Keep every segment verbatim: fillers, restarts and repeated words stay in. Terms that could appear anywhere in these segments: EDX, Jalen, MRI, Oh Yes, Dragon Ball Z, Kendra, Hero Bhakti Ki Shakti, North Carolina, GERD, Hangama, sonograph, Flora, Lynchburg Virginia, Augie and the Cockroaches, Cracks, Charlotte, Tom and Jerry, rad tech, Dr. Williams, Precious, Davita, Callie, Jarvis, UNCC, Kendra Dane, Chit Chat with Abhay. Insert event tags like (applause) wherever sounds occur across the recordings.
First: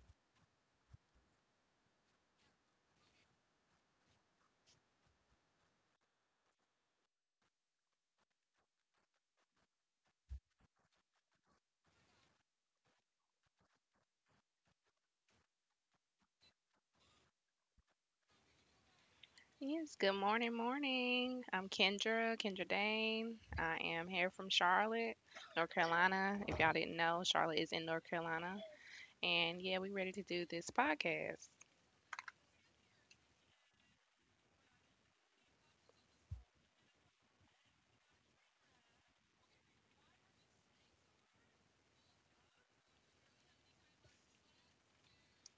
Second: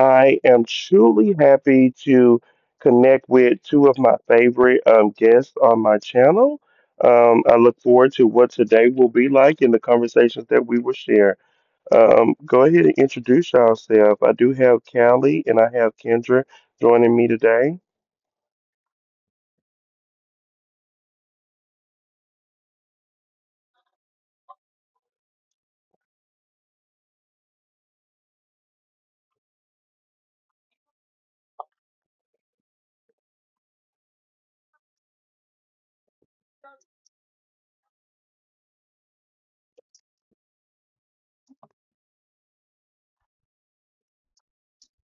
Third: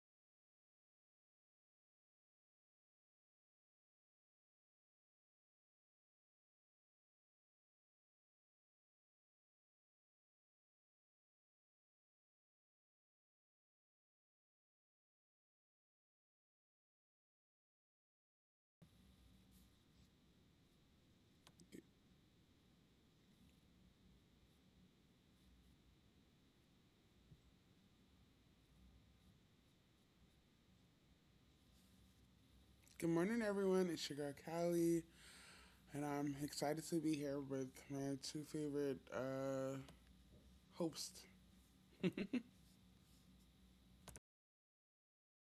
I am truly happy to connect with two of my favorite um, guests on my channel. Um, I look forward to what today will be like and the conversations that we will share. Um, go ahead and introduce yourself. I do have Callie and I have Kendra joining me today. Yes, good morning, morning. I'm Kendra, Kendra Dane. I am here from Charlotte, North Carolina. If y'all didn't know, Charlotte is in North Carolina. And yeah, we ready to do this podcast. Good morning, everyone. It's your girl Callie, and I'm excited to be here with my two favorite uh, hosts.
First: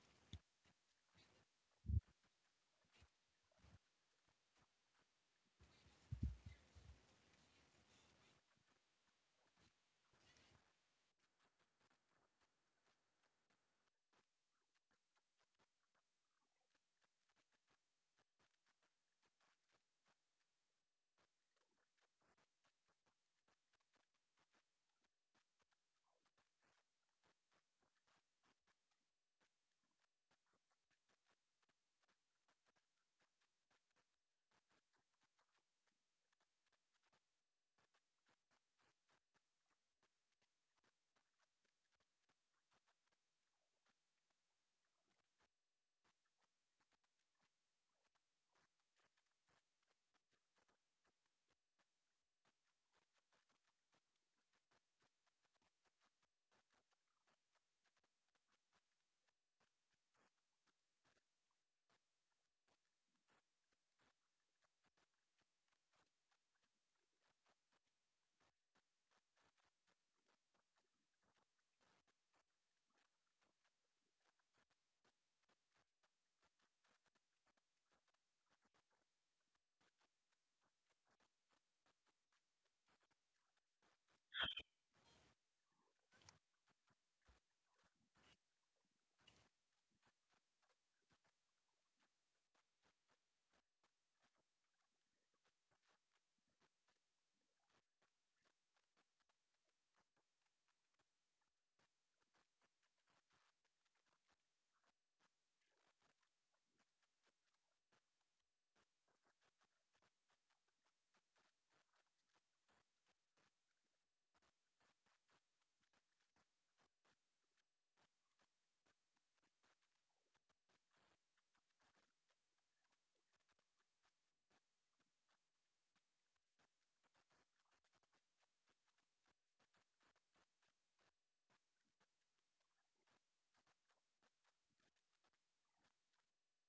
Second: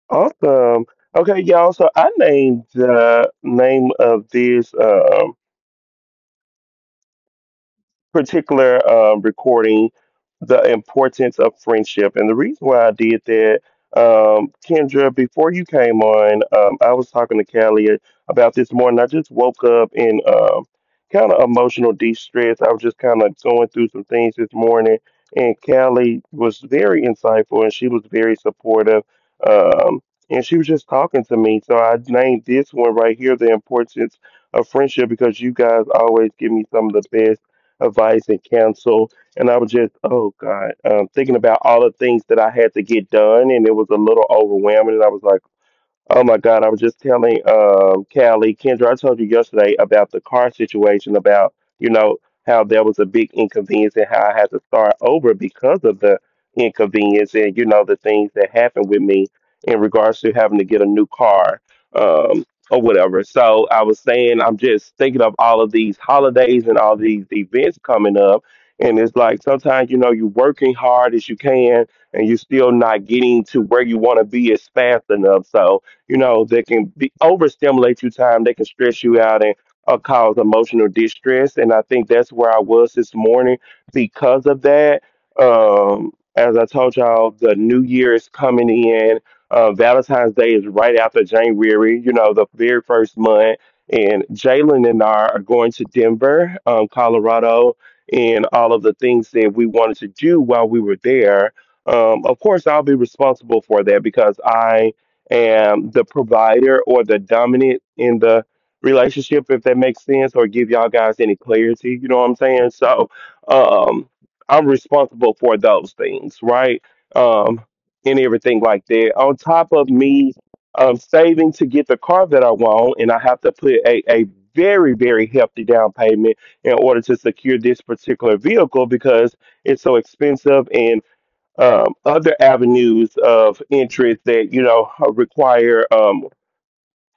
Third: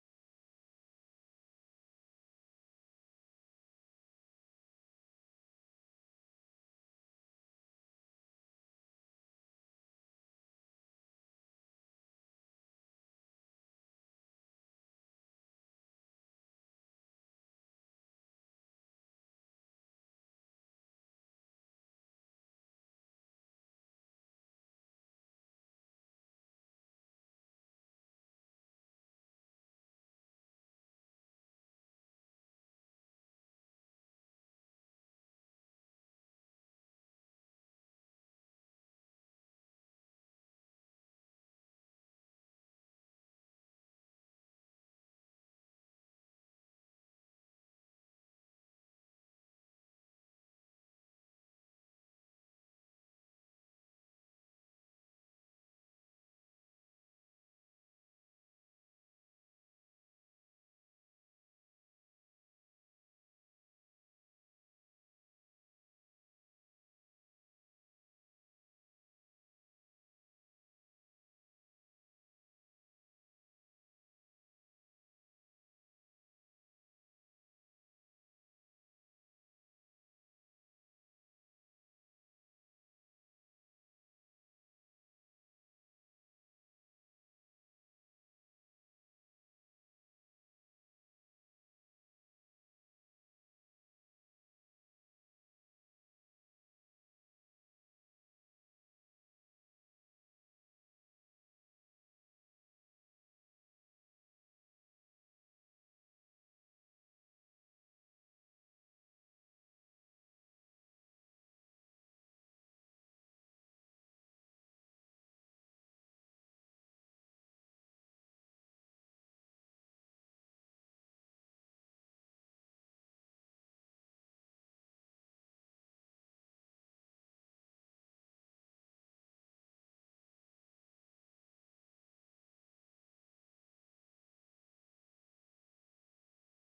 Awesome. Okay, y'all. So I named the name of this. Um, particular um, recording the importance of friendship. And the reason why I did that, um, Kendra, before you came on, um, I was talking to Callie about this morning. I just woke up in um, kind of emotional distress. I was just kind of going through some things this morning, and Callie was very insightful and she was very supportive. Um, and she was just talking to me. So I named this one right here, The Importance of Friendship, because you guys always give me some of the best advice and counsel. And I was just, oh God, um, thinking about all the things that I had to get done, and it was a little overwhelming. And I was like, oh my God, I was just telling um Callie, Kendra, I told you yesterday about the car situation, about, you know, how there was a big inconvenience and how I had to start over because of the inconvenience and, you know, the things that happened with me in regards to having to get a new car, um, or whatever. So I was saying I'm just thinking of all of these holidays and all these events coming up. And it's like sometimes, you know, you're working hard as you can and you're still not getting to where you want to be as fast enough. So you know, that can be overstimulate you time, they can stress you out and uh, cause emotional distress. And I think that's where I was this morning because of that. Um, as I told y'all, the new year is coming in. Uh, Valentine's Day is right after January, you know, the very first month. And Jalen and I are going to Denver, um, Colorado, and all of the things that we wanted to do while we were there. Um, of course, I'll be responsible for that because I and the provider or the dominant in the relationship, if that makes sense, or give y'all guys any clarity. You know what I'm saying? So, um, I'm responsible for those things, right? Um, and everything like that. On top of me um, saving to get the car that I want, and I have to put a, a very, very hefty down payment in order to secure this particular vehicle because it's so expensive and um, other avenues of interest that you know require um,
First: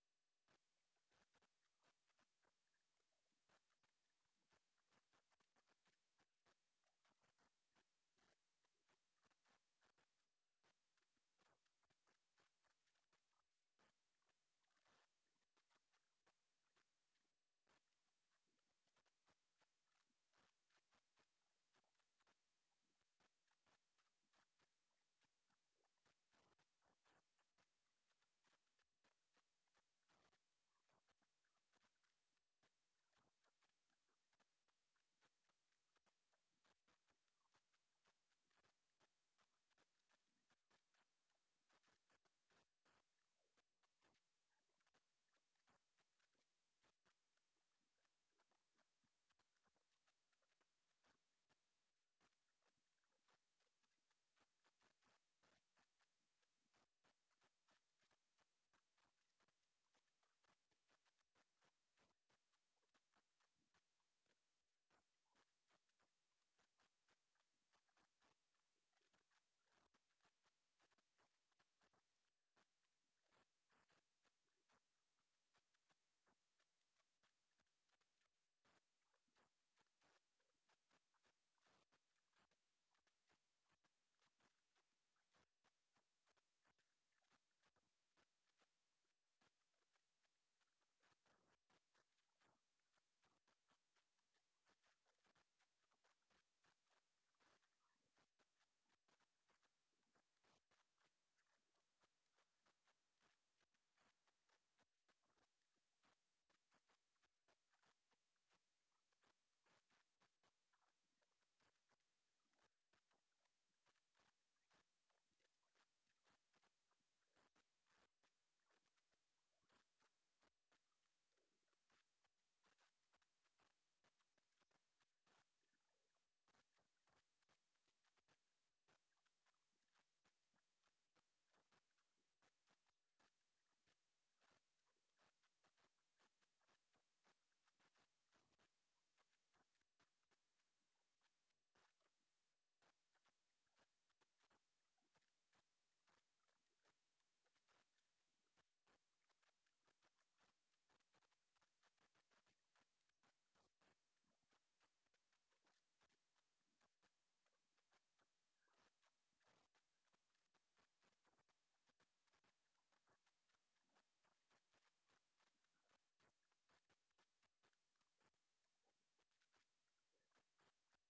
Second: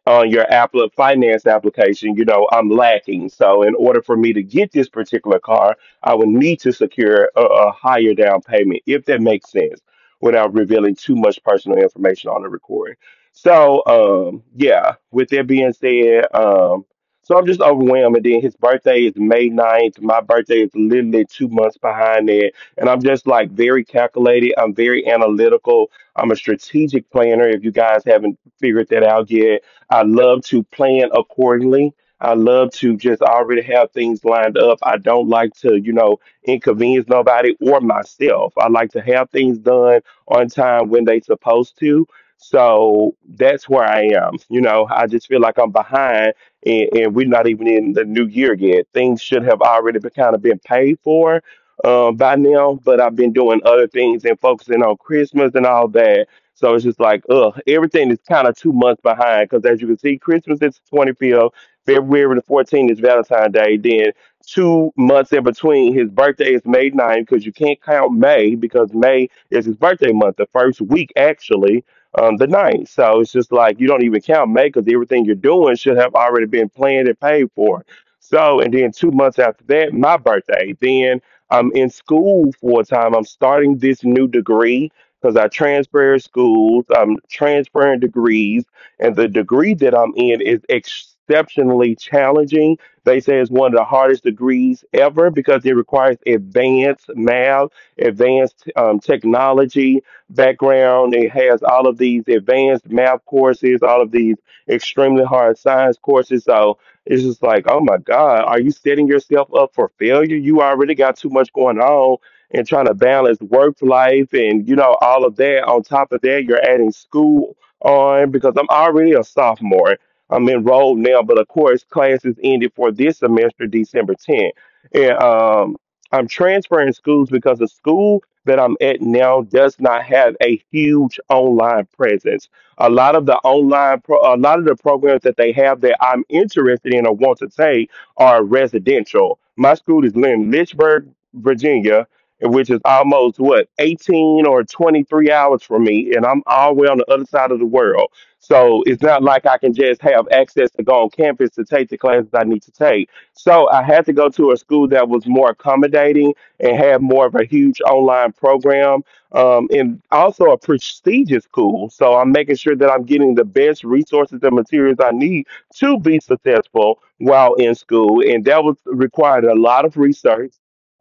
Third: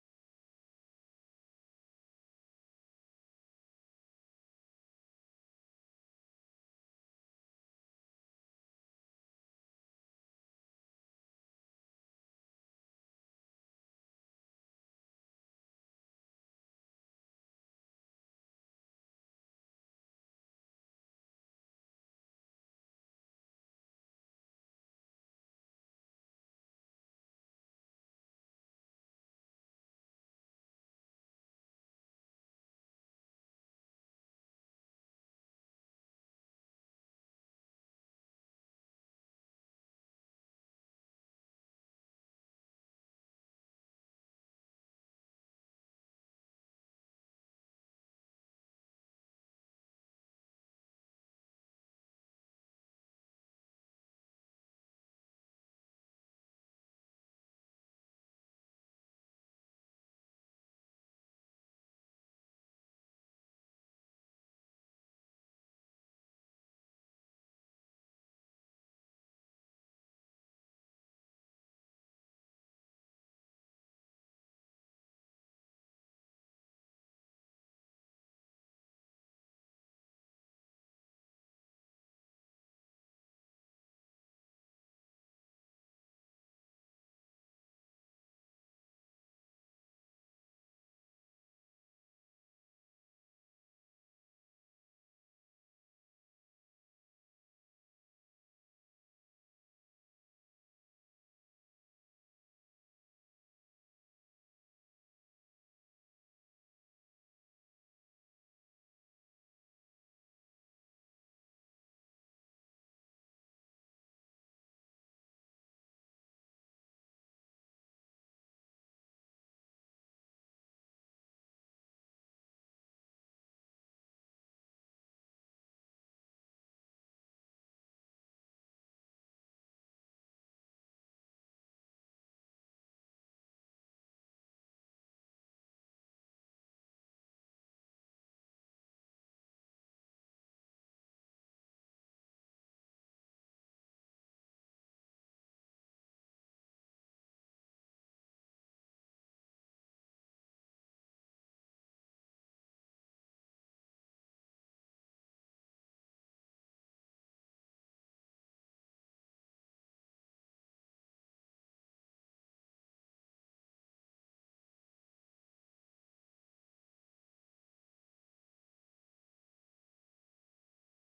on your Apple finance application, you know, I'm lacking. So in order for me to get this particular car, I would need to secure a, a higher down payment, if that makes sense, without revealing too much personal information on the recording. So um yeah, with that being said, um so I'm just overwhelmed. And then his birthday is May ninth. My birthday is literally two months behind that. And I'm just like very calculated. I'm very analytical. I'm a strategic planner. If you guys haven't figured that out yet, I love to plan accordingly. I love to just already have things lined up. I don't like to, you know, inconvenience nobody or myself. I like to have things done on time when they supposed to. So that's where I am. You know, I just feel like I'm behind and, and we're not even in the new year yet. Things should have already been kind of been paid for uh, by now, but I've been doing other things and focusing on Christmas and all that, so it's just like, ugh, everything is kind of two months behind because as you can see, Christmas is the twenty-fifth, February the fourteenth is Valentine's Day. Then two months in between, his birthday is May ninth, because you can't count May because May is his birthday month, the first week actually, um, the ninth. So it's just like you don't even count May because everything you're doing should have already been planned and paid for. So, and then two months after that, my birthday. Then I'm in school full time. I'm starting this new degree because I transferred schools, I'm transferring degrees, and the degree that I'm in is exceptionally challenging. They say it's one of the hardest degrees ever because it requires advanced math, advanced um, technology background. It has all of these advanced math courses, all of these extremely hard science courses. So it's just like, oh my God, are you setting yourself up for failure? You already got too much going on and trying to balance work life and you know all of that on top of that you're adding school on because I'm already a sophomore. I'm enrolled now, but of course classes ended for this semester December tenth, and um, I'm transferring schools because the school that I'm at now does not have a huge online presence. A lot of the online pro- a lot of the programs that they have that I'm interested in or want to take are residential. My school is in Lynchburg, Virginia, which is almost what, eighteen or twenty-three hours from me, and I'm all the way on the other side of the world. So it's not like I can just have access to go on campus to take the classes I need to take, so I had to go to a school that was more accommodating and had more of a huge online program, um, and also a prestigious school. So I'm making sure that I'm getting the best resources and materials I need to be successful while in school, and that was required a lot of research,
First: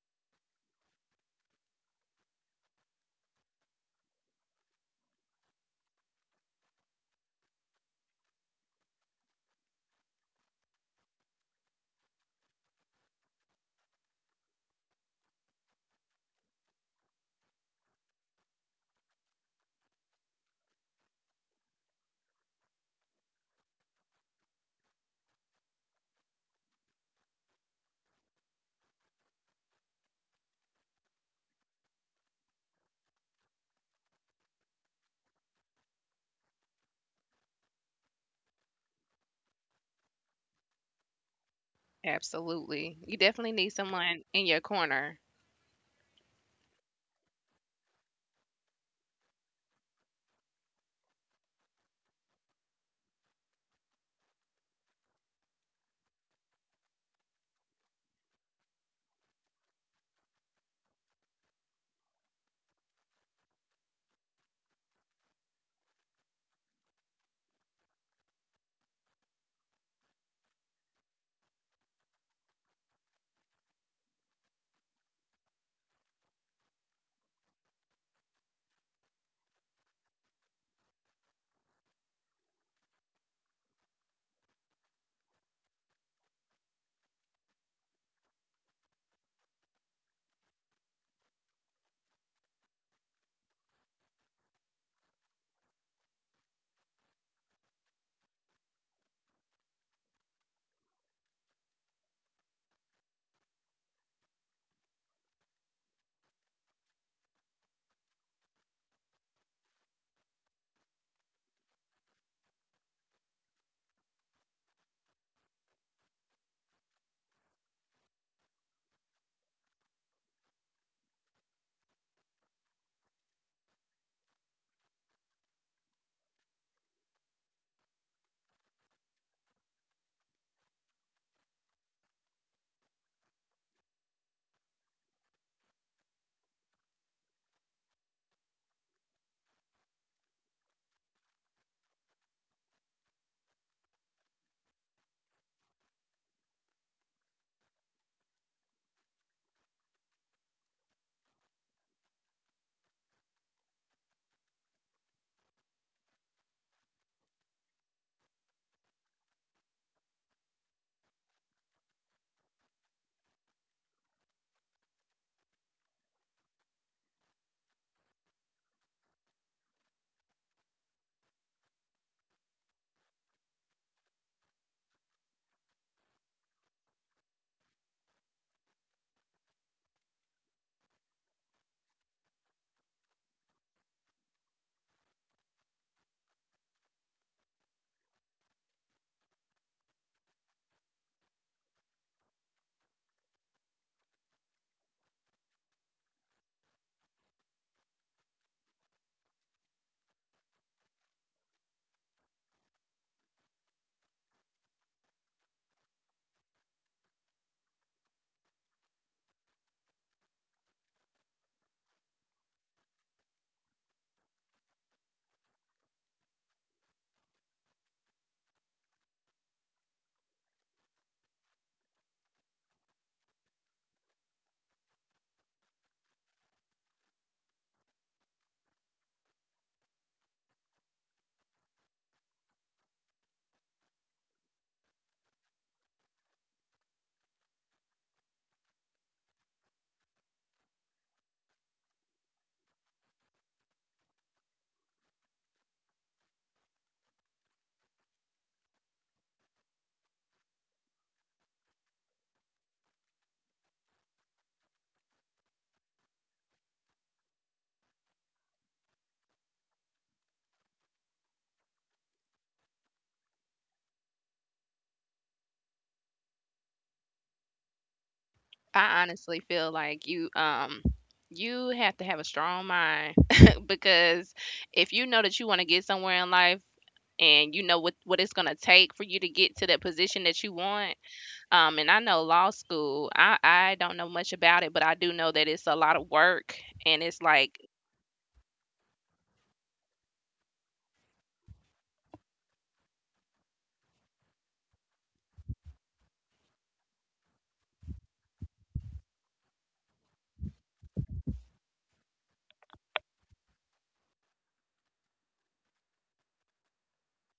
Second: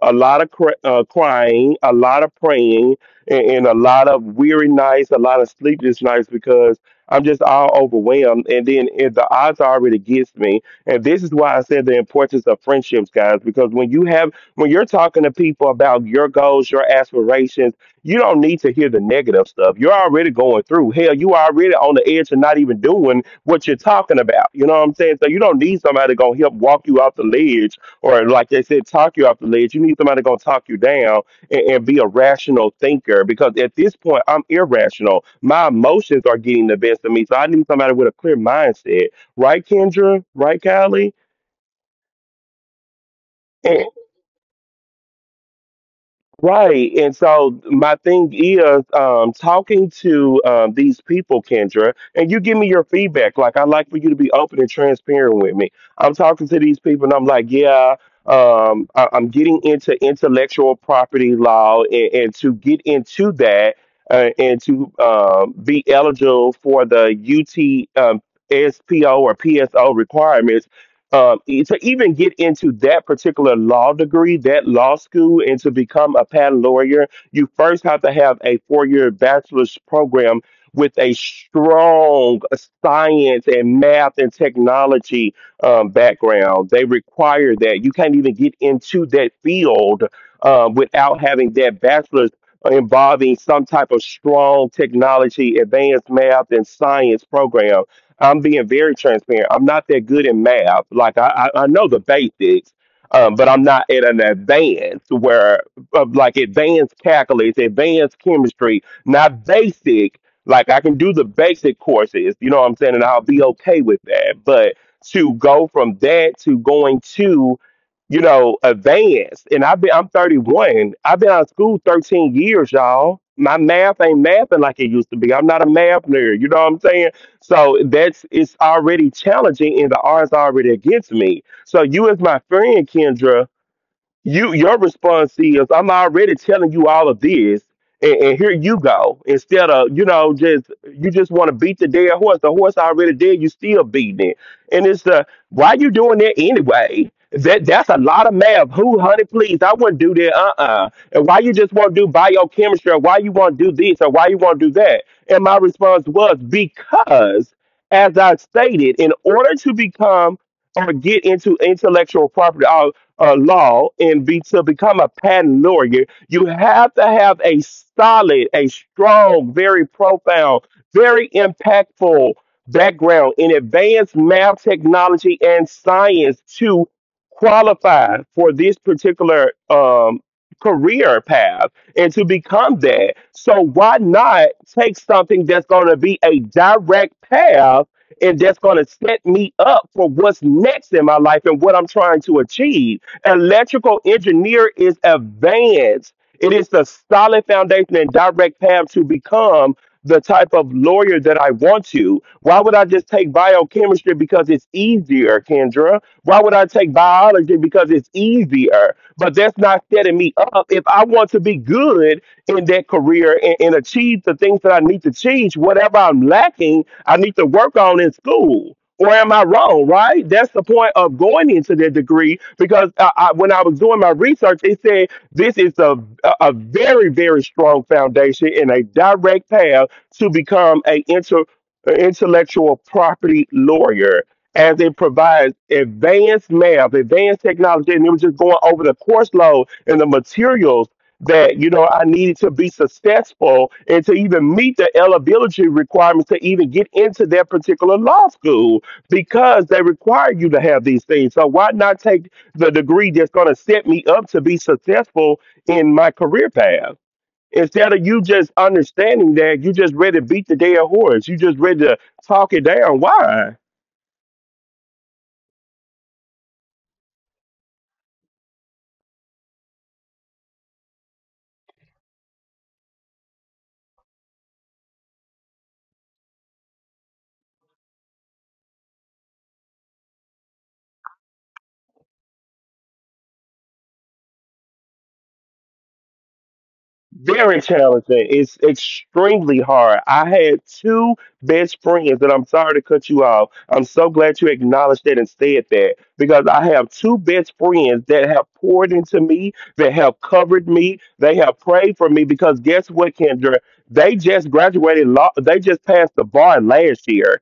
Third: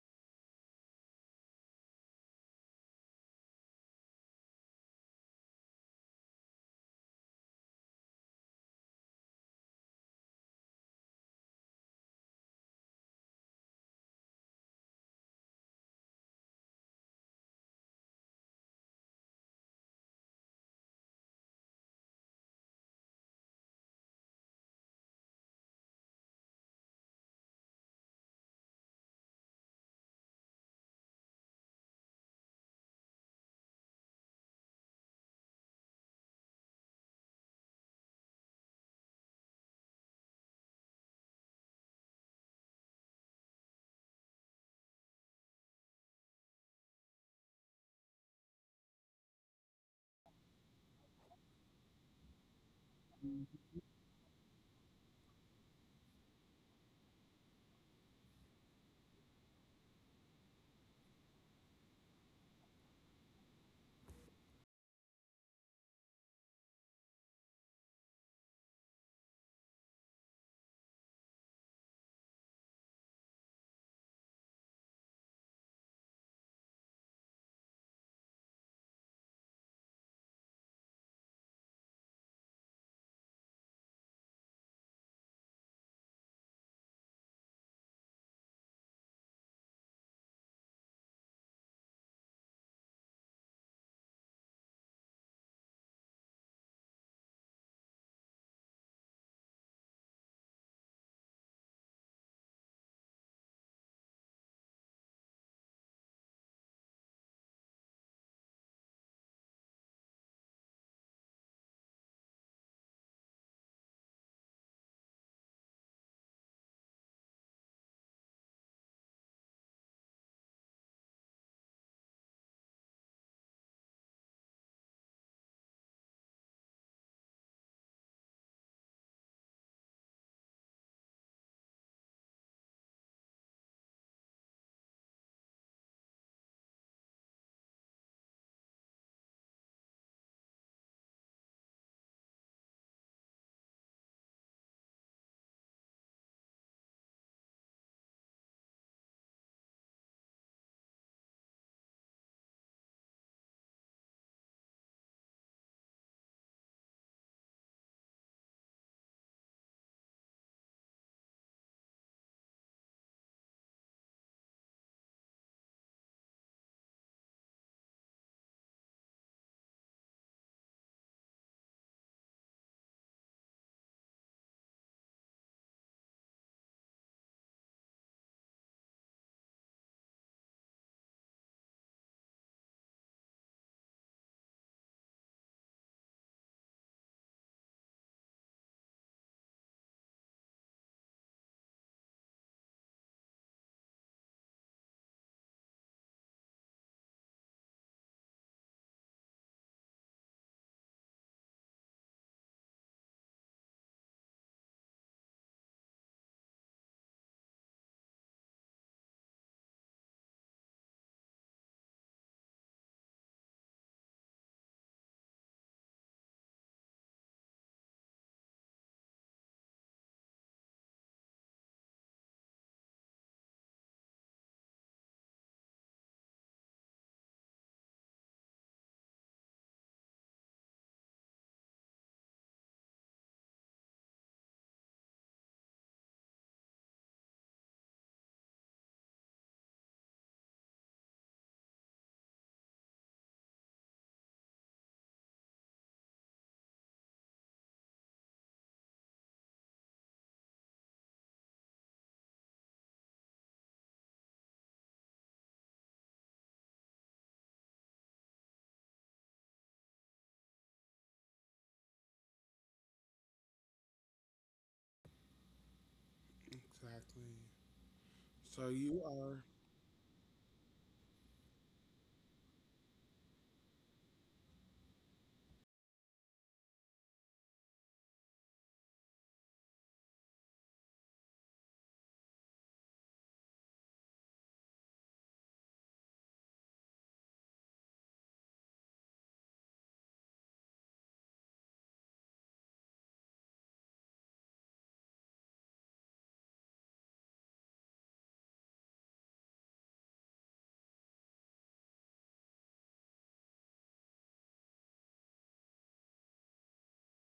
a lot of cr- uh, crying, a lot of praying, and, and a lot of weary nights, a lot of sleepless nights, because I'm just all overwhelmed. And then if the odds are already against me. And this is why I said the importance of friendships, guys, because when you have when you're talking to people about your goals, your aspirations, you don't need to hear the negative stuff. You're already going through hell. You are already on the edge of not even doing what you're talking about. You know what I'm saying? So you don't need somebody gonna help walk you off the ledge, or like they said, talk you off the ledge. You need somebody gonna talk you down and, and be a rational thinker, because at this point I'm irrational. My emotions are getting the best of me, so I need somebody with a clear mindset, right, Kendra? Right, Kylie? Absolutely. You definitely need And, someone in your corner. right. And so my thing is um, talking to um, these people, Kendra, and you give me your feedback. Like, I like for you to be open and transparent with me. I'm talking to these people and I'm like, yeah, um, I- I'm getting into intellectual property law. And, and to get into that uh, and to um, be eligible for the U T um, S P O or P S O requirements, um, e- to even get into that particular law degree, that law school, and to become a patent lawyer, you first have to have a four year bachelor's program with a strong science and math and technology um, background. They require that. You can't even get into that field uh, without having that bachelor's involving some type of strong technology, advanced math, and science program. I'm being very transparent. I'm not that good in math. Like I, I, I know the basics, um, but I'm not at an advanced where uh, like advanced calculus, advanced chemistry, not basic. Like I can do the basic courses, you know what I'm saying, and I'll be okay with that. But to go from that to going to, you know, advanced. And I've been, I'm thirty-one. I've been out of school thirteen years, y'all. My math ain't mathing like it used to be. I'm not a math nerd. You know what I'm saying? So that's, it's already challenging and the odds are already against me. So you, as my friend, Kendra, you your response is, I'm already telling you all of this and, and here you go. Instead of, you know just you just want to beat the dead horse. The horse already dead, you still beating it. And it's uh why you doing that anyway? That that's a lot of math. Who? Honey, please, I wouldn't do that. Uh-uh. And why you just want to do biochemistry, or why you want to do this, or why you want to do that? And my response was, because, as I stated, in order to become or get into intellectual property uh, law and be to become a patent lawyer, you have to have a solid, a strong, very profound, very impactful background in advanced math, technology, and science to qualify for this particular um, career path and to become that. So why not take something that's going to be a direct path and that's going to set me up for what's next in my life and what I'm trying to achieve? Electrical engineer is advanced. It is the solid foundation and direct path to become the type of lawyer that I want to. Why would I just take biochemistry because it's easier, Kendra? Why would I take biology because it's easier? But that's not setting me up. If I want to be good in that career and, and achieve the things that I need to achieve, whatever I'm lacking, I need to work on in school. Or am I wrong, right? That's the point of going into the degree, because I, I, when I was doing my research, it said this is a, a very, very strong foundation and a direct path to become a inter, intellectual property lawyer, as it provides advanced math, advanced technology. And it was just going over the course load and the materials that, you know, I needed to be successful and to even meet the eligibility requirements to even get into that particular law school, because they require you to have these things. So why not take the degree that's going to set me up to be successful in my career path? Instead of, you just understanding, that you just ready to beat the dead horse. You just ready to talk it down. Why? Exactly. So I you honestly are. feel like you um you have to have a strong mind (laughs) because if you know that you want to get somewhere in life and you know what what it's going to take for you to get to that position that you want. Um, and I know law school, I, I don't know much about it, but I do know that it's a lot of work and it's like, Very challenging. It's extremely hard. I had two best friends, and I'm sorry to cut you off. I'm so glad you acknowledged that and said that, because I have two best friends that have poured into me, that have covered me, they have prayed for me. Because guess what, Kendra? They just graduated law. They just passed the bar last year,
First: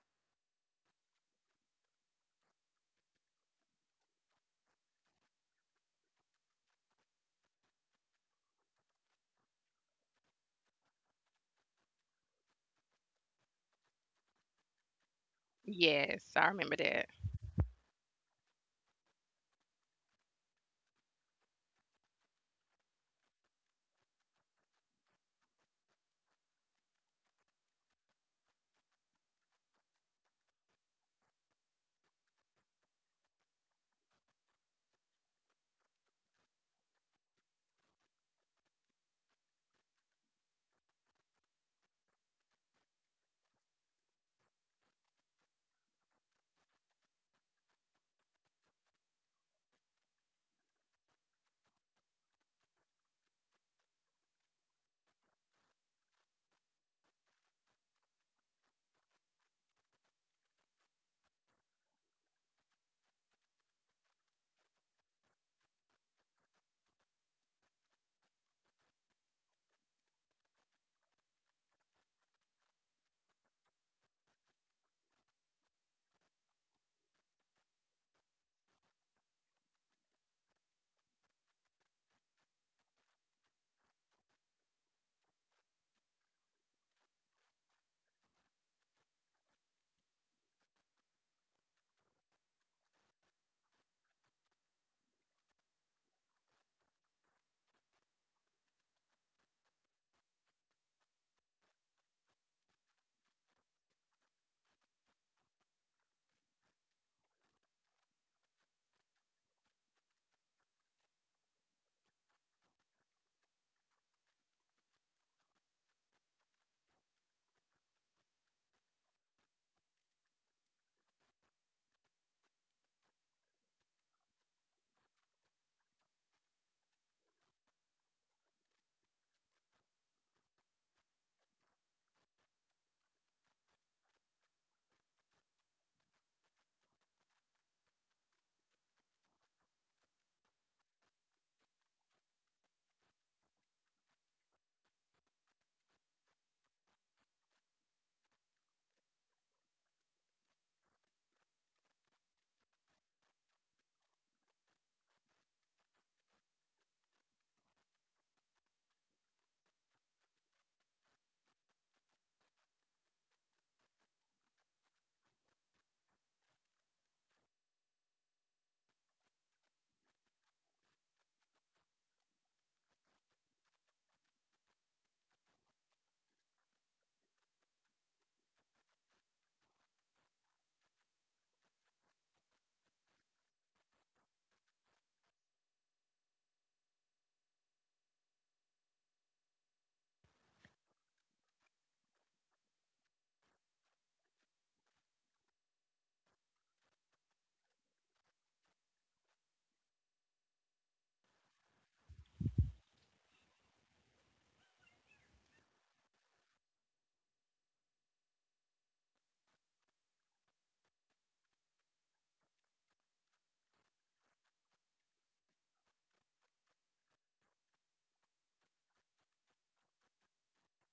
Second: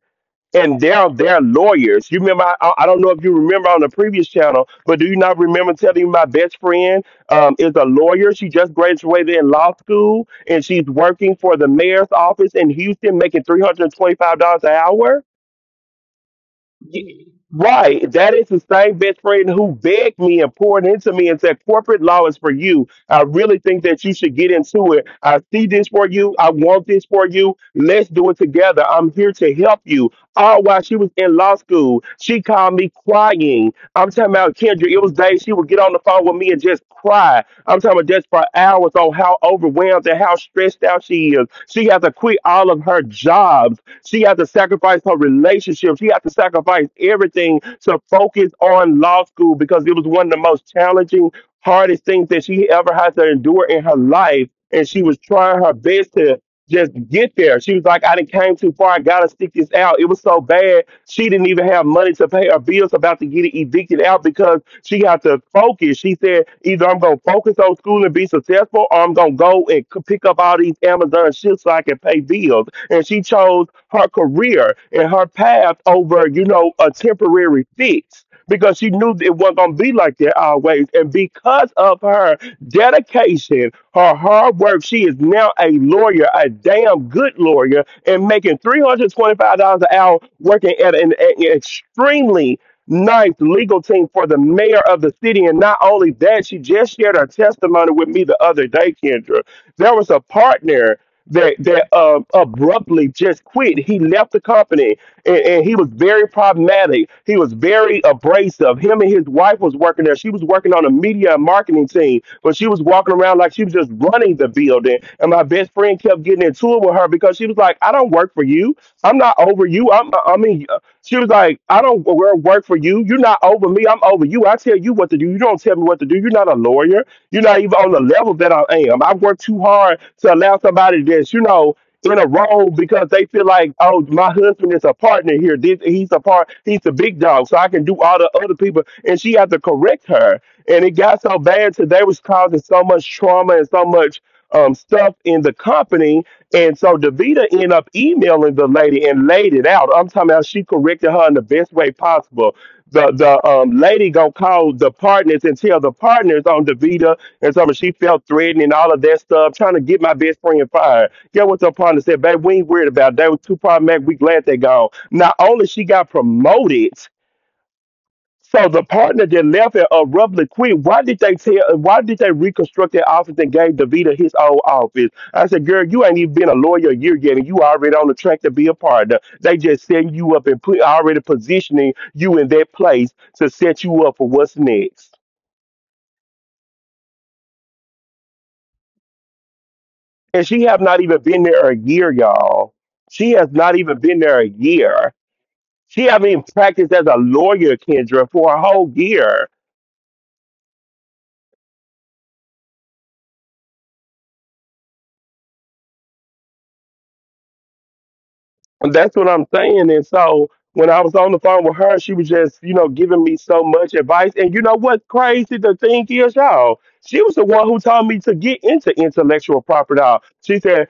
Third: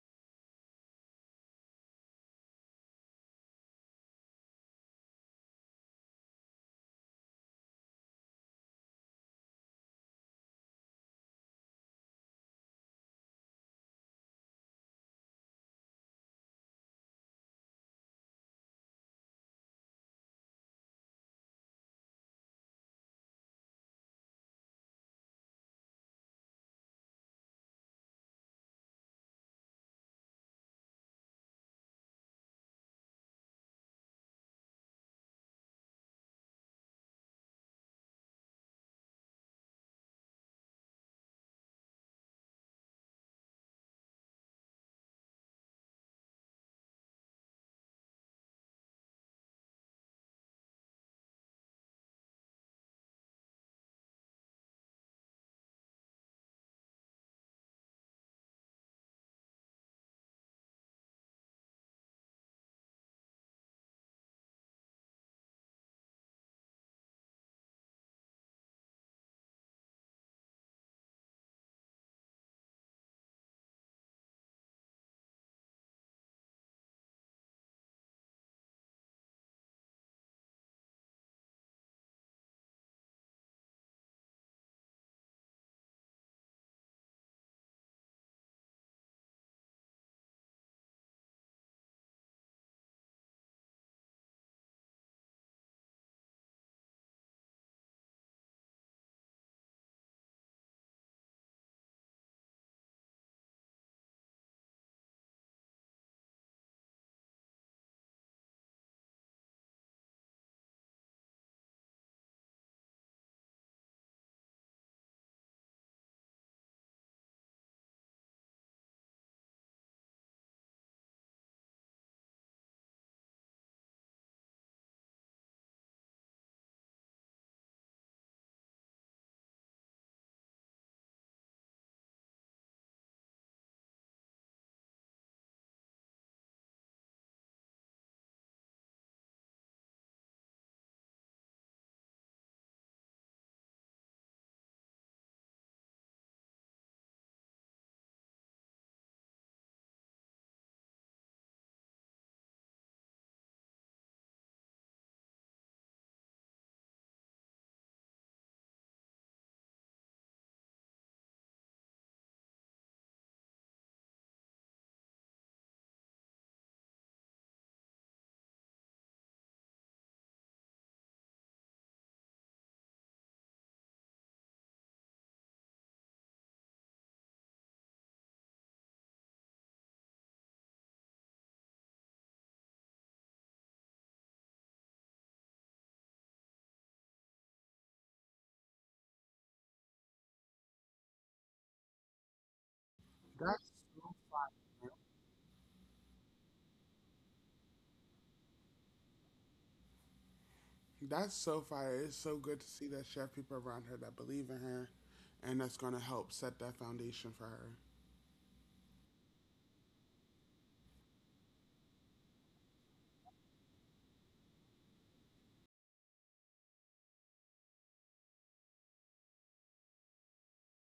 and they're their lawyers. You remember? I, I don't know if you remember on the previous channel, but do you not remember telling you my best friend um, is a lawyer? She just graduated in law school, and she's working for the mayor's office in Houston, making three hundred twenty-five dollars an hour. yes, I remember that. Right. That is the same best friend who begged me and poured into me and said, corporate law is for you. I really think that you should get into it. I see this for you. I want this for you. Let's do it together. I'm here to help you. All while she was in law school, she called me crying. I'm talking about, Kendra, it was days she would get on the phone with me and just cry. I'm talking about just for hours on how overwhelmed and how stressed out she is. She has to quit all of her jobs. She had to sacrifice her relationship. She had to sacrifice everything to focus on law school, because it was one of the most challenging, hardest things that she ever had to endure in her life. And she was trying her best to just get there. She was like, I didn't came too far. I gotta stick this out. It was so bad. She didn't even have money to pay her bills, about to get it evicted out, because she had to focus. She said, either I'm gonna focus on school and be successful, or I'm gonna go and c- pick up all these Amazon shit so I can pay bills. And she chose her career and her path over, you know, a temporary fix, because she knew it wasn't going to be like that always. And because of her dedication, her hard work, she is now a lawyer, a damn good lawyer, and making three hundred twenty-five dollars an hour working at an, an extremely nice legal team for the mayor of the city. And not only that, she just shared her testimony with me the other day, Kendra. There was a partner that that uh, abruptly just quit. He left the company, and, and he was very problematic. He was very abrasive. Him and his wife was working there. She was working on a media and marketing team, but she was walking around like she was just running the building. And my best friend kept getting into it with her, because she was like, "I don't work for you. I'm not over you. I'm I mean." uh," She was like, I don't wo- work for you. You're not over me. I'm over you. I tell you what to do. You don't tell me what to do. You're not a lawyer. You're not even on the level that I am. I work too hard to allow somebody that's, you know, in a role because they feel like, oh, my husband is a partner here. This, he's a part, he's the big dog, so I can do all the other people. And she had to correct her. And it got so bad to they was causing so much trauma and so much um, stuff in the company. And so Davita ended up emailing the lady and laid it out. I'm talking about, she corrected her in the best way possible. The the um lady gonna call the partners and tell the partners on Davita. And so, I mean, she felt threatened and all of that stuff, trying to get my best friend fired. Get what's her partner said, babe, we ain't worried about that. With two problematic, we glad they gone. Not only she got promoted, so the partner that left and abruptly quit, why did they tell, why did they reconstruct that office and gave DeVita his old office? I said, girl, you ain't even been a lawyer a year yet, and you already on the track to be a partner. They just setting you up and put already positioning you in that place to set you up for what's next. And she have not even been there a year, y'all. She has That's not even been there a year. She haven't even practiced as a lawyer, Kendra, for a whole year. that's so fire. It's so good to see that she have people around her that believe in her, and that's going to help set that foundation for her. And that's what I'm saying. And so when I was on the phone with her, she was just, you know, giving me so much advice. And you know what's crazy? The thing is, y'all, she was the one who told me to get into intellectual property law. She said,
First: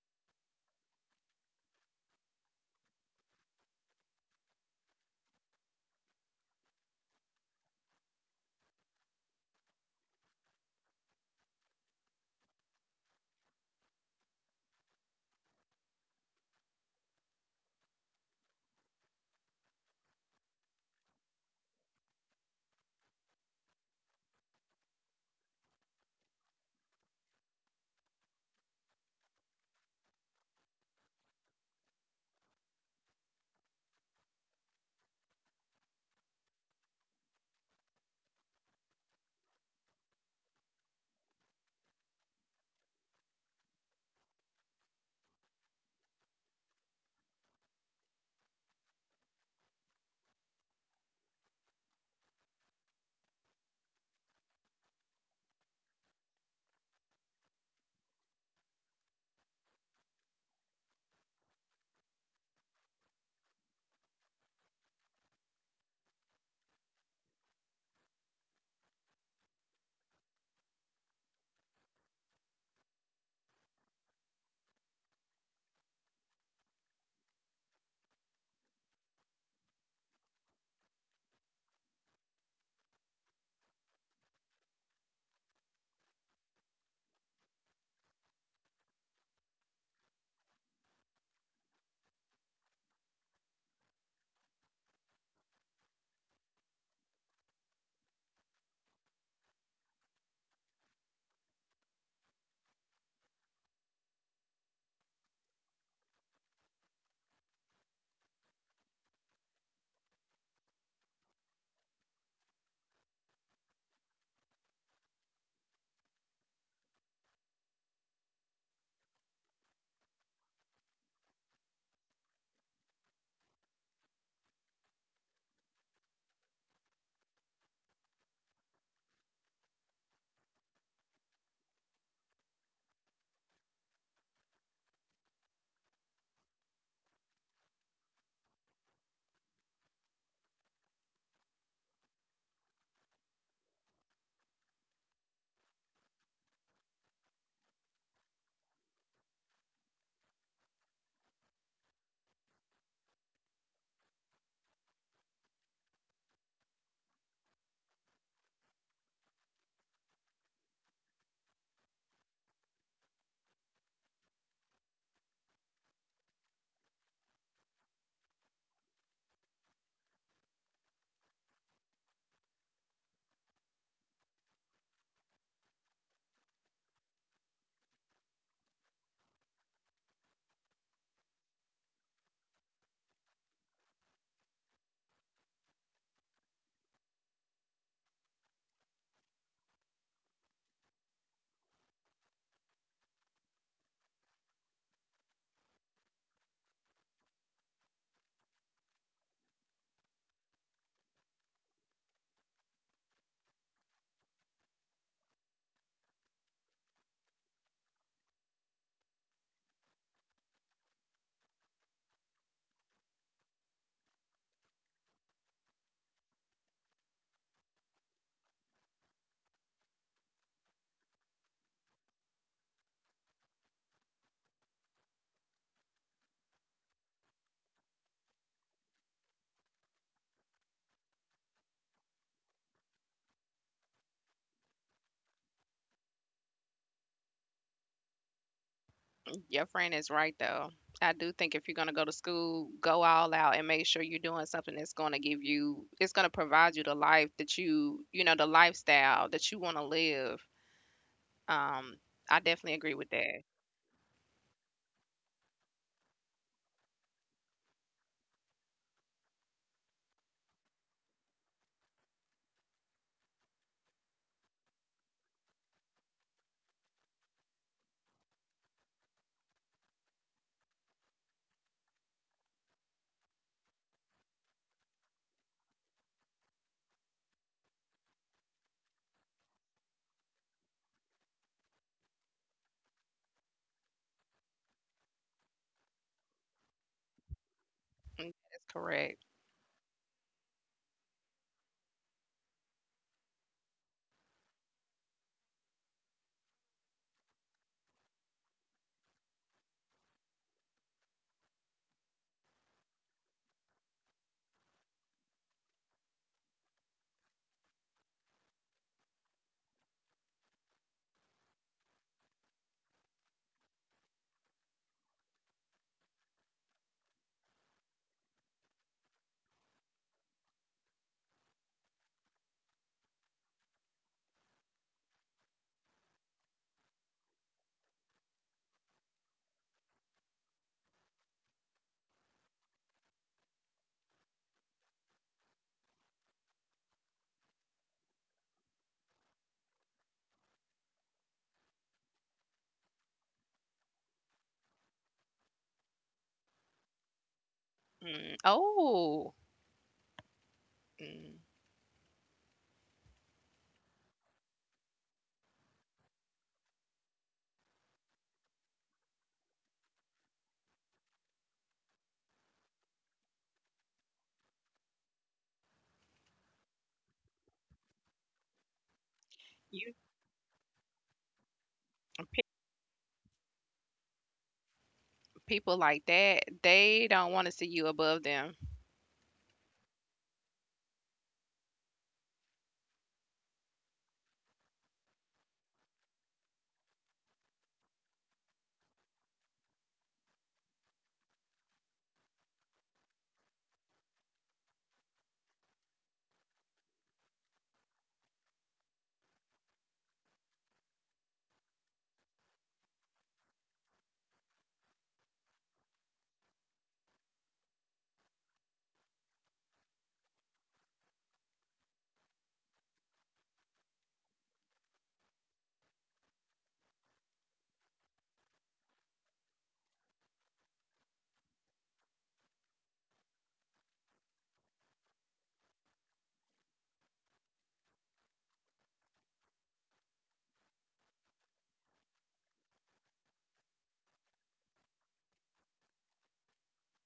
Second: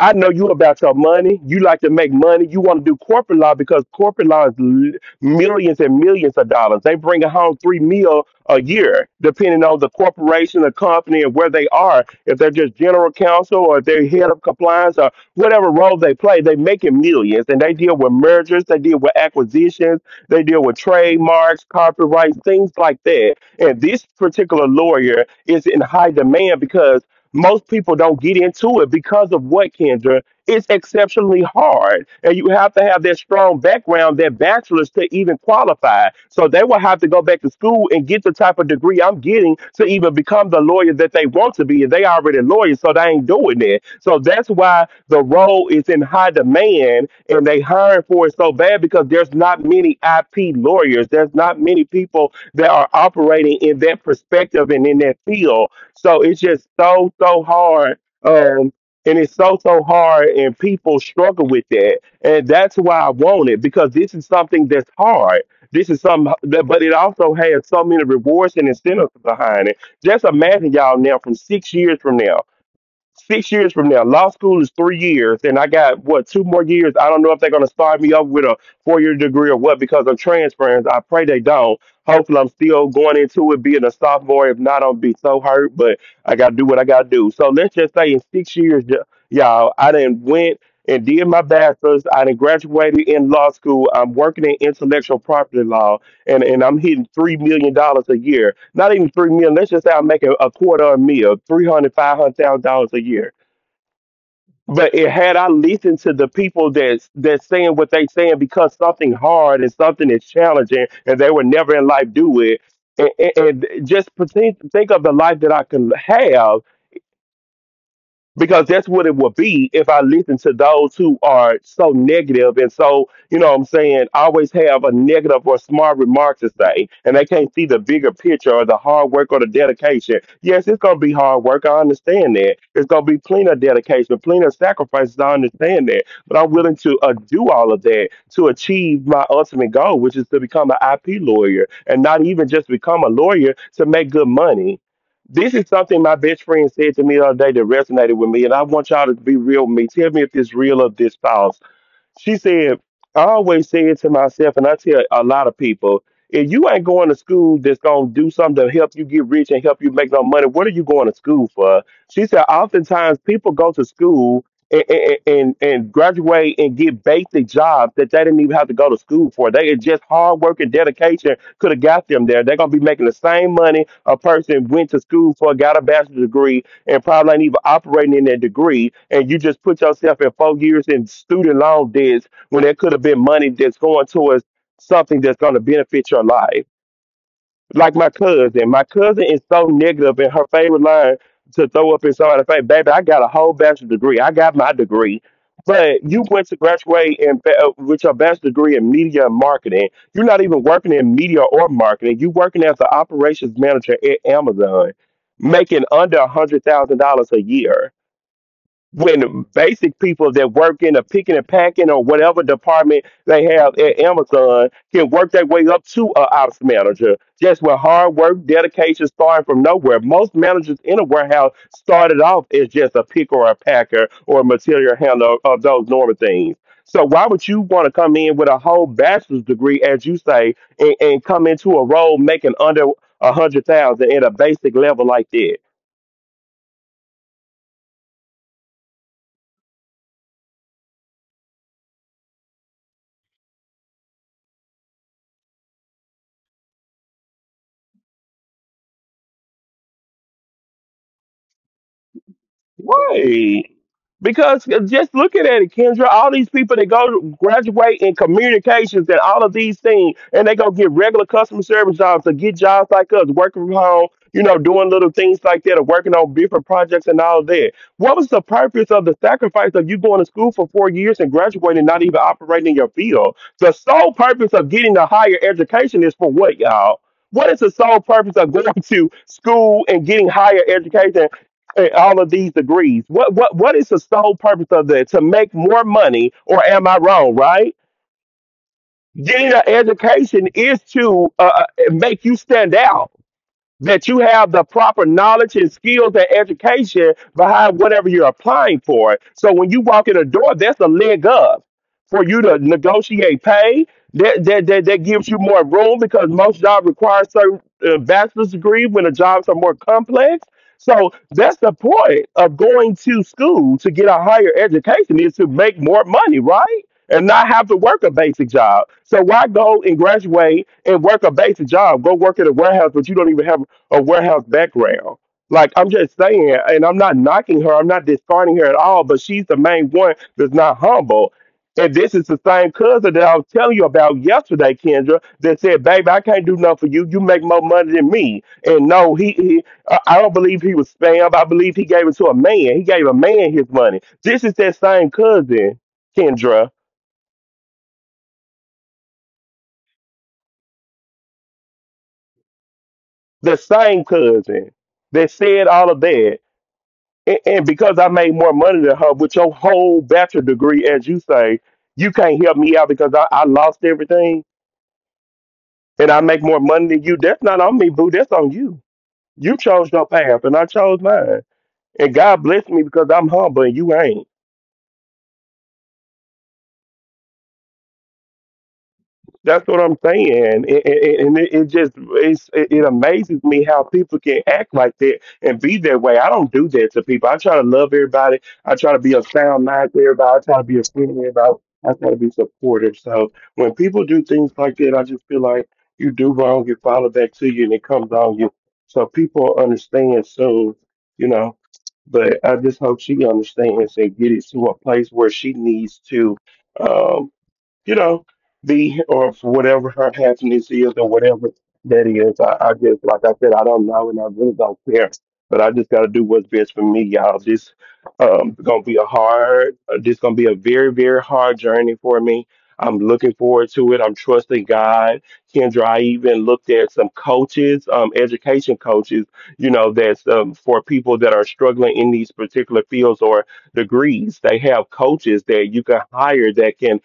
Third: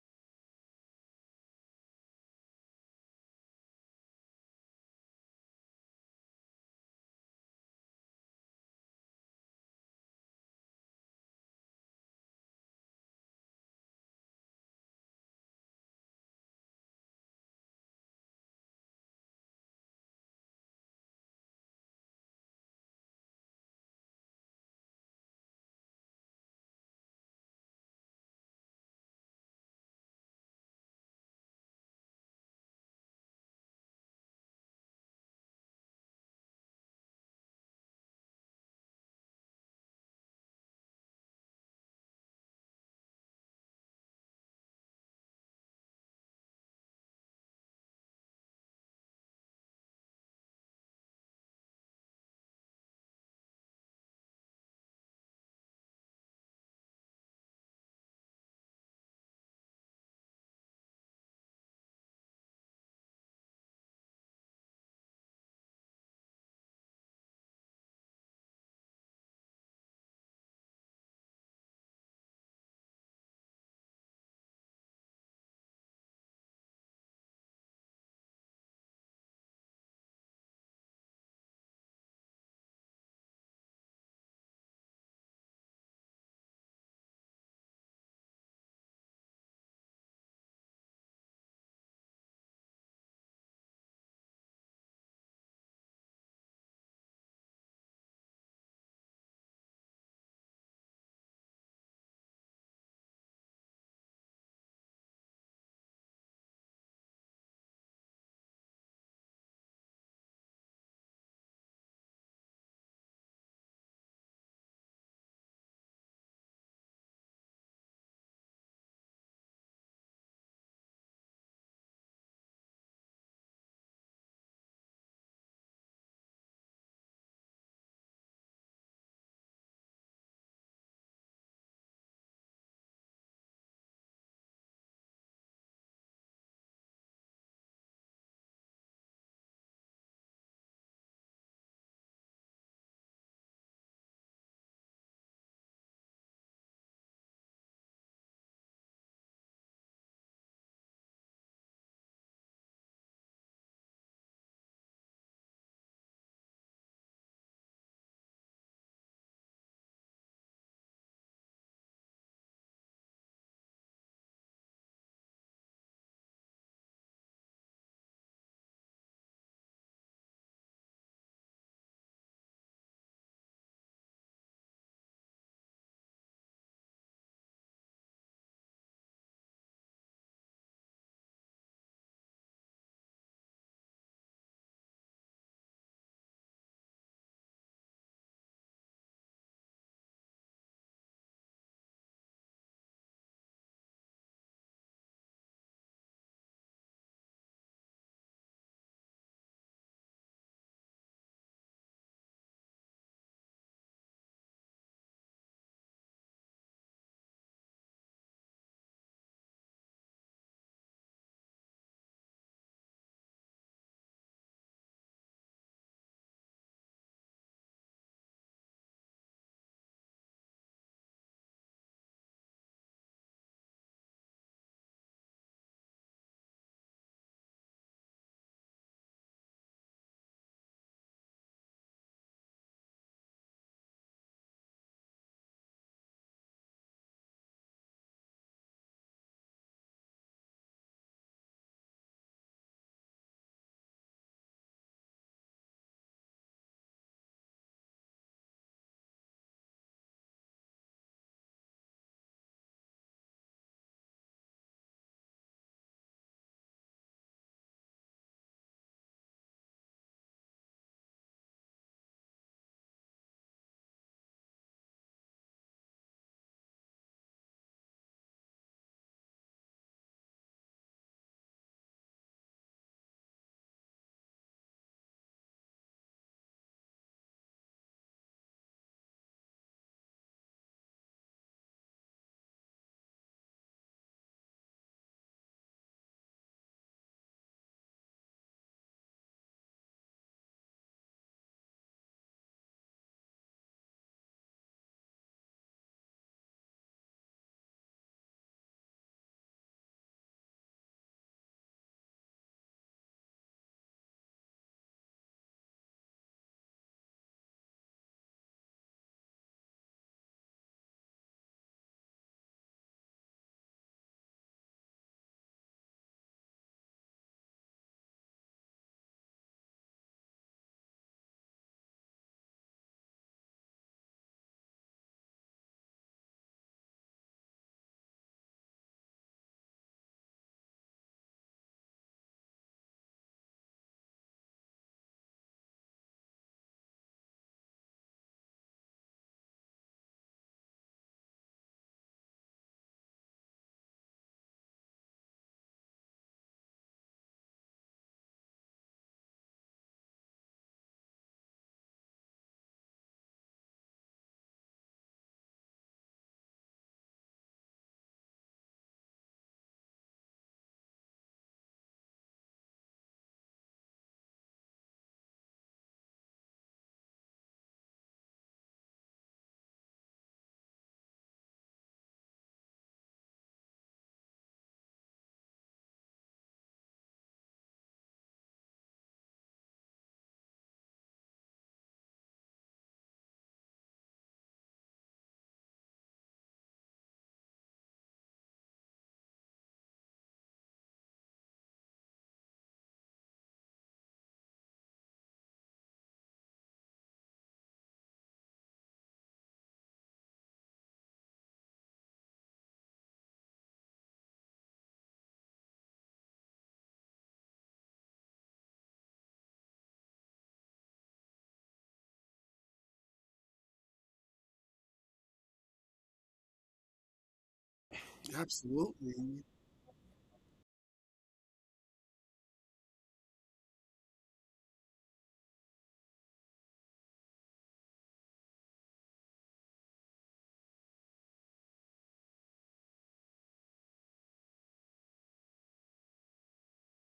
I know you about your money. You like to make money. You want to do corporate law, because corporate law is l- millions and millions of dollars. They bring home three mil a year, depending on the corporation, the company, and where they are. If they're just general counsel, or if they're head of compliance, or whatever role they play, they making millions. And they deal with mergers, they deal with acquisitions, they deal with trademarks, copyrights, things like that. And this particular lawyer is in high demand, because most people don't get into it because of what, Kendra? It's exceptionally hard. And you have to have that strong background, that bachelor's, to even qualify. So they will have to go back to school and get the type of degree I'm getting to even become the lawyer that they want to be. And they already lawyers, so they ain't doing that. So that's why the role is in high demand and they hiring for it so bad, because there's not many I P lawyers. There's not many people that are operating in that perspective and in that field. So it's just so so hard. Um, and it's so so hard, and people struggle with that, and that's why I want it, because this is something that's hard. This is something that, but it also has so many rewards and incentives behind it. Just imagine, y'all, now from six years from now, six years from now. Law school is three years, and I got what, two more years. I don't know if they're gonna start me up with a four year degree or what, because I'm transferring. I pray they don't. Hopefully, I'm still going into it being a sophomore. If not, I'll be so hurt. But I gotta do what I gotta do. So let's just say in six years, y- y'all, I done went and did my bachelor's. I done graduated in law school. I'm working in intellectual property law, and, and I'm hitting three million dollars a year. Not even three million. Let's just say I'm making a quarter a meal, three hundred, five hundred thousand dollars a year. But it, had I listened to the people that's that's saying what they saying, because something hard and something is challenging, and they would never in life do it. And, and, and just pretend, think of the life that I can have because that's what it would be if I listen to those who are so negative and so, you know what I'm saying, always have a negative or smart remark to say, and they can't see the bigger picture or the hard work or the dedication. Yes, it's going to be hard work. I understand that. It's going to be plenty of dedication, plenty of sacrifices. I understand that. But I'm willing to uh, do all of that to achieve my ultimate goal, which is to become an I P lawyer and not even just become a lawyer to make good money. This is something my best friend said to me the other day that resonated with me, and I want y'all to be real with me. Tell me if it's real or this false. She said, I always say it to myself, and I tell a lot of people, if you ain't going to school that's going to do something to help you get rich and help you make no money, what are you going to school for? She said, oftentimes people go to school and, and, and, and graduate and get basic jobs that they didn't even have to go to school for. They it's just hard work and dedication could have got them there. They're going to be making the same money a person went to school for, got a bachelor's degree, and probably ain't even operating in that degree. And you just put yourself in four years in student loan debts when there could have been money that's going towards something that's going to benefit your life like my cousin. My cousin is so negative, and her favorite line to throw up in somebody's face, "Baby, I got a whole bachelor degree. I got my degree." But you went to graduate and uh, with your bachelor degree in media and marketing. You're not even working in media or marketing. You're working as the operations manager at Amazon, making under a hundred thousand dollars a year when basic people that work in a picking and packing or whatever department they have at Amazon can work their way up to a ops manager. Just with hard work, dedication, starting from nowhere. Most managers in a warehouse started off as just a picker or a packer or a material handler of those normal things. So why would you want to come in with a whole bachelor's degree, as you say, and, and come into a role making under a hundred thousand at a basic level like that? Your friend is right though. I do think if you're going to go to school, go all out and make sure you're doing something that's going to give you, it's going to provide you the life that you, you know, the lifestyle that you want to live. Um, I definitely agree with that. Right. Because uh, just looking at it, Kendra, all these people that go to graduate in communications and all of these things, and they go get regular customer service jobs or get jobs like us, working from home, you know, doing little things like that or working on different projects and all that. What was the purpose of the sacrifice of you going to school for four years and graduating and not even operating in your field? The sole purpose of getting a higher education is for what, y'all? What is the sole purpose of going (laughs) to school and getting higher education eh, all of these degrees. What what what is the sole purpose of that? To make more money, or am I wrong? Right? Mm, that's correct. Getting an education is to uh, uh, make you stand out that you have the proper knowledge and skills and education behind whatever you're applying for. So when you walk in the door, that's a leg up for you to negotiate pay. That that that, that gives you more room because most jobs require certain uh, bachelor's degree when the jobs are more complex. So that's the point of going to school to get a higher education is to make more money, right? And not have to work a basic job. So why go and graduate and work a basic job. Go work at a warehouse, but you don't even have a warehouse background. Like I'm just saying, and I'm not knocking her, I'm not discarding her at all, but she's the main one that's not humble. And this is the same cousin that I was telling you about yesterday, Kendra, that said, "Baby, I can't do nothing for you. You make more money than me." And no, he, he I I don't believe he was spammed. I believe he gave it to a man. He gave a man his money. This is that same cousin, Kendra, Mm. Oh, mm. the same cousin that said all of that and, and because I made more money than her, with your whole bachelor degree, as you say, you can't help me out because I, I lost everything and I make more money than you. That's not on me, boo. That's on you. You chose you your path and I chose mine. And God pe- blessed me because I'm humble and you ain't. People like that, they don't want to see you above them. That's what I'm saying, and, and it, it just it's, it, it amazes me how people can act like that and be that way. I don't do that to people. I try to love everybody. I try to be a sound mind to everybody. I try to be a friend to everybody. I try to be supportive. So when people do things like that, I just feel like you do wrong, you follow back to you, and it comes on you. So people understand soon, you know. But I just hope she understands and get it to a place where she needs to. um, you know, be or for whatever her happiness is or whatever that is. I, I just, like I said, I don't know and I really don't care. But I just got to do what's best for me, y'all. This um gonna be a Absolutely. hard. uh, This gonna be a very, very hard journey for me. I'm looking forward to it. I'm trusting God. Kendra, I even looked at some coaches, um, education coaches, you know, that's um, for people that are struggling in these particular fields or degrees. They have coaches that you can hire that can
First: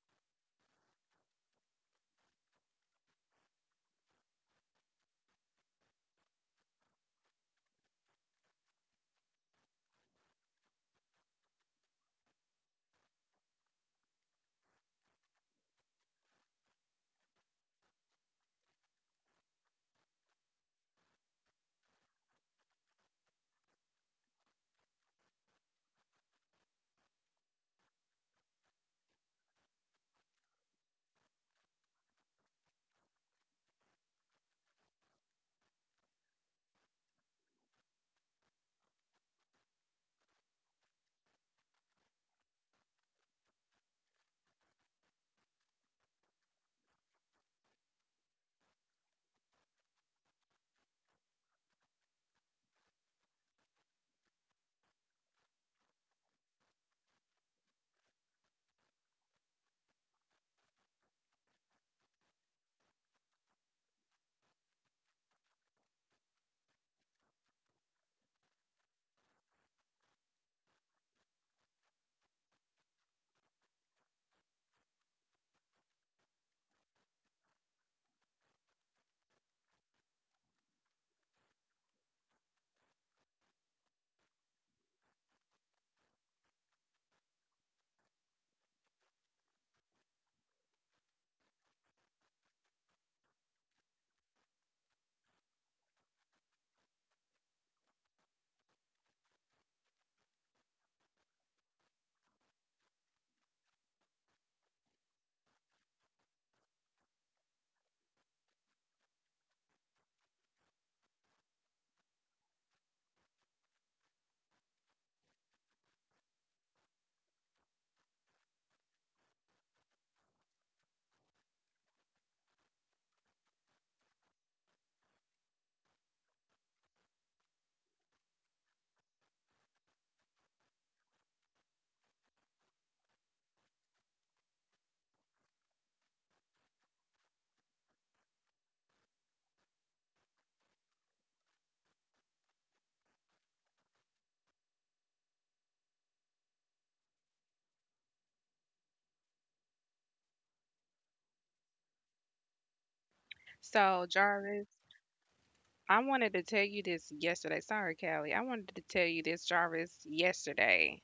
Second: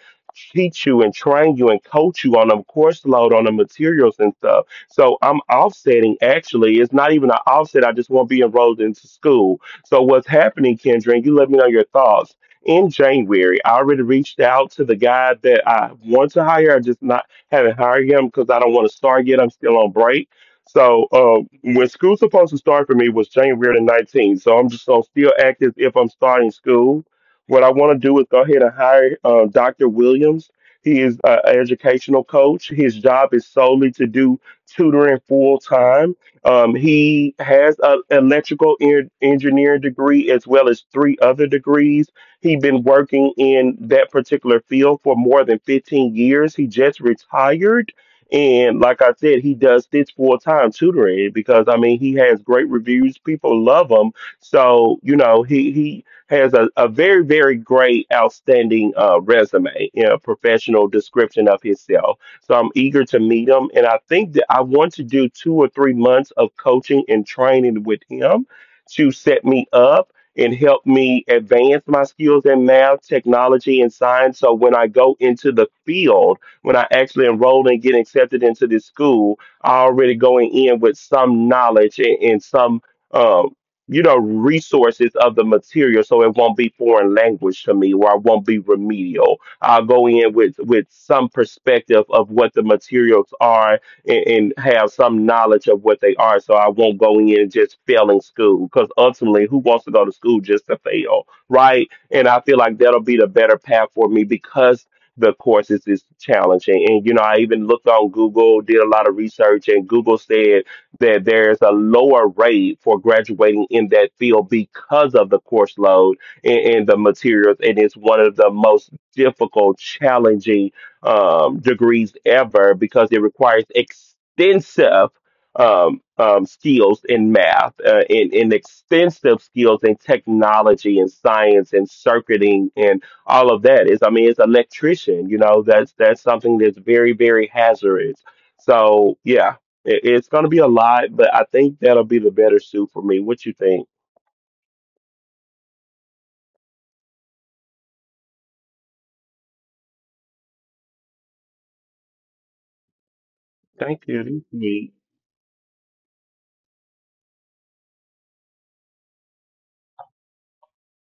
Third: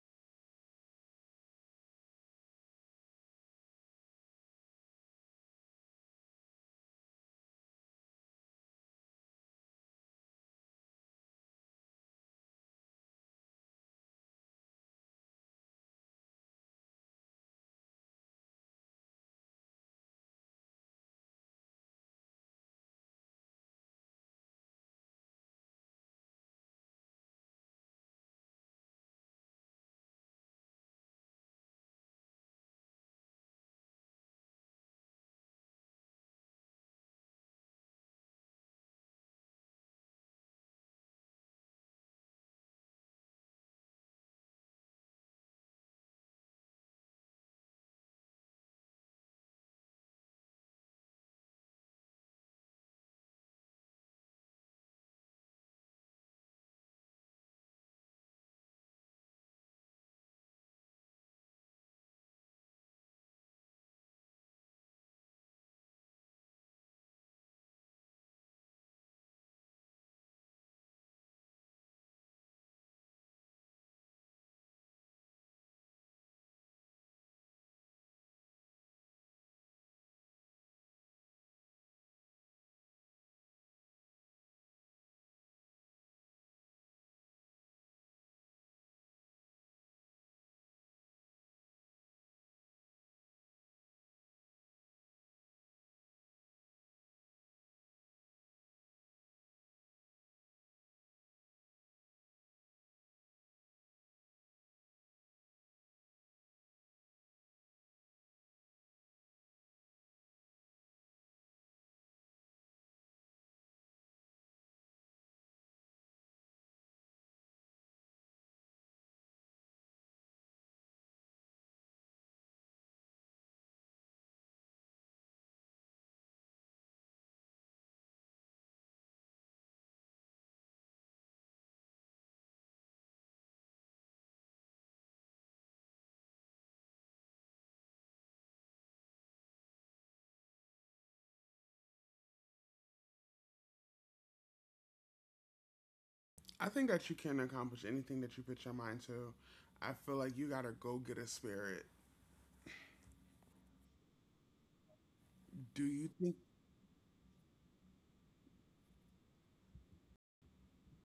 teach you and train you and coach you on them course load on the materials and stuff. So I'm offsetting actually. It's not even an offset. I just want to be enrolled into school. So what's happening, Kendra, and you let me know your thoughts. In January, I already reached out to the guy that I want to hire. I just not haven't hired him because I don't want to start yet. I'm still on break. So um, when school's supposed to start for me was January the nineteenth. So I'm just gonna still act as if I'm starting school. What I want to do is go ahead and hire uh, doctor Williams. He is an educational coach. His job is solely to do tutoring full time. Um, he has an electrical en- engineering degree as well as three other degrees. He's been working in that particular field for more than fifteen years. He just retired. And like I said, he does this full time tutoring because I mean he has great reviews. People love him. So you know he he has a, a very, very great, outstanding uh, resume, you know, professional description of himself. So I'm eager to meet him. And I think that I want to do two or three months of coaching and training with him to set me up and help me advance my skills in math, technology, and science. So when I go into the field, when I actually enroll and get accepted into this school, I already going in with some knowledge and, and some um, you know, resources of the material so it won't be foreign language to me or I won't be remedial. I'll go in with, with some perspective of what the materials are and, and have some knowledge of what they are so I won't go in just failing school because ultimately who wants to go to school just to fail, right? And I feel like that'll be the better path for me because the courses is challenging. And, you know, I even looked on Google, did a lot of research and Google said that there's a lower rate for graduating in that field because of the course load and, and the materials. And it's one of the most difficult, challenging um, degrees ever because it requires extensive um, um, skills in math, uh, in, in extensive skills in technology and science and circuiting and all of that. Is I mean, it's electrician. You know, that's that's something that's very very hazardous. So yeah, it- it's going to be a lot, but I think that'll be the better suit for me. What you think? I think that you can accomplish anything that you put your mind to. I feel like you got to go get a spirit. Thank So, you. Jarvis, Do I you think wanted to tell you this yesterday. Sorry, Callie. I wanted to tell you this, Jarvis, yesterday.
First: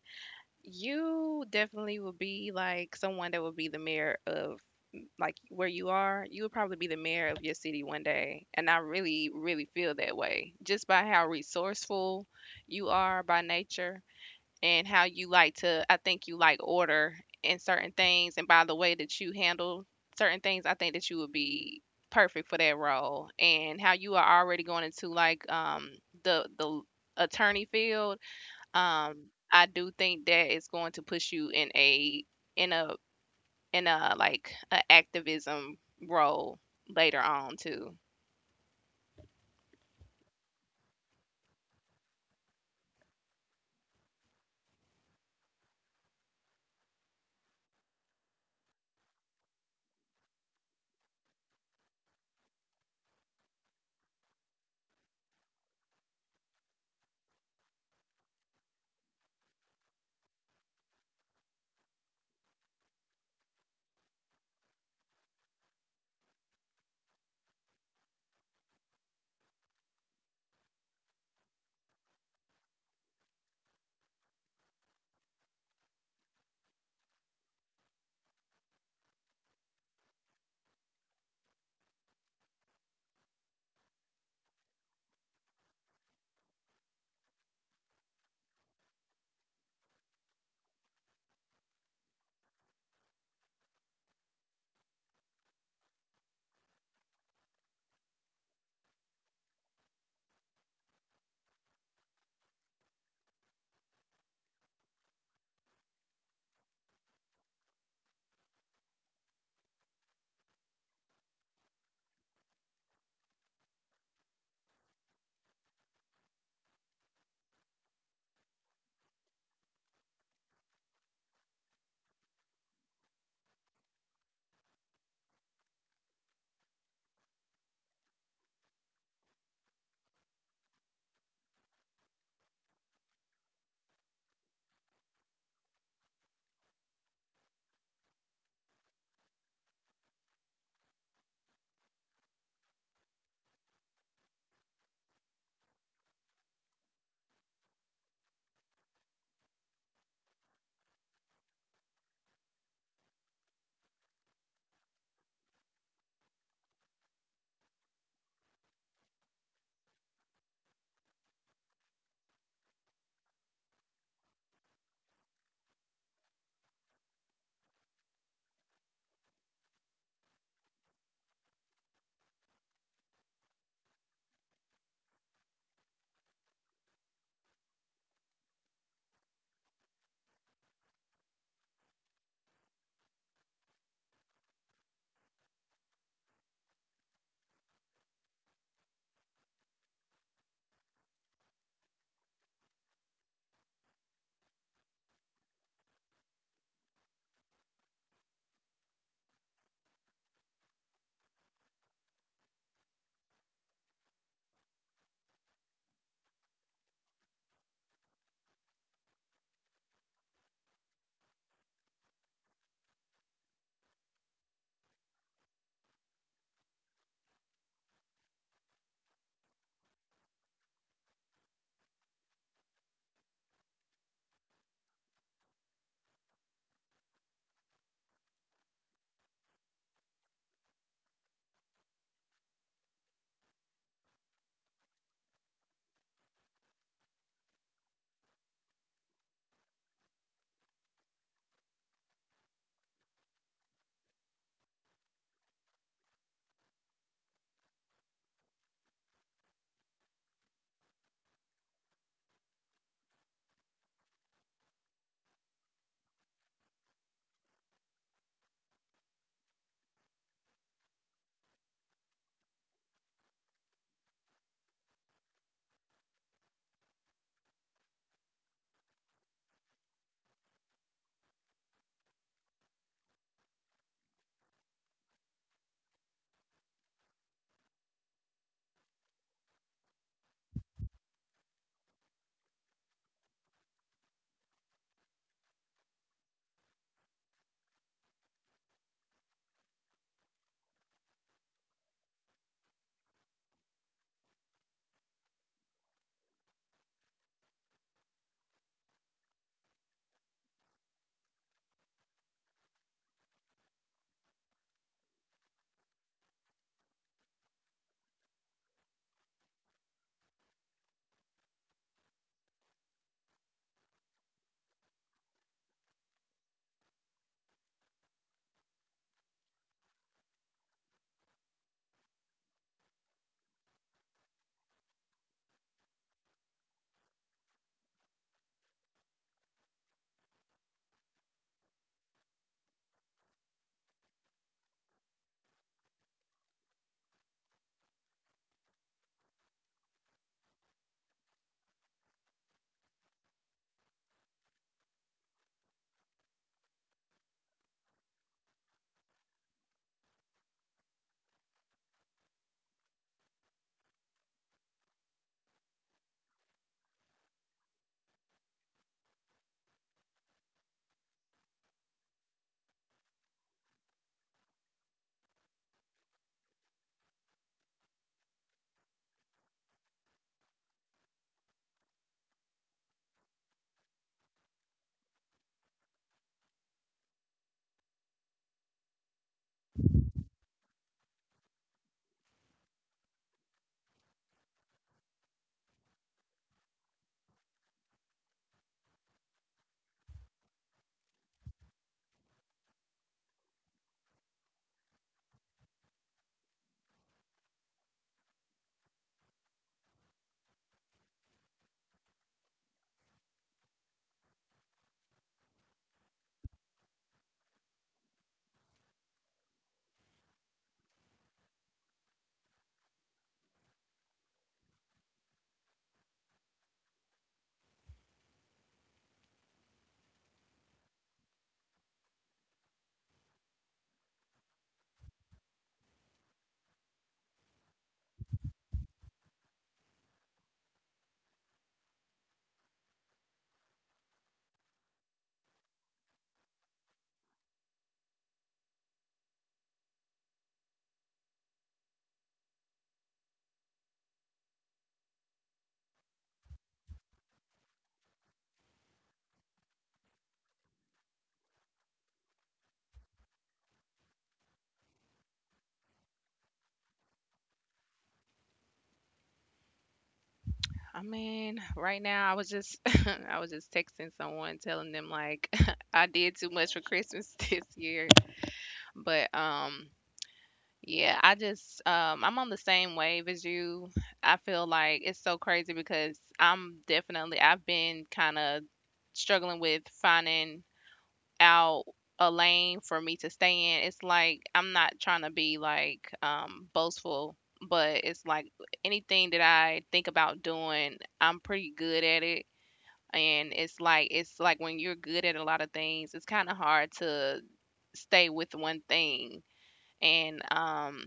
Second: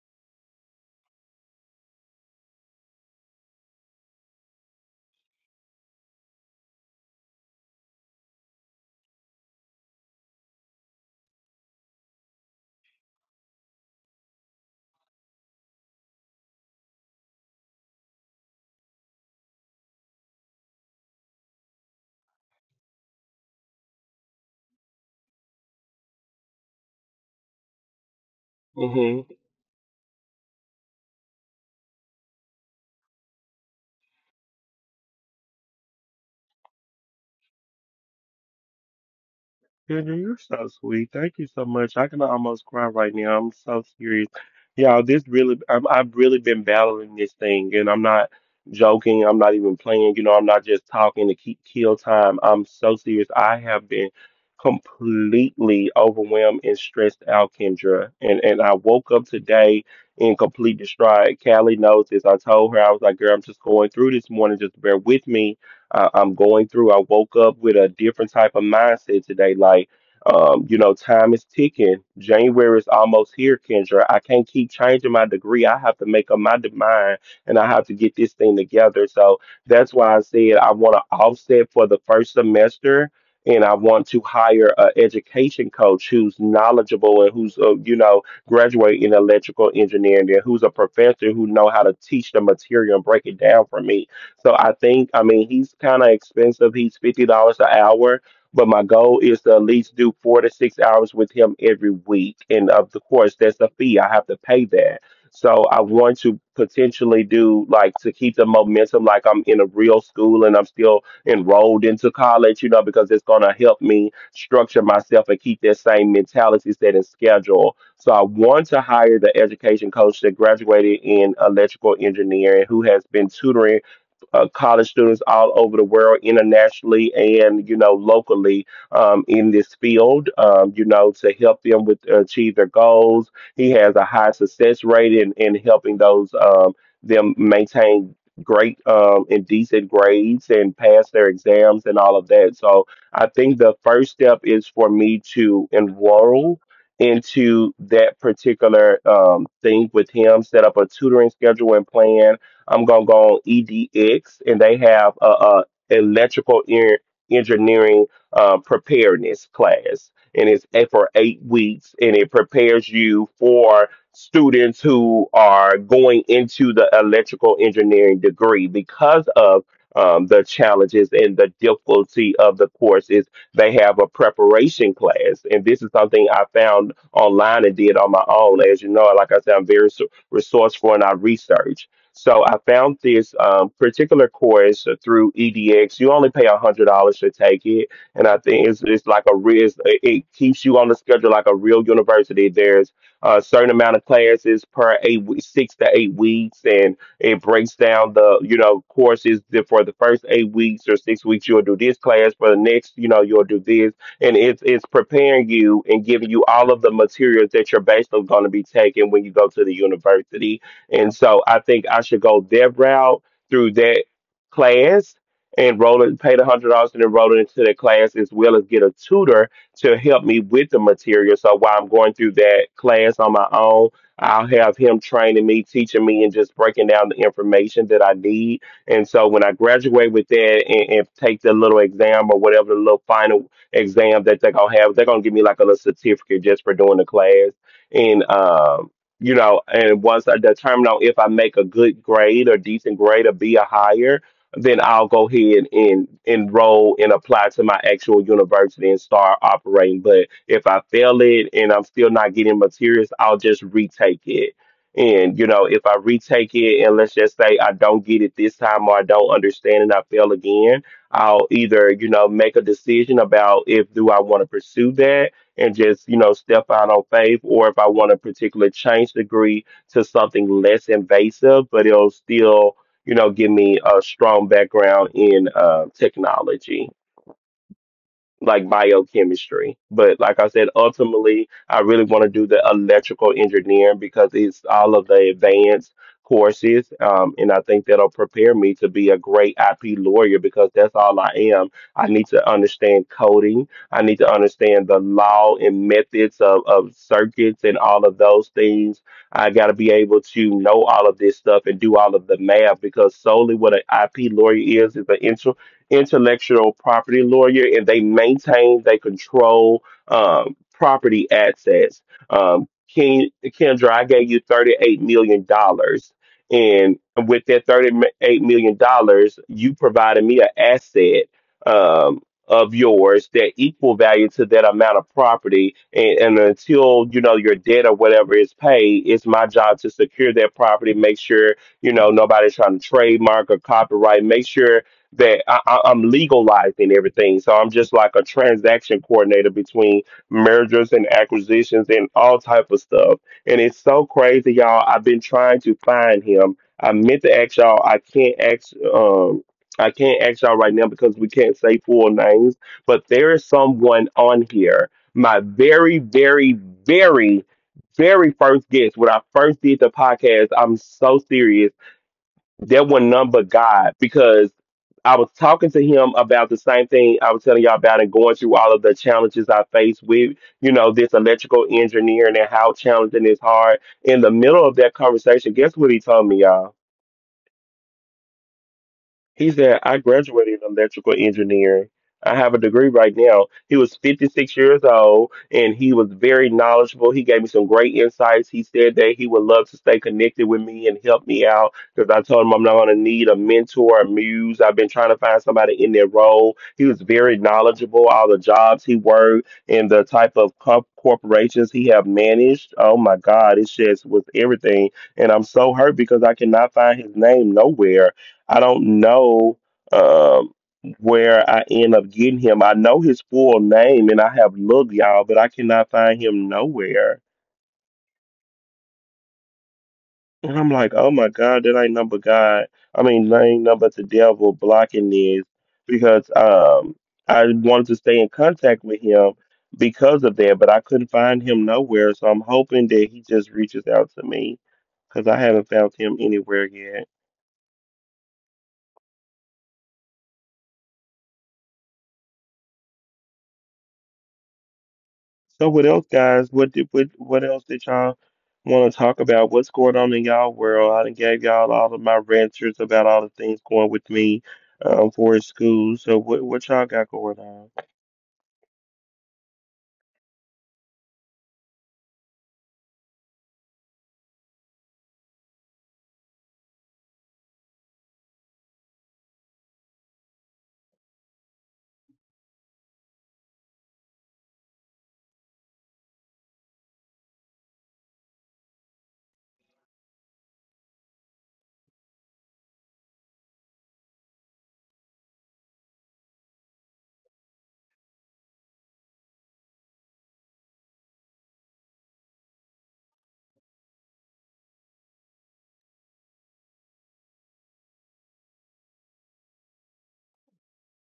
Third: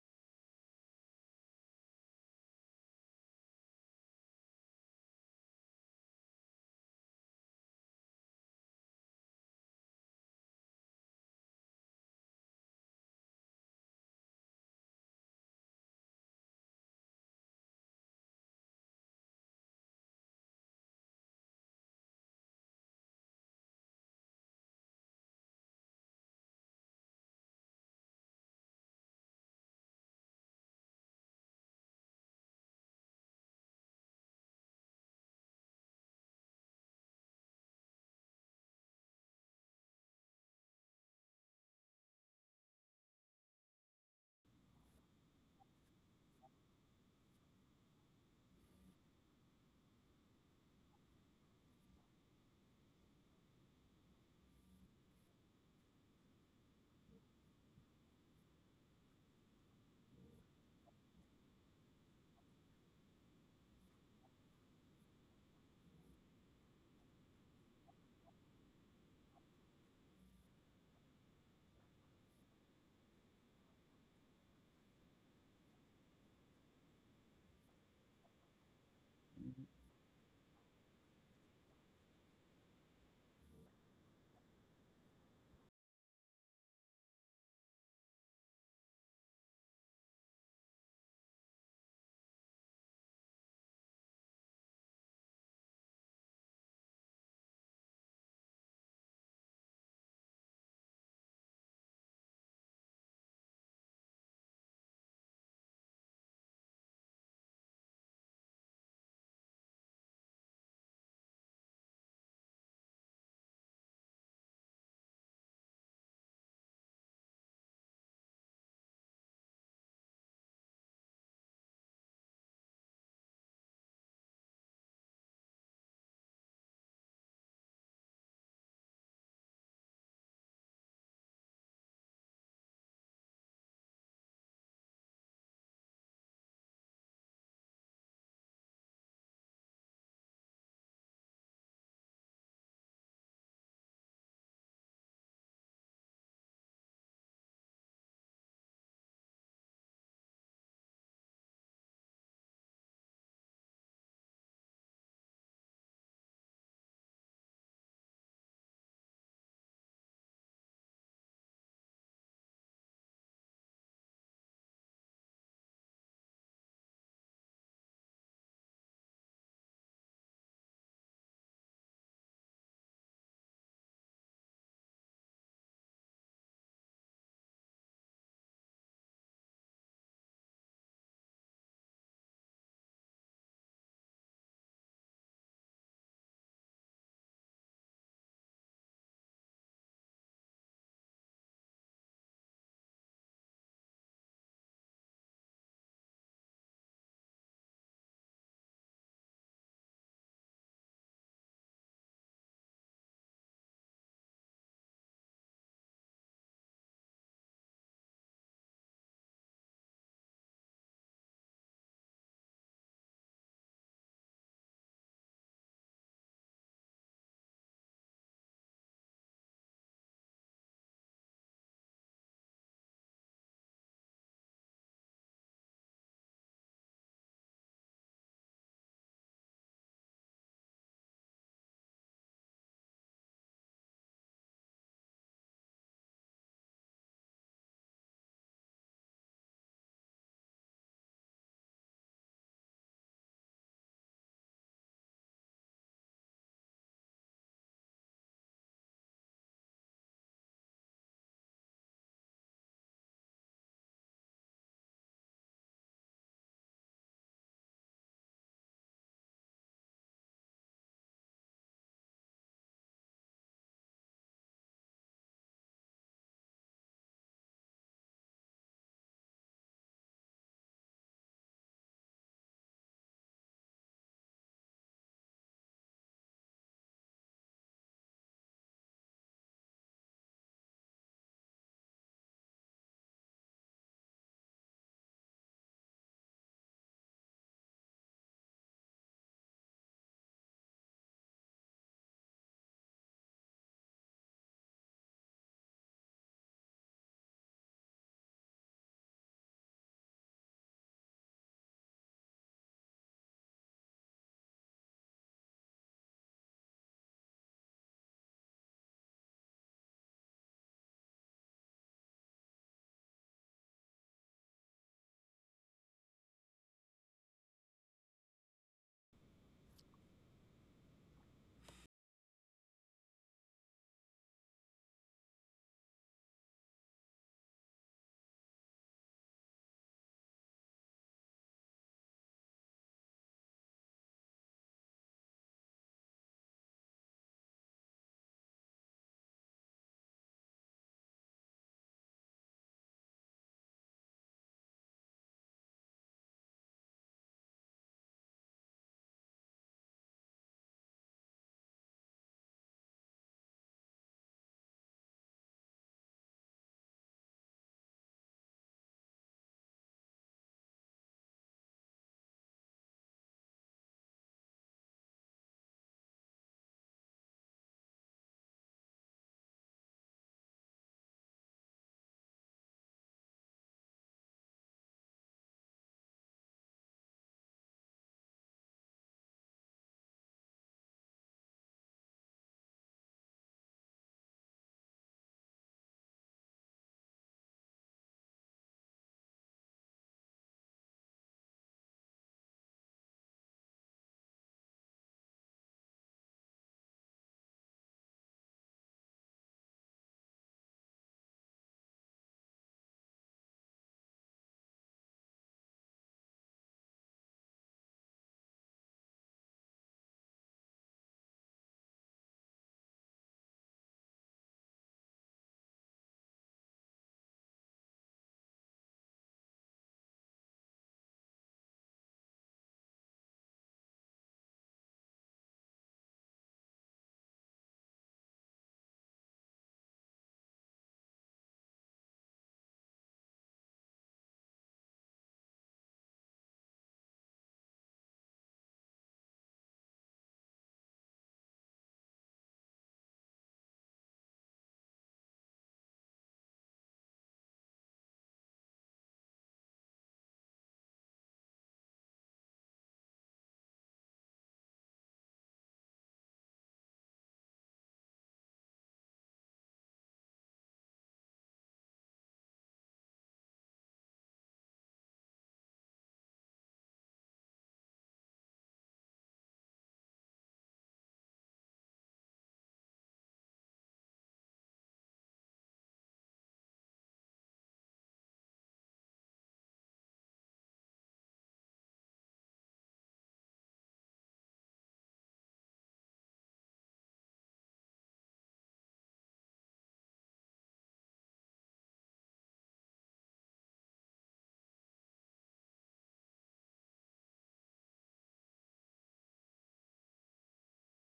You definitely would be like someone that would be the mayor of like where you are. You would probably be the mayor of your city one day. And I really, really feel that way just by how resourceful you are by nature and how you like to, I think you like order in certain things, and by the way that you handle certain things, I think that you would be perfect for that role. And how you are already going into like um the the attorney field. Um Mm-hmm. I do think that it's going to push you in a in a in a like a activism role later on too. Kendra, you're so sweet. Thank you so much. I can almost cry right now. I'm so serious. Y'all, this really, I'm, I've really been battling this thing, and I'm not joking. I'm not even playing. You know, I'm not just talking to keep kill time. I'm so serious. I have been completely overwhelmed and stressed out, Kendra. And and I woke up today in complete distraught. Callie knows this. I told her, I was like, girl, I'm just going through this morning. Just bear with me. I, I'm going through. I woke up with a different type of mindset today. Like, um, you know, time is ticking. January is almost here, Kendra. I can't keep changing my degree. I have to make up my de- mind, and I have to get this thing together. So that's why I said I want to offset for the first semester. And I want to hire an education coach who's knowledgeable and who's, uh, you know, graduate in electrical engineering and who's a professor who know how to teach the material and break it down for me. So I think, I mean, he's kind of expensive. He's fifty dollars an hour, but my goal is to at least do four to six hours with him every week. And of the course, that's a fee. I have to pay that. So I want to potentially do, like, to keep the momentum, like I'm in a real school and I'm still enrolled into college, you know, because it's gonna help me structure myself and keep that same mentality set and schedule. So I want to hire the education coach that graduated in electrical engineering who has been tutoring uh, college students all over the world, internationally and you know locally, um, in this field. Um, you know to help them with, uh, achieve their goals. He has a high success rate in, in helping those, um, them maintain great, um, and decent grades and pass their exams and all of that. So I think the first step is for me to enroll into that particular, um, thing with him, set up a tutoring schedule and plan. I'm gonna go on E D X, and they have a, a electrical en- engineering, uh, preparedness class, and it's eight- for eight weeks, and it prepares you for students who are going into the electrical engineering degree because of, um, the challenges and the difficulty of the course is they have a preparation class. And this is something I found online and did on my own. As you know, like I said, I'm very s- resourceful, and I research. So I found this, um, particular course through E D X. You only pay a hundred dollars to take it, and I think it's it's like a real— it's- it keeps you on the schedule like a real university. There's a certain amount of classes per eight we- six to eight weeks, and it breaks down the, you know courses, that for the first eight weeks or six weeks you'll do this class, for the next, you know you'll do this, and it's it's preparing you and giving you all of the materials that you're basically going to be taking when you go to the university. And so I think I should go their route through that class and roll it, pay the hundred dollars and enroll it into that class as well as get a tutor to help me with the material. So while I'm going through that class on my own, I'll have him training me, teaching me, and just breaking down the information that I need. And so when I graduate with that and, and take the little exam, or whatever the little final exam that they're gonna have, they're gonna give me like a little certificate just for doing the class. And um you know, and once I determine on if I make a good grade or decent grade or be a higher, then I'll go ahead and enroll and apply to my actual university and start operating. But if I fail it and I'm still not getting materials, I'll just retake it. And you know, if I retake it and let's just say I don't get it this time or I don't understand and I fail again, I'll either, you know, make a decision about if do I want to pursue that and just, you know, step out on faith, or if I want a particular change degree to something less invasive, but it'll still, you know, give me a strong background in, uh, technology, like biochemistry. But like I said, ultimately, I really want to do the electrical engineering because it's all of the advanced courses. Um, and I think that'll prepare me to be a great I P lawyer because that's all I am. I need to understand coding, I need to understand the law and methods of, of circuits and all of those things. I got to be able to know all of this stuff and do all of the math because solely what an I P lawyer is is an intro intellectual property lawyer, and they maintain, they control, um, property assets. Um, Ken, Kendra, I gave you thirty-eight million dollars dollars. And with that thirty-eight million dollars, dollars, you provided me an asset, um, of yours that equal value to that amount of property. And, and until, you know, your debt or whatever is paid, it's my job to secure that property, make sure, you know, nobody's trying to trademark or copyright, make sure that I, I, I'm legalizing everything. So I'm just like a transaction coordinator between mergers and acquisitions and all type of stuff. And it's so crazy, y'all. I've been trying to find him. I meant to ask y'all. I can't ask. Um, I can't ask y'all right now because we can't say full names. But there is someone on here. My very, very, very, very first guest. When I first did the podcast, I'm so serious. There was none but God because I was talking to him about the same thing I was telling y'all about and going through all of the challenges I faced with, you know, this electrical engineering and how challenging it's hard. In the middle of that conversation, guess what he told me, y'all? He said, I graduated in electrical engineering. I have a degree right now. He was fifty-six years old and he was very knowledgeable. He gave me some great insights. He said that he would love to stay connected with me and help me out because I told him I'm not going to need a mentor, a muse. I've been trying to find somebody in their role. He was very knowledgeable, all the jobs he worked and the type of co- corporations he have managed. Oh my God, it's just was everything. And I'm so hurt because I cannot find his name nowhere. I don't know, um, where I end up getting him. I know his full name and I have looked, y'all, but I cannot find him nowhere. And I'm like, oh my God, that ain't number God. I mean, that ain't number the devil blocking this because, um, I wanted to stay in contact with him because of that, but I couldn't find him nowhere. So I'm hoping that he just reaches out to me because I haven't found him anywhere yet. So what else, guys? What did what what else did y'all want to talk about? What's going on in y'all world? I done gave y'all all of my ranters about all the things going with me, um, for school. So what what y'all got going on? I mean, right now I was just (laughs) I was just texting someone telling them like (laughs) I did too much for Christmas (laughs) this year. But um yeah, I just um I'm on the same wave as you. I feel like it's so crazy because I'm definitely I've been kind of struggling with finding out a lane for me to stay in. It's like I'm not trying to be like um boastful, but it's like anything that I think about doing, I'm pretty good at it. And it's like, it's like when you're good at a lot of things, it's kind of hard to stay with one thing. And um,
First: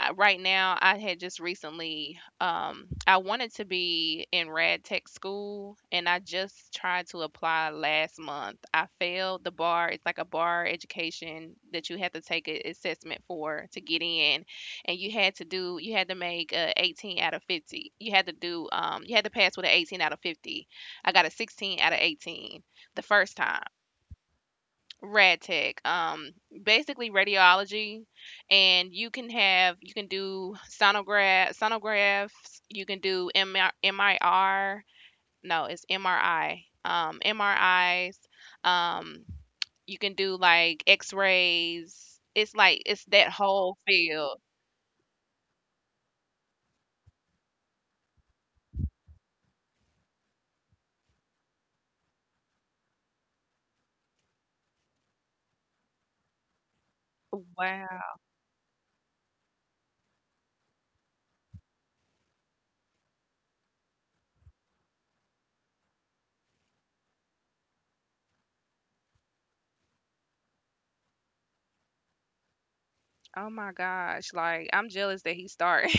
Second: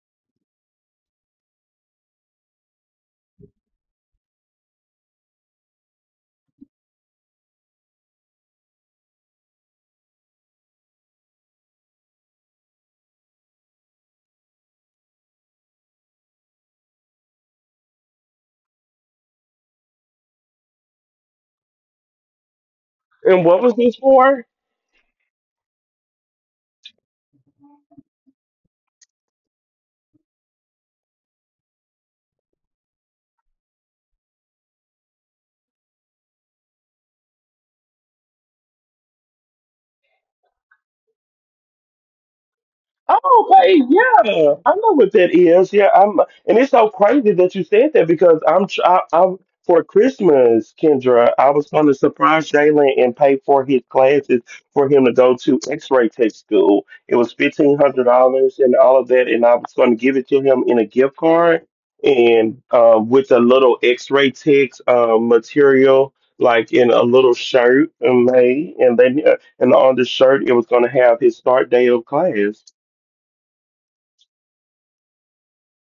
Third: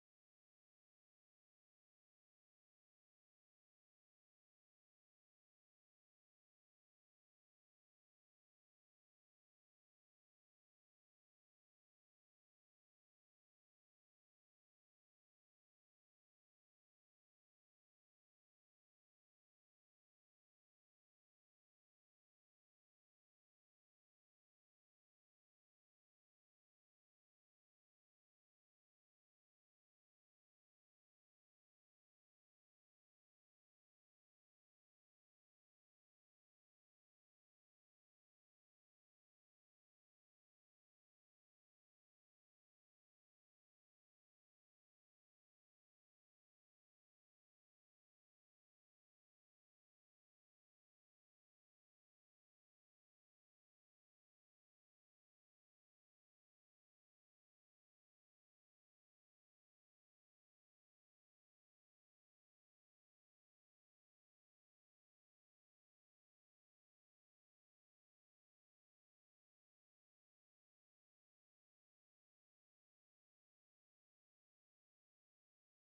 I- right now i had just recently um I wanted to be in rad tech school and I just tried to apply last month. I failed the bar. It's like a bar education that you have to take an assessment for to get in. And you had to do, you had to make a eighteen out of fifty. You had to do um you had to pass with an eighteen out of fifty. I got a sixteen out of eighteen the first And time. what was this for? Rad tech, um, basically radiology. And you can have, you can do sonograph sonographs, you can do M R, no, it's M R I, um, M R Is, um, you can do like X-rays. It's like it's that Oh, okay, whole field. yeah, I know what that is. Yeah, I'm, and it's so crazy that you said that because I'm, tr- I, I'm for Christmas, Kendra. I was going to surprise Jalen and pay for his classes for him to go to X-ray tech school. It was fifteen hundred Wow. dollars and all of that, and I was going to give it to him in a gift card and, uh, with a little X-ray tech, uh, material. Like, in a little shirt, and made, and then, uh, and on the shirt it was going to have his start day of class. Oh my gosh, like I'm jealous that he started.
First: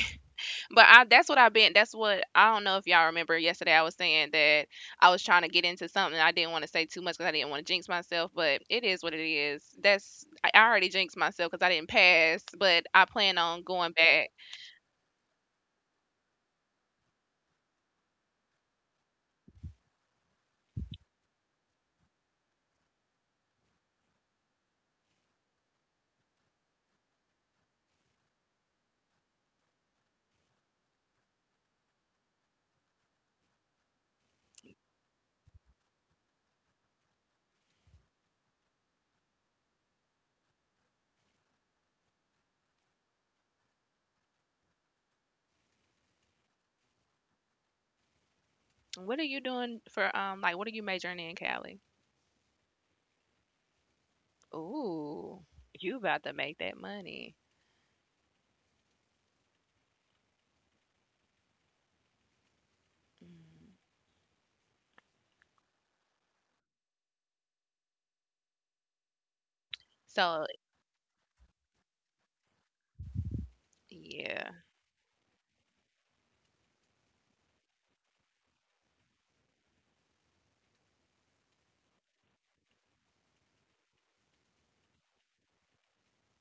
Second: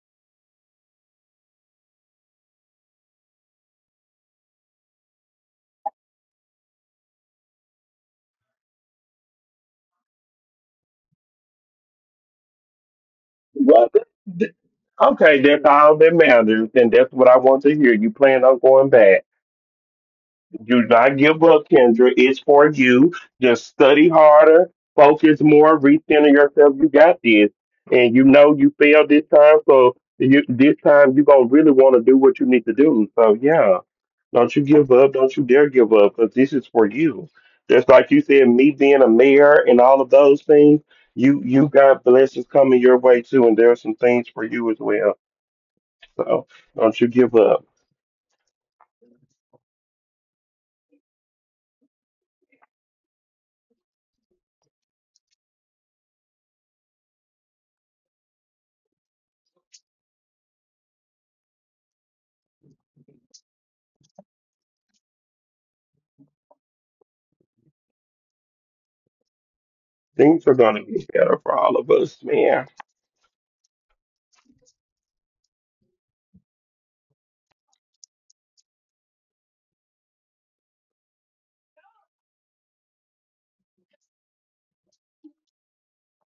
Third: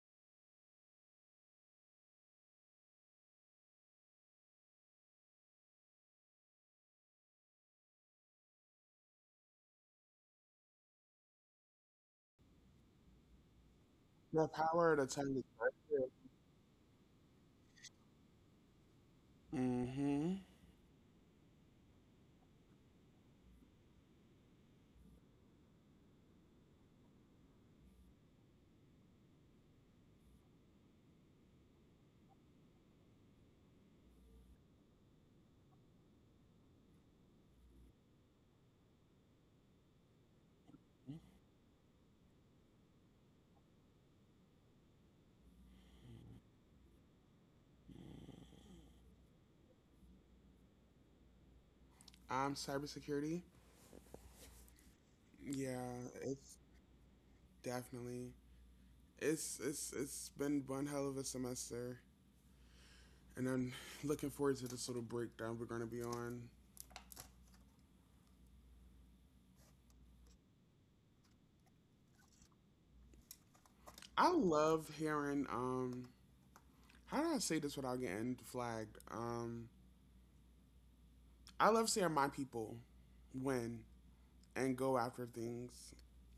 But I, that's what I've been, that's what — I don't know if y'all remember yesterday I was saying that I was trying to get into something. I didn't want to say too much because I didn't want to jinx myself, but it is what it is. That's — I I already jinxed myself because I didn't pass, but I plan on Well, going th- back. the th- power of the tongue okay, is that's all right that matters, and that's what I want to hear. You plan on going back. there? Mm-hmm. Do not give up, Kendra. It's for you. Just study harder, focus more, recenter yourself. You got this, and you know you failed this time, so, you, this time you're gonna really want to do what you need to do. So yeah. Don't you give up. Don't you dare give up because this is for you. Just like you said, me being a mayor and all of those things, you you got blessings coming your way too, and there are some things for you as well. So don't you give up. What are you doing for um like what are you majoring in, Callie? Um, cybersecurity. Ooh, you Yeah, about to it's make that money. definitely it's it's it's been one hell of a semester, and I'm Mm. (laughs) looking forward to this little breakdown we're gonna be on. So Things are gonna be better for all of us, man. I yeah. love hearing um how do I say this without getting flagged? Um, I love seeing my people win and go after things.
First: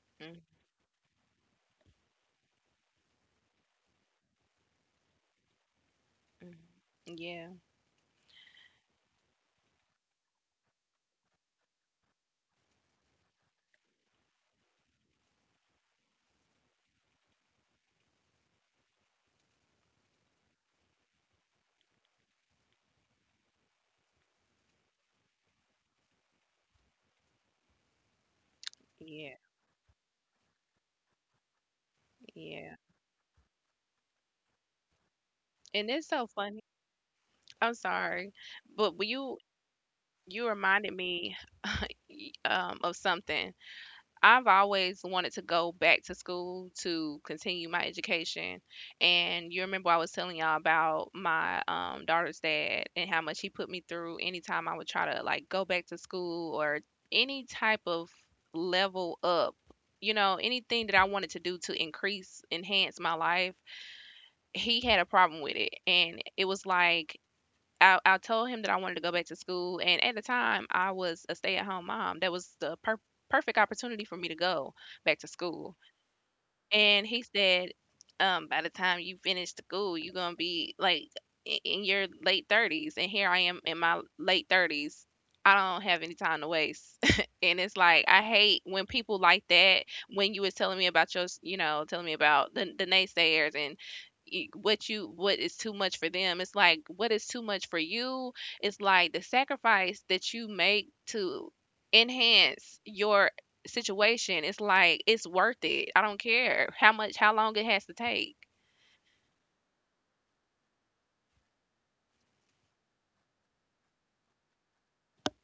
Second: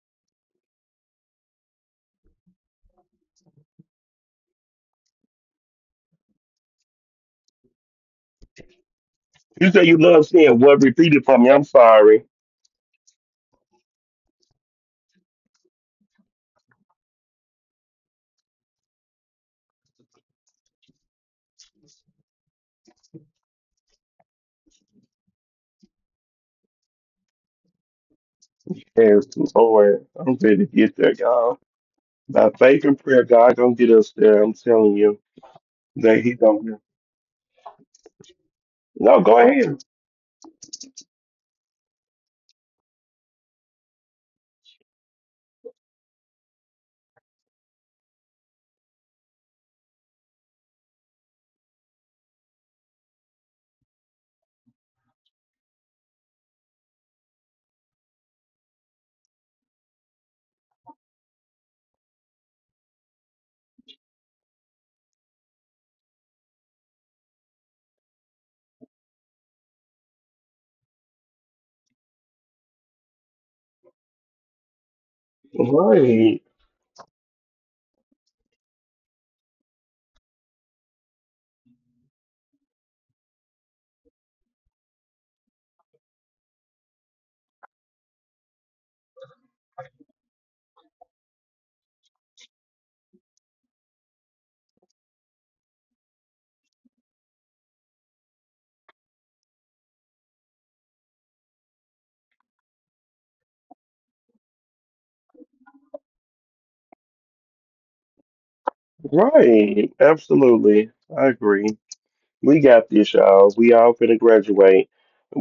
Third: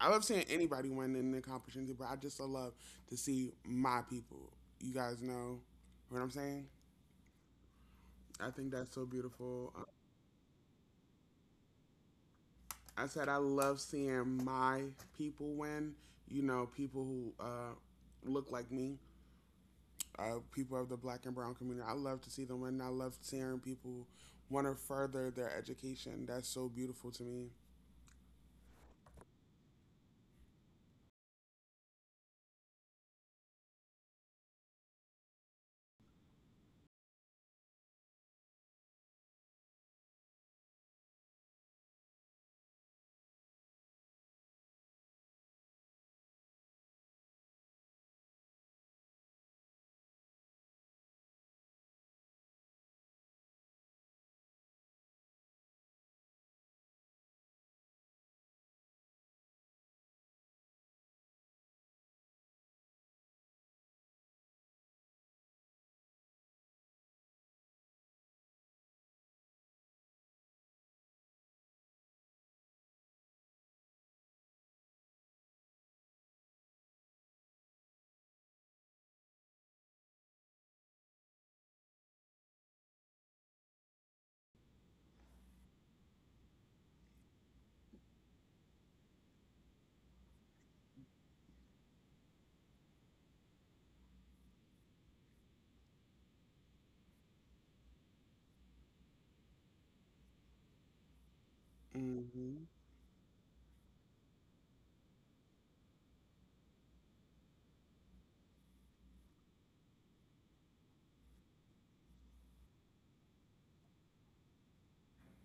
I love seeing Mm. anybody win and accomplish anything, but I just so love to see my people. You guys know what I'm saying? Mm. Yeah, I think that's so You beautiful. say you love seeing what? Repeated for me. I'm sorry. I said I love seeing my people win. You know, people who uh, look like me, uh, people of the Black and Brown community. I love to see them win. I love seeing people want to further their education. That's so beautiful to me. Yes, yeah, Lord, I'm ready to get there, y'all. By yeah. faith and prayer, God gonna get us there. I'm telling you And it's that so He funny. gonna. I'm sorry. But when No, you go ahead. you reminded me y- um, of something. I've always wanted to go back to school to continue my education. And you remember I was telling y'all about my um, daughter's dad and how much he put me through anytime I would try to like go back to school or any type of level up. You know, anything that I wanted to do to increase, enhance my life, he had a problem with it. And it was like I, I told him that I wanted to go back to school, and at the time, I was a stay-at-home mom. That was the per- perfect opportunity for me to go back to school. Right. And he said, um, by the time you finish school, you're gonna be like i- in your late thirties, and here I am in my late thirties. I don't have any time to waste. (laughs) And it's like I hate when people like that. When you was telling me about your, s- you know, telling me about the the naysayers and y- what you — what is too much for them, it's like what is too much for you. It's like the sacrifice that you make to Hmm. enhance your situation, it's like it's worth it. I don't care how much, how long it has to take. Right, absolutely. I agree. We got this, y'all. We all finna graduate.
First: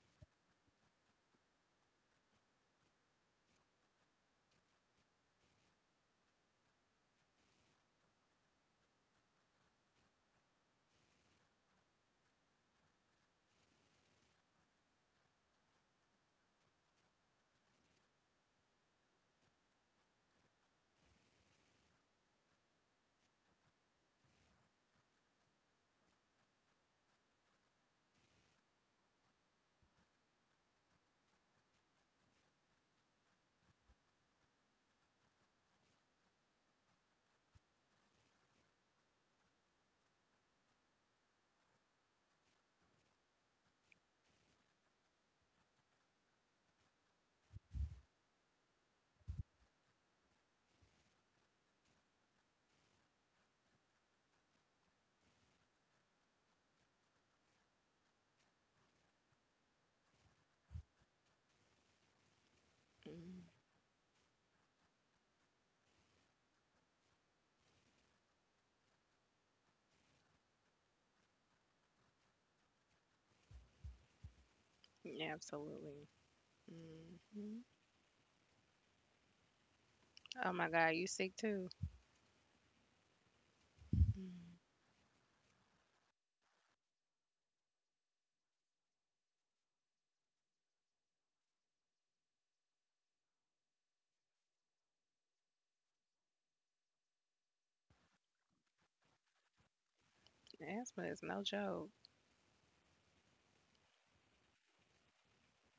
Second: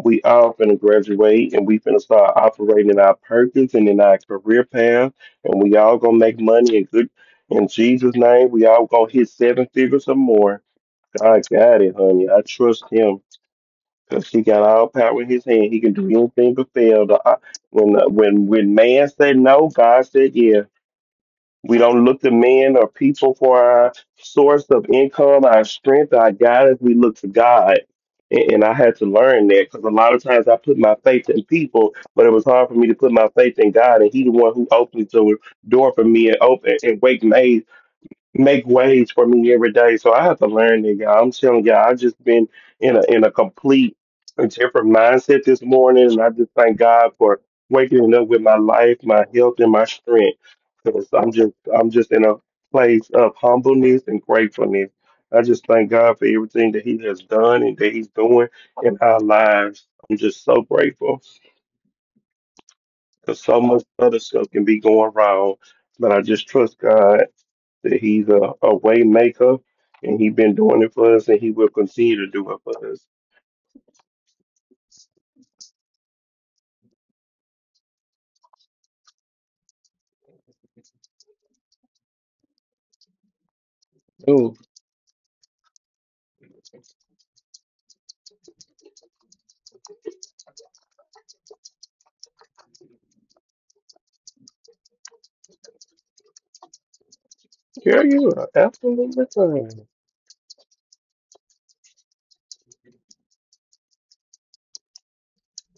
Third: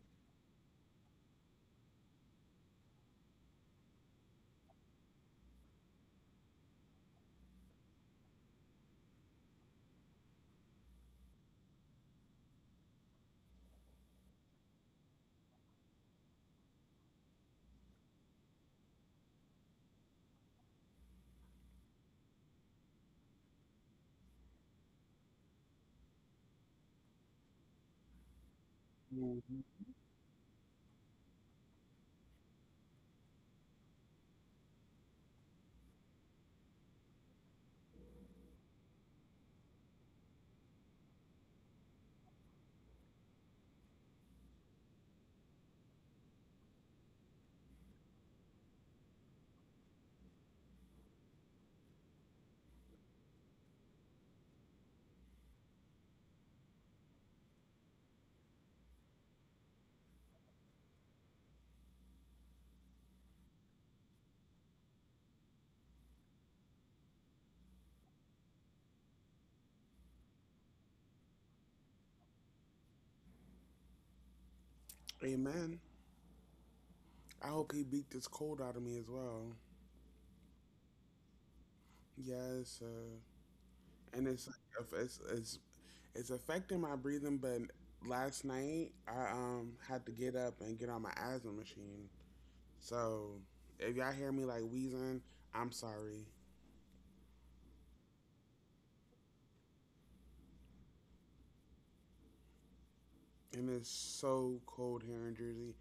We all finna graduate and we finna start operating in our purpose and in our career path. And we all gonna make money and good in Jesus' name. We all gonna hit seven figures or more. God got it, honey. I trust Him because he got all power in his hand. He can do anything but fail. The, uh, when uh, when when man said no, God said yeah. We don't look to men or people for our source of income, our strength, our guidance. We look to God. And and I had to learn that Hmm. because a lot of times I put my faith in people, but it was hard for me to put my faith in God. And He, the one who opened the door for me and open and wake me make ways for me every day. So I have to learn that, y'all. I'm telling y'all, I've just been in a in a complete different mindset this morning, and I just thank God for waking up with my life, my health, and my strength. Because I'm just I'm just in a place of humbleness and gratefulness. I just thank God for everything that He has done and that He's doing in our lives. I'm just so grateful because Mm, so much other stuff can be going wrong, but I just trust God that he's a, a way maker and he's been doing it for us and he will continue to do it for us. yeah, Amen. absolutely. I Hmm. hope he beat this cold out of me as well. Oh my God, you sick too. Yes, uh, and it's like Dude, if it's, it's it's affecting my breathing. But last night I um had to get up and get on my asthma machine, so if y'all hear me like wheezing, I'm sorry. carry you absolutely fine. Asthma is no joke. And it's so cold here in Jersey.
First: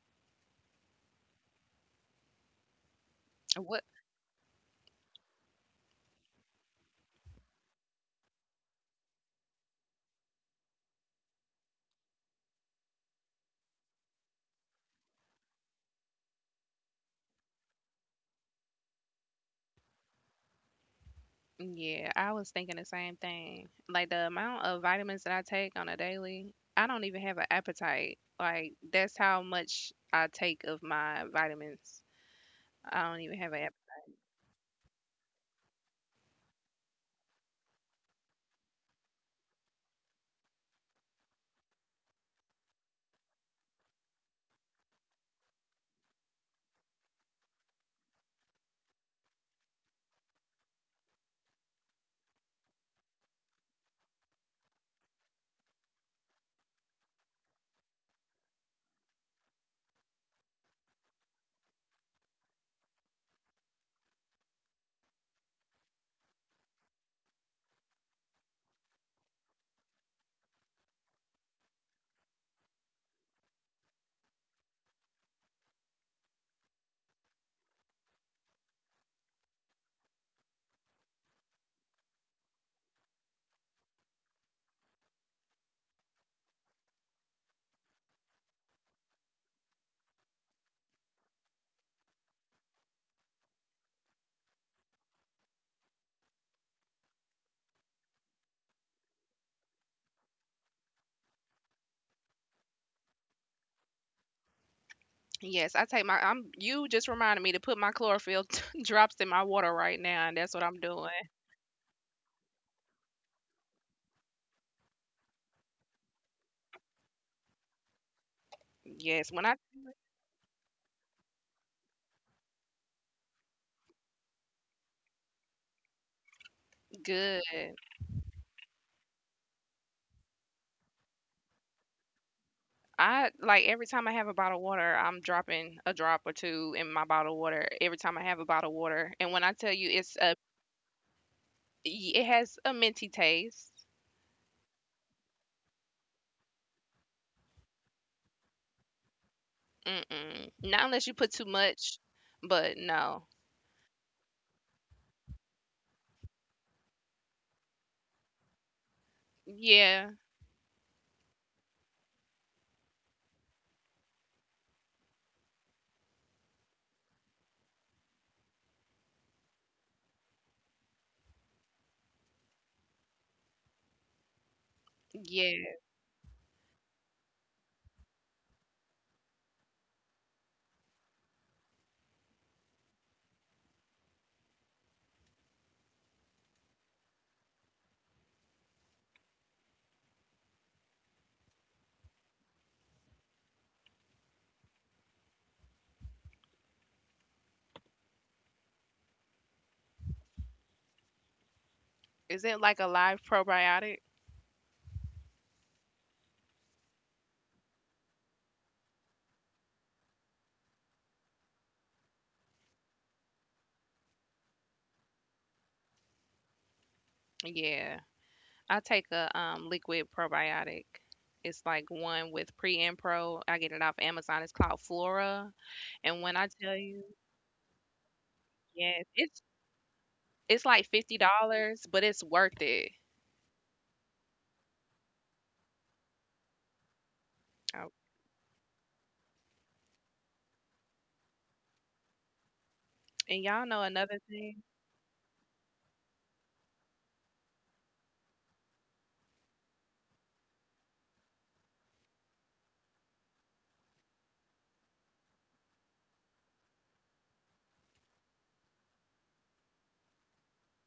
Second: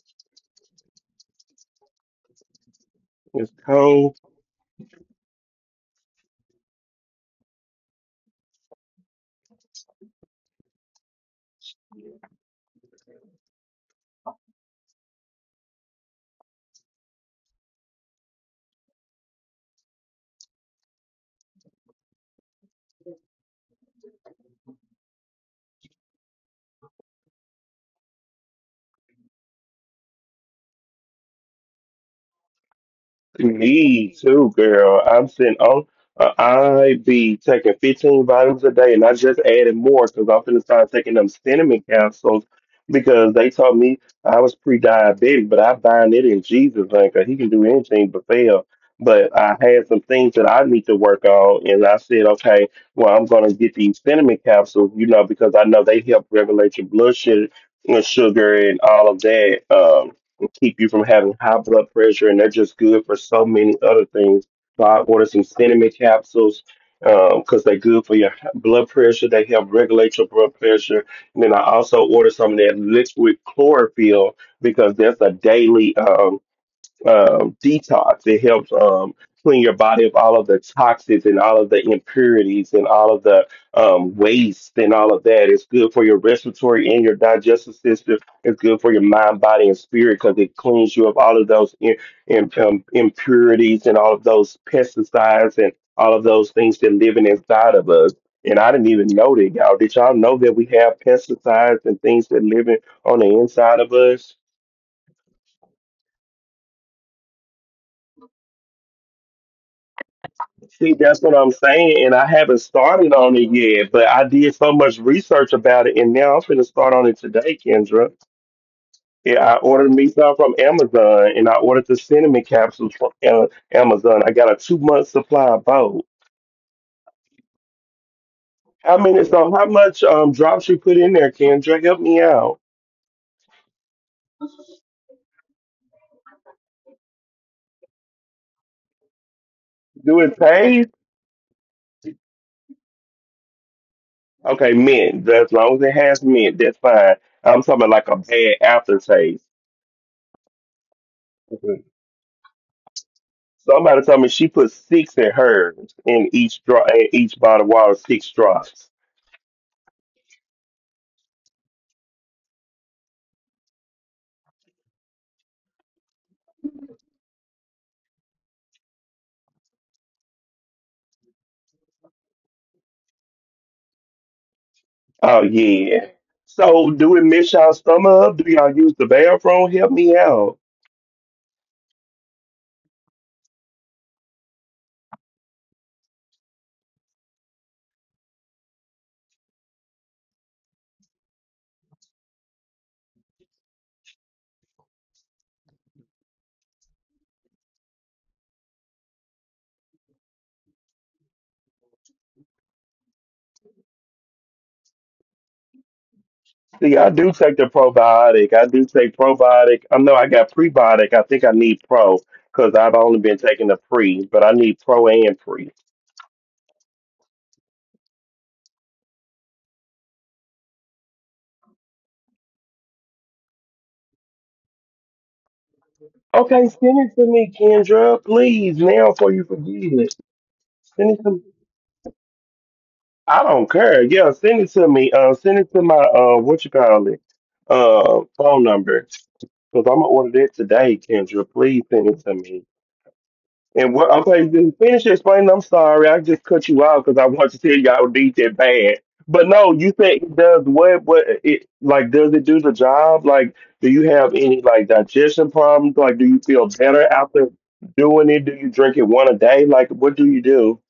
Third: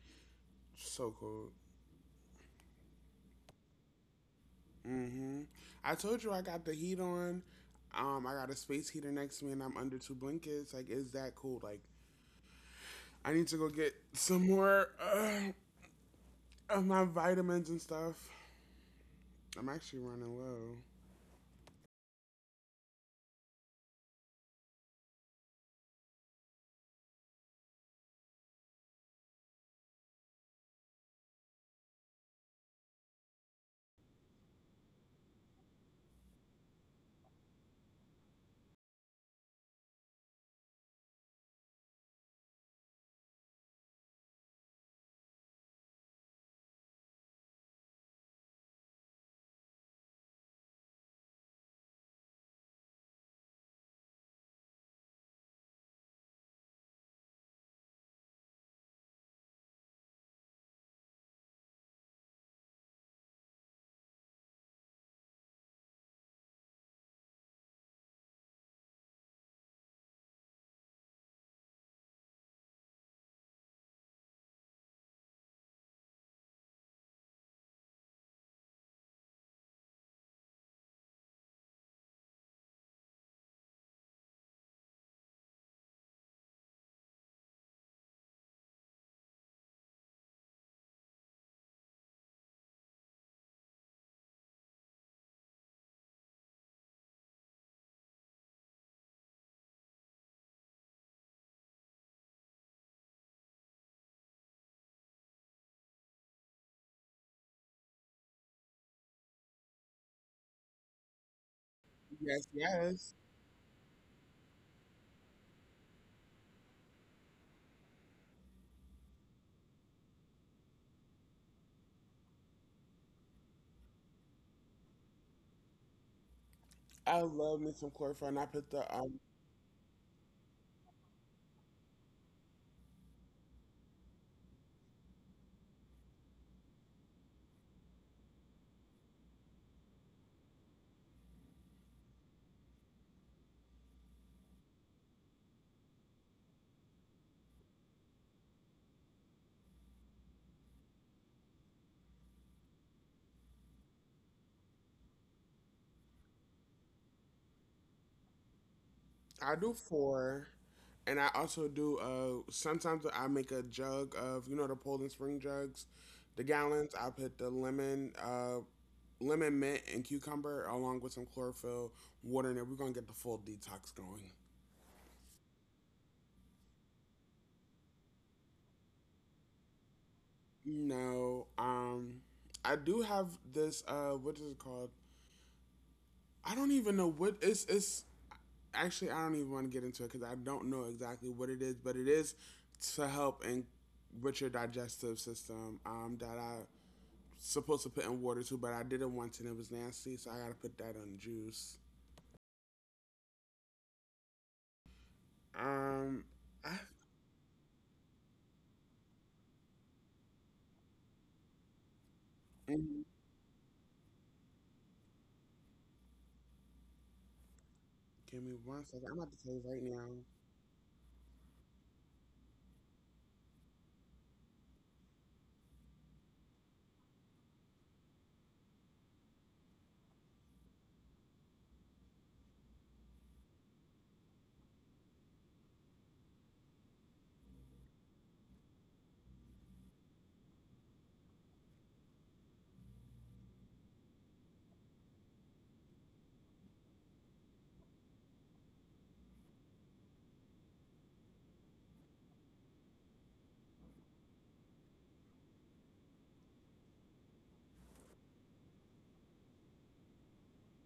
So cold. It's What? cold. Mm-hmm. I told you I got the heat on. Um, I got a space heater next to me and I'm under two blankets. Like, is that cool? Like, I need to go get some more uh, of my vitamins and stuff. I'm actually running low. Yeah, I was thinking the same thing. Like the amount of vitamins that I take on a daily, I don't even have an appetite. Like that's how much I take of my vitamins. I don't even have an app. Me too, girl. I'm sitting on. Uh, I be taking fifteen vitamins a day, and I just added more because I'm finna start taking them cinnamon capsules because they told me I was pre-diabetic, but I bind it in Jesus' name 'cause He can do anything but fail. But I had some things that I need to work on, and I said, okay, well, I'm gonna get these cinnamon capsules, you know, because I know they help regulate your blood sugar, sugar and all of that. Um, and keep you from having high blood pressure, and they're just good for so many other things. So I ordered some cinnamon capsules because they're good for your h- blood pressure. They help regulate your blood pressure. And then I also ordered some of that liquid chlorophyll because that's a daily. Um, um, detox. It helps um, clean your body of all of the toxins and all of the impurities and all of the um, waste and all of that. It's good for your respiratory and your digestive system. It's good for your mind, body, and spirit because it cleans you of all of those in, in, um, impurities and all of those pesticides and all of those things that living inside of us. And I didn't even know that, y'all. Did y'all know that we have pesticides and things that living on the inside of us? Yes, I take my. I'm. You just reminded me to put my chlorophyll (laughs) drops in my water right now, and that's what I'm See, doing. that's what I'm saying, and I Yes, haven't started yes. on it yet, but I did so much research about it, and now I'm finna start on it today, Kendra. Yes, Yeah, when I I ordered me some from Amazon, and I ordered the cinnamon capsules from uh, Amazon. I got a two month supply of both. I good. love me some chlorophyll. And I put the How um, many? So, how much um drops you put in there, Kendra? Help me out. I like every time I have a bottle of water, I'm dropping a drop or two in my bottle of water every time I have a bottle of water. And when I tell you it's Do a, it taste? it has a minty taste. Okay, mint. As long as it has mint, that's fine. I'm talking about like a bad aftertaste. Mm-mm. Not unless you put too much, but no. Somebody told me she put six in hers in each draw in each bottle of water, six drops. I do Yeah. four, and I also do. Uh, sometimes I make a jug of, you know, the Poland Spring jugs, the gallons. I put the lemon, uh, lemon mint and cucumber along with some chlorophyll water in it. We're gonna get the full detox going. Oh Yeah. yeah. So do it mess y'all stomach up? Do y'all use the bathroom? Help me out. No, um, I do have this. Uh, what is it called? I don't even know what it's. It's actually, I don't even want to get into it because I don't know exactly what it is, but it is to help and with your digestive system. Um, that I supposed to put in water too, but I did it once and it was nasty, so I gotta put that on juice. Is it like a live probiotic? Um, I, See, I do take the probiotic. I do take probiotic. I know I got prebiotic. I think I need pro because I've mm, only been taking the pre, but I need pro and pre. Yeah. give me I one take second. I'm a about to tell you um right liquid now. probiotic. It's like one with pre and pro. I get it off Amazon. It's called Flora. And when I Okay, tell send you, it to me, Kendra, please yes, now before it's — you forget it. it's like Send it to me. fifty dollars but it's worth it. I don't care. Yeah, send it to me. Uh, send it to my uh, what you call it, Oh. uh, phone number. Cause I'm gonna order that today, Kendra. Please send it to me. And y'all know And what? another Okay, thing? then finish explaining. I'm sorry, I just cut you off because I want to tell you I would need that bad. But no, you said it does what? What it like? Does it do the job? Like, do you have any like digestion problems? Like, do you feel better after doing it? Do you drink it one a day? Like, what do you do?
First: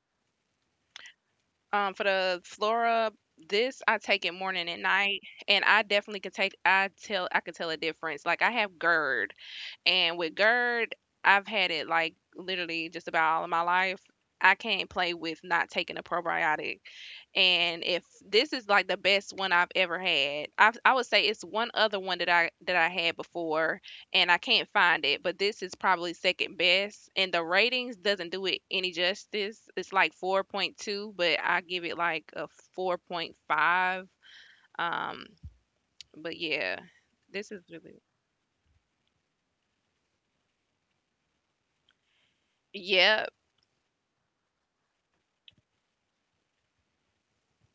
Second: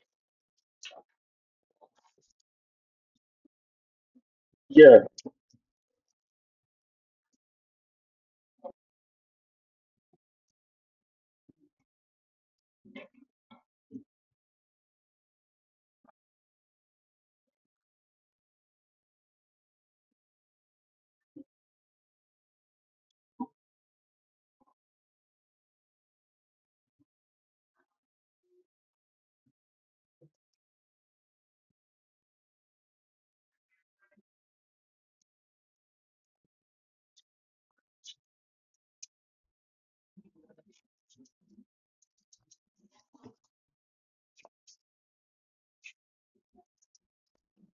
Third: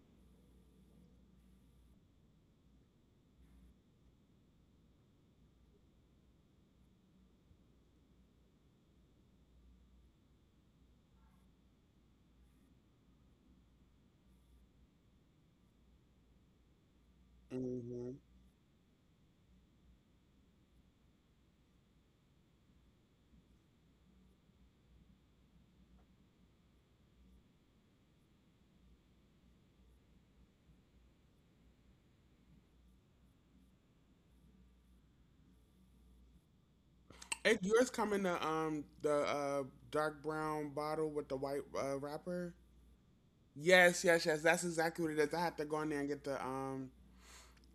Um, for the Flora, this I take it morning and Yeah. night, and I definitely could take. I tell, I could tell a difference. Like I have GERD, and with GERD, I've had it like literally just about all of my life. I can't play with not taking a probiotic. And if Mm-hmm. this is like the best one I've ever had, I I would say it's one other one that I that I had before, and I can't find it, but this is probably second best, and the ratings doesn't do it any justice. It's like four point two, but I give it like a four point five. Um, but yeah, this is It, yours really come in the um the uh dark brown bottle with the white uh, wrapper. yep, Yes, yes, yes. That's exactly what it is. I had to go in there and get the um.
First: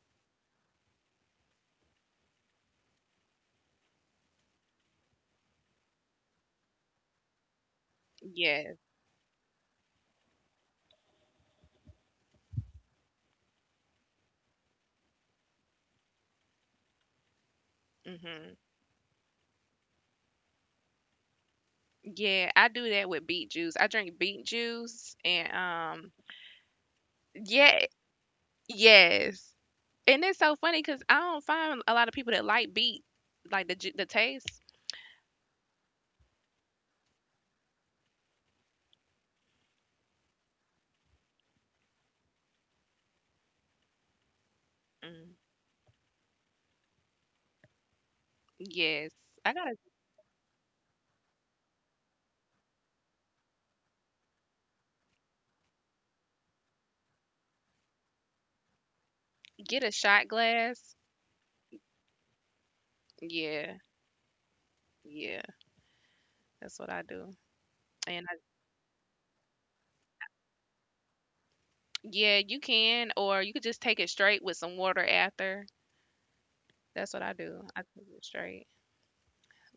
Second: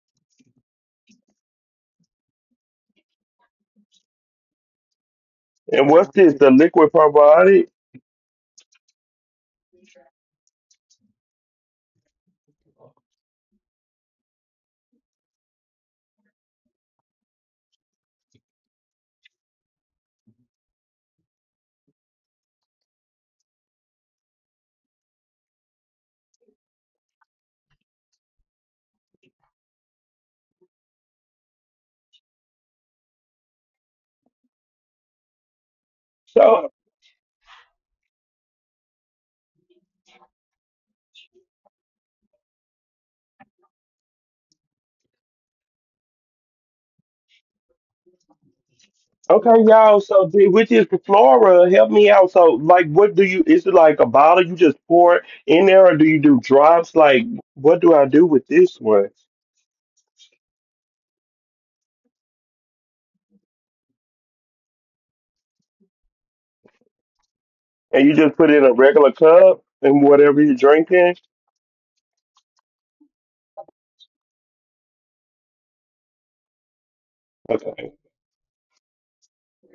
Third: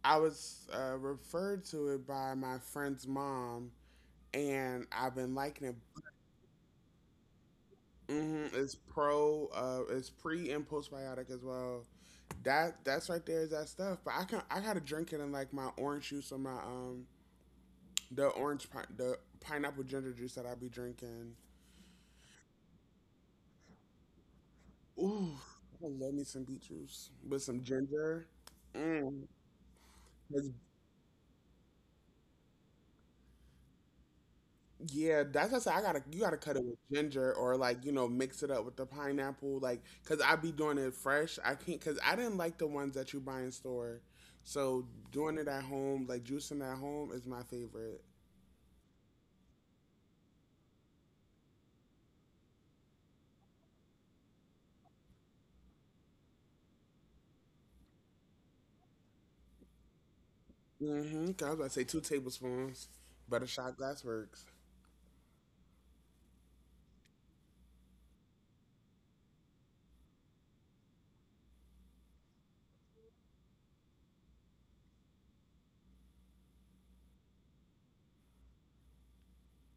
I was uh, referred to it by my friend's mom, and I've been liking it. And what's this? The liquid probiotic? Hmm. It's yes, pro. Uh, it's pre and postbiotic as well. That, that's right there is that stuff. But I can, I gotta drink it in like my orange juice or my um the hmm orange pi- the pineapple ginger juice that I be drinking. yeah. I do that with beet juice. I drink beet juice, Ooh, and I um, love me some beet juice with some yeah, ginger. Mm. yes. And it's 'Cause so funny because I don't find a lot of people that like beet, like the ju- the taste. yeah, that's what I said. I gotta you gotta cut it So with ginger or, like, you know, mix it up with the pineapple, like, because I be doing it fresh. I can't because I didn't like the ones that you buy in store, so Mm. doing it at home, like juicing at home, is my favorite. Yes, I okay, gotta y'all. So the- with this flora, help me out. So like, what do you? Is it like a bottle you just pour it in there, or do you do drops? Like, what do I do with this one? get a shot glass. Mm-hmm. I was about to say two tablespoons, but a shot Yeah, glass works. yeah, that's what I do. And you And I, just put it in a regular cup and whatever you're drinking. yeah, you can, or you could just take it straight with some water after. That's what I do. I Okay. take it straight.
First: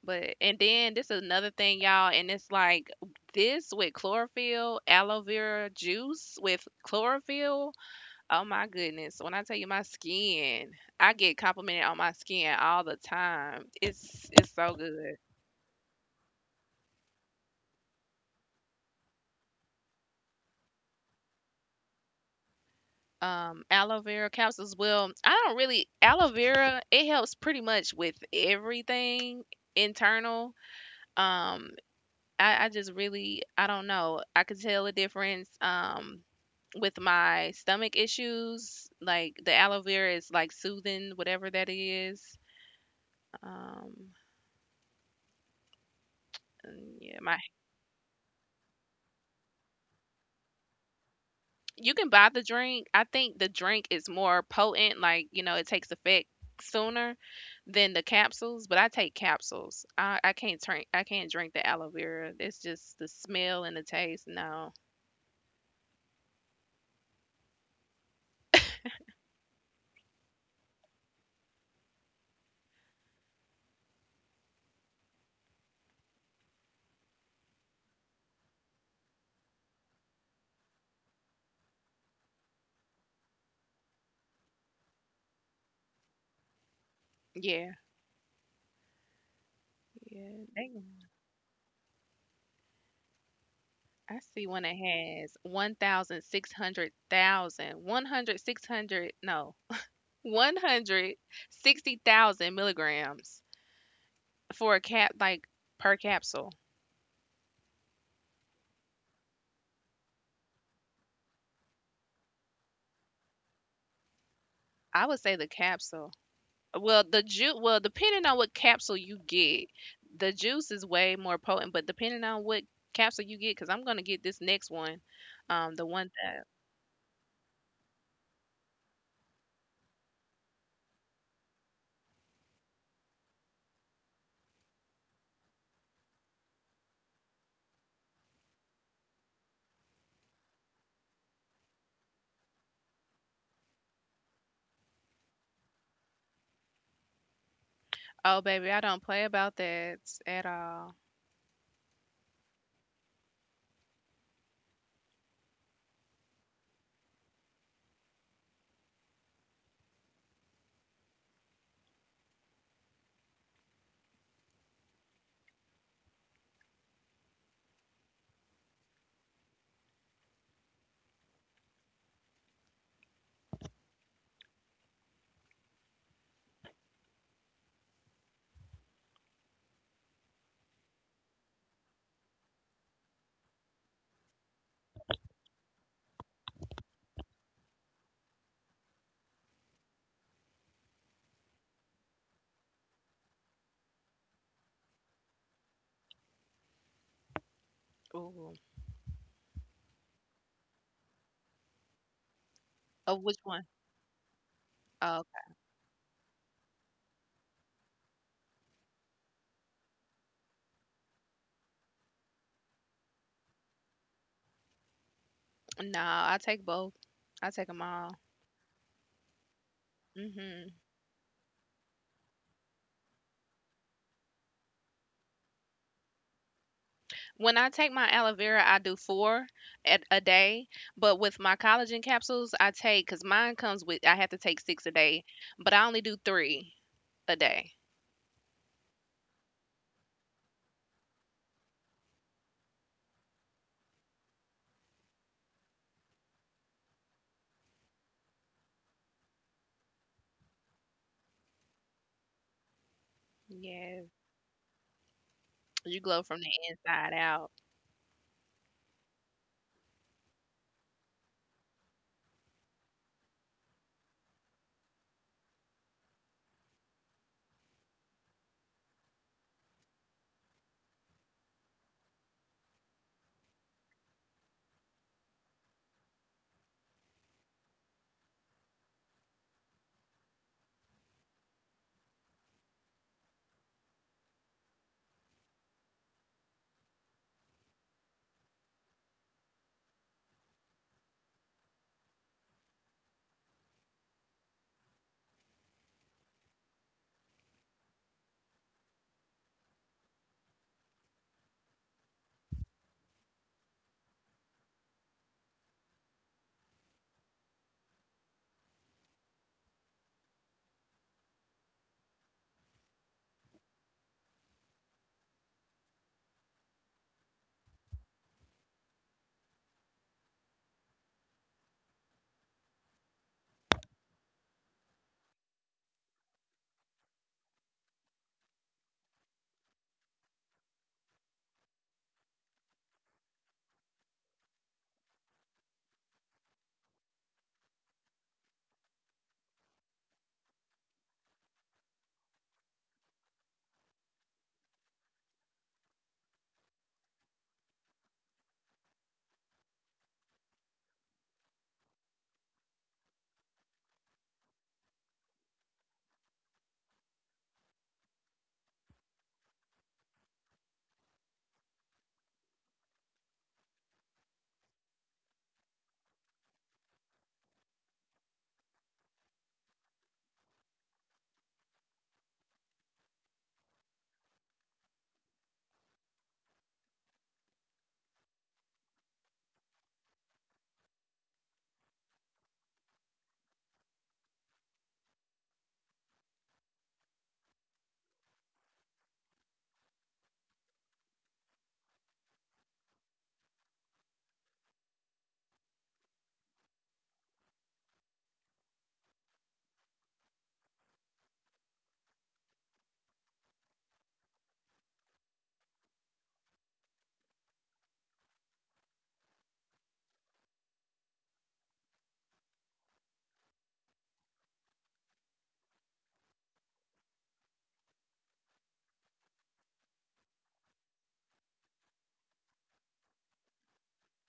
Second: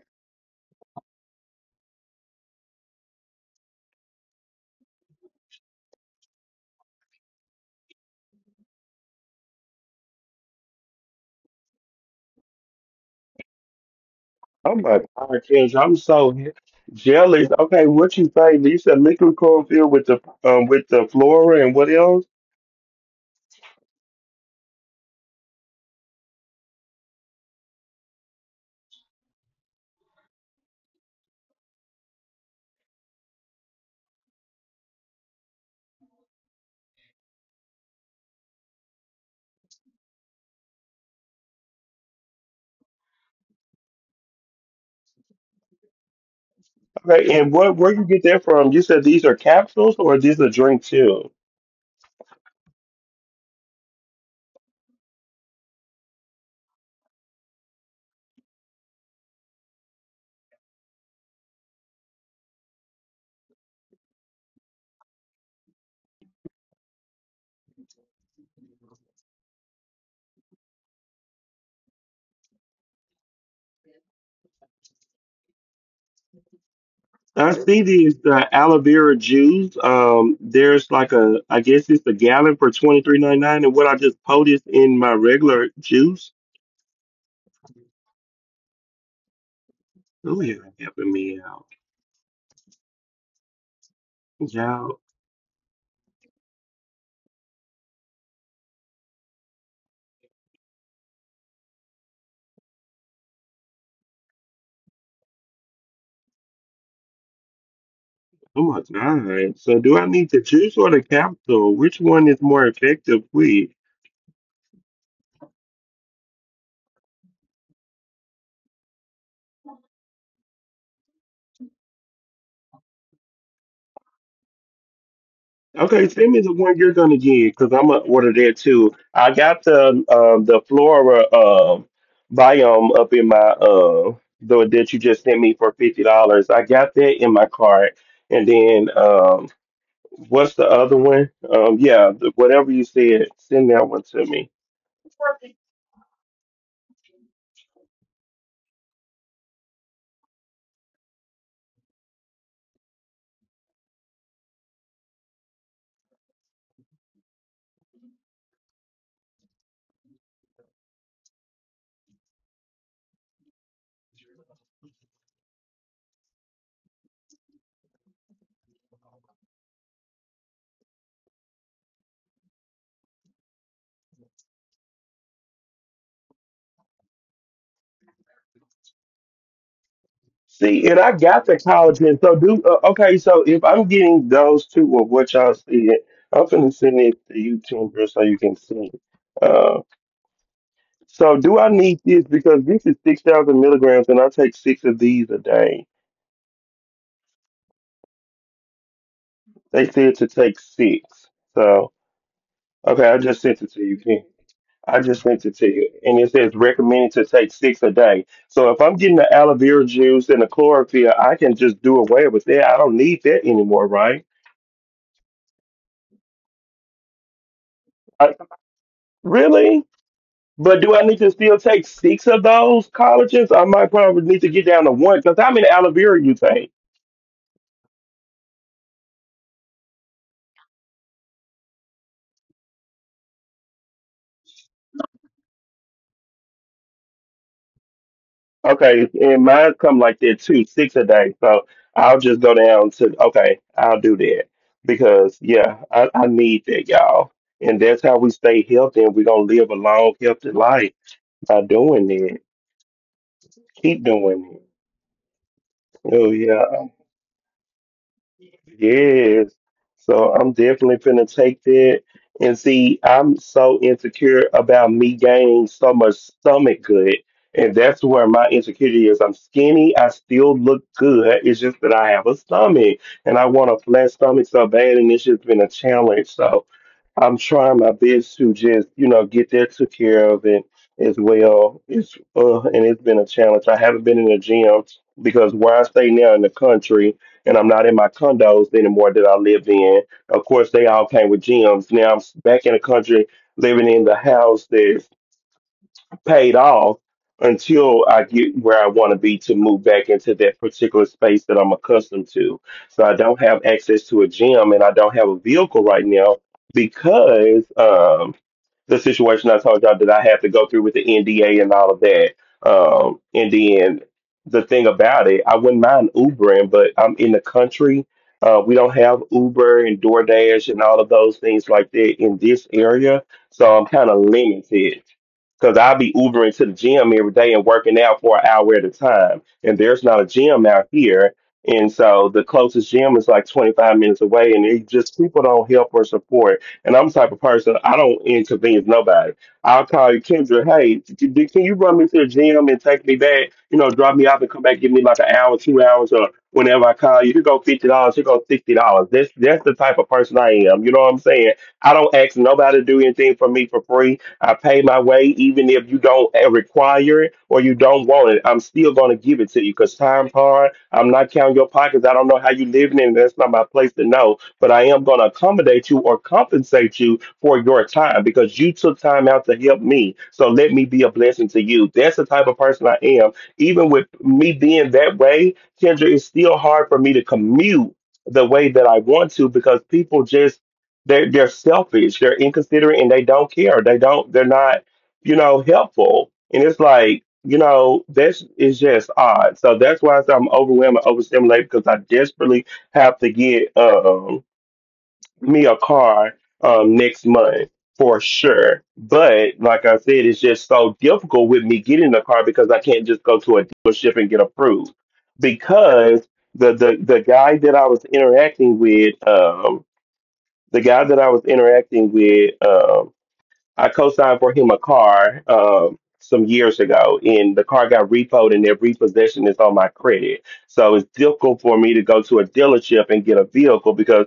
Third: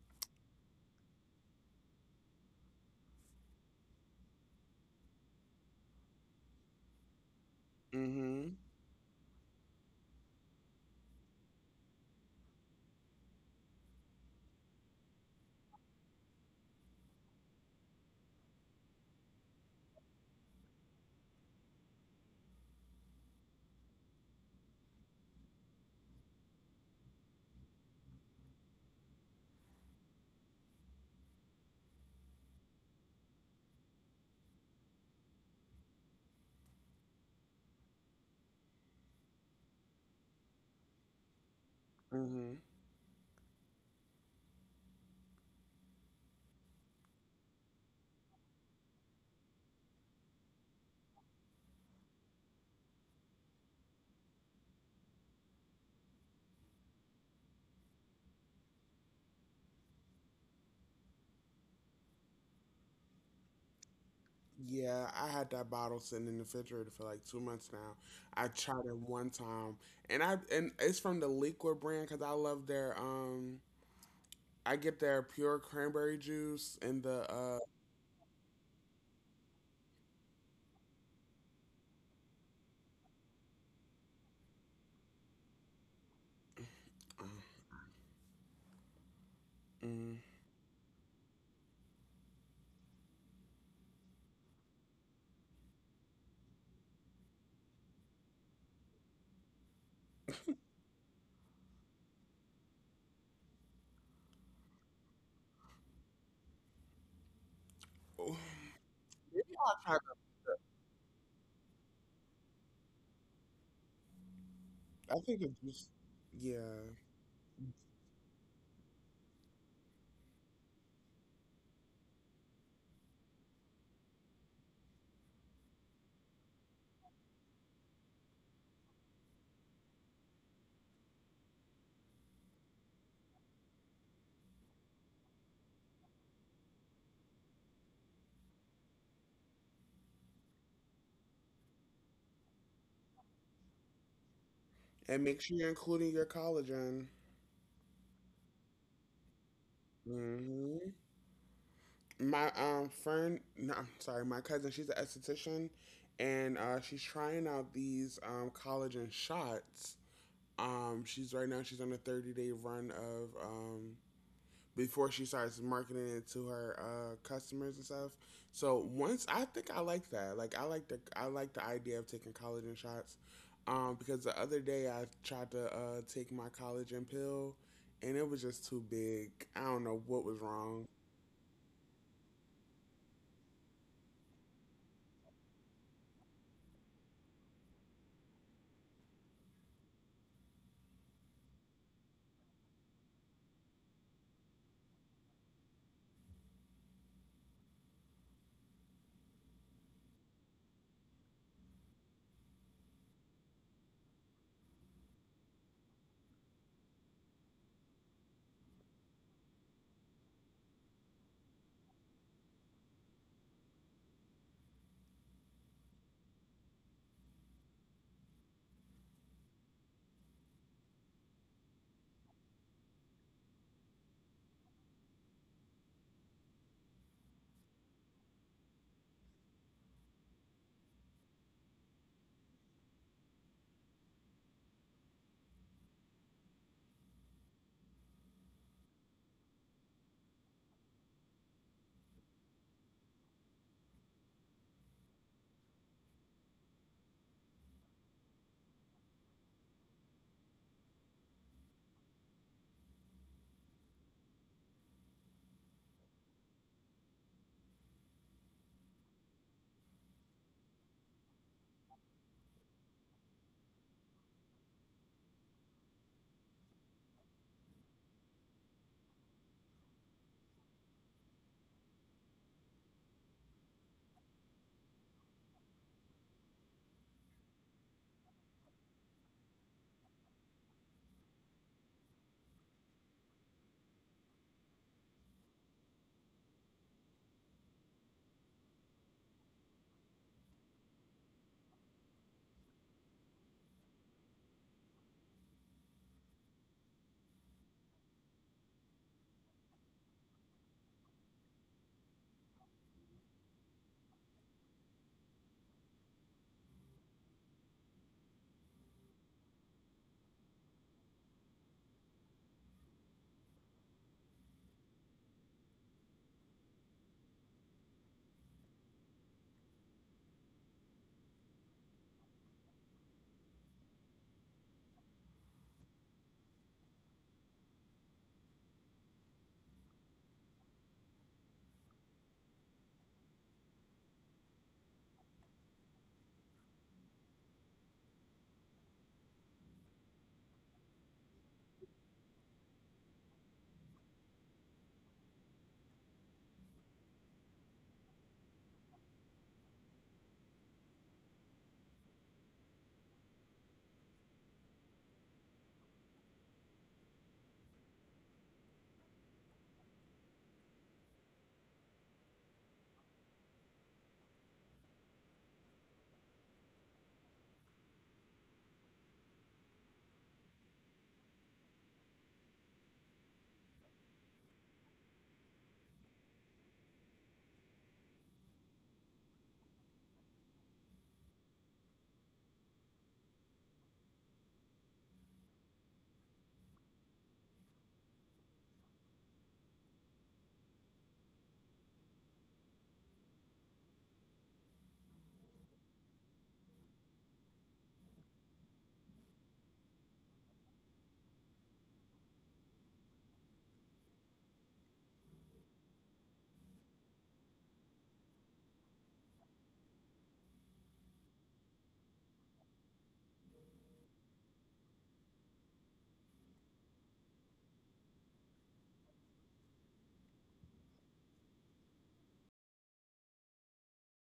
But and then this is another thing, y'all, and it's like this with chlorophyll, aloe vera juice with chlorophyll. Oh Mm-hmm. my goodness. When I tell you my skin, I get complimented on my skin all the time. It's it's so I'm like, good. I I'm so he- jealous. Okay, what you say? You said liquid cornfield with the um with the flora and what else? Um, aloe vera capsules. Well, I don't really — aloe vera, it helps pretty much with everything internal. Um, I, I just really I don't know. I could tell the difference. Um with my stomach issues, like the aloe vera is like soothing, whatever that is. Mm-hmm. Um, and yeah, my — Okay, and what where you get that from? You said these are capsules or these are drink too? you can buy the drink. I think the drink is more potent, like, you know, it takes effect sooner than the capsules, but I take capsules. I, I can't drink, I can't drink the aloe vera. It's just the smell and the taste. No. Yeah, I had that bottle sitting in the refrigerator for like two months now. I tried it one time, and I, and it's from the Liqua brand because I love their um, I get their pure cranberry juice and the. I Uh, see these uh, aloe vera juice. Um, there's like a, I guess it's a gallon for twenty three ninety nine, and what I just poured is in my regular juice. Yeah. mm, Oh Yeah. yeah, Dang. helping me out, I see one that y'all. has one million six hundred thousand, one hundred, no, one hundred sixty thousand milligrams for a cap, like per capsule. oh, Oh my maybe God! I'll So do try. I need the juice or the capsule? Which one is more effective? With? I the- I would say think the it's just capsule. yeah, Well, the juice, well, depending on what capsule you get, the juice is way more potent. But depending on what capsule you get, because I'm gonna get this next one, um, the one Okay, send me that — the one you're gonna get because I'm gonna order that too. I got the um the flora uh, biome up in my uh the that you just sent me for fifty dollars. I got that in my cart, and then um what's the other one? Um yeah, the, whatever you said, send that one to me. and make sure you're including your collagen. oh baby, I don't play about that at Hmm. all. My um friend, no, I'm sorry, my cousin. She's an esthetician, and uh, she's trying out these um collagen shots. Um, she's right now she's on a thirty day run of um before she starts marketing it to her uh, customers and stuff. So once I think I like that. Like, I like the I like the idea of taking collagen shots. Um, because the other day I tried to uh, take my collagen pill and it was just too big. I don't know what was wrong. See, and I got the collagen. So do uh, okay. So if I'm getting those two or what y'all said, I'm gonna send it to you, Tinder, so you can see. Uh, So do I need this because this is six thousand milligrams and I take six of these a day. Ooh, They said to take six. So oh okay, I which just one? sent it to you, Ken. I Oh, just sent it to you. And it says recommended to take six a day. So if I'm getting the aloe vera juice and the chlorophyll, I can just do away with that. I don't need that anymore, right? no, I take both. I take them all. I, really? Hmm. But do I need to still take six of those collagens? I might probably need to get down to one because how many aloe vera you take? When I take my aloe vera, I do four at a day. But with my collagen capsules, I take because mine comes with, I have to take six a day, but I only do three a day. Okay, and mine come like that too, six a day. So I'll just go down to okay, I'll do that because yeah, I, I need that, y'all. And that's how we stay healthy, and we're gonna live a long, healthy life by doing it. Keep Yes. doing You it. glow Oh from the yeah. inside out. Yes. So I'm definitely finna take that. And see, I'm so insecure about me gaining so much stomach good. And that's where my insecurity is. I'm skinny. I still look good. It's just that I have a stomach and I want a flat stomach so bad. And it's just been a challenge. So I'm trying my best to just, you know, get that took care of and as well. It's uh, And it's been a challenge. I haven't been in the gym because where I stay now in the country and I'm not in my condos anymore that I lived in. Of course, they all came with gyms. Now I'm back in the country living in the house that paid off until I get where I want to be to move back into that particular space that I'm accustomed to. So I don't have access to a gym and I don't have a vehicle right now because um, the situation I told y'all that I have to go through with the N D A and all of that. Um, and then the thing about it, I wouldn't mind Ubering, but I'm in the country. Uh, we don't have Uber and DoorDash and all of those things like that in this area. So I'm kind of limited because I'll be Ubering to the gym every day and working out for an hour at a time. And there's not a gym out here. And so the closest gym is like twenty-five minutes away. And it just people don't help or support. And I'm the type of person, I don't inconvenience nobody. I'll call you, Kendra, hey, d- d- can you run me to the gym and take me back? You know, drop me off and come back, give me like an hour, two hours, or whenever I call you. You go fifty dollars you go sixty dollars. That's, that's the type of person I am. You know what I'm saying? I don't ask nobody to do anything for me for free. I pay my way, even if you don't eh, require it or you don't want it. I'm still going to give it to you because time's hard. I'm not counting your pockets. I don't know how you living, and that's not my place to know. But I am going to accommodate you or compensate you for your time because you took time out to help me. So let me be a blessing to you. That's the type of person I am. Even with me being that way, Kendra, it's still hard for me to commute the way that I want to because people just they're they're selfish, they're inconsiderate, and they don't care. They don't. They're not, you know, Helpful. And it's like, you know, this is just odd. So that's why I say I'm overwhelmed and overstimulated because I desperately have to get um me a car um next month for sure. But like I said, it's just so difficult with me getting a car because I can't just go to a dealership and get approved because the the the guy that I was interacting with, um the guy that I was interacting with, um, I co-signed for him a car um, some years ago, and the car got repoed, and their repossession is on my credit. So it's difficult for me to go to a dealership and get a vehicle because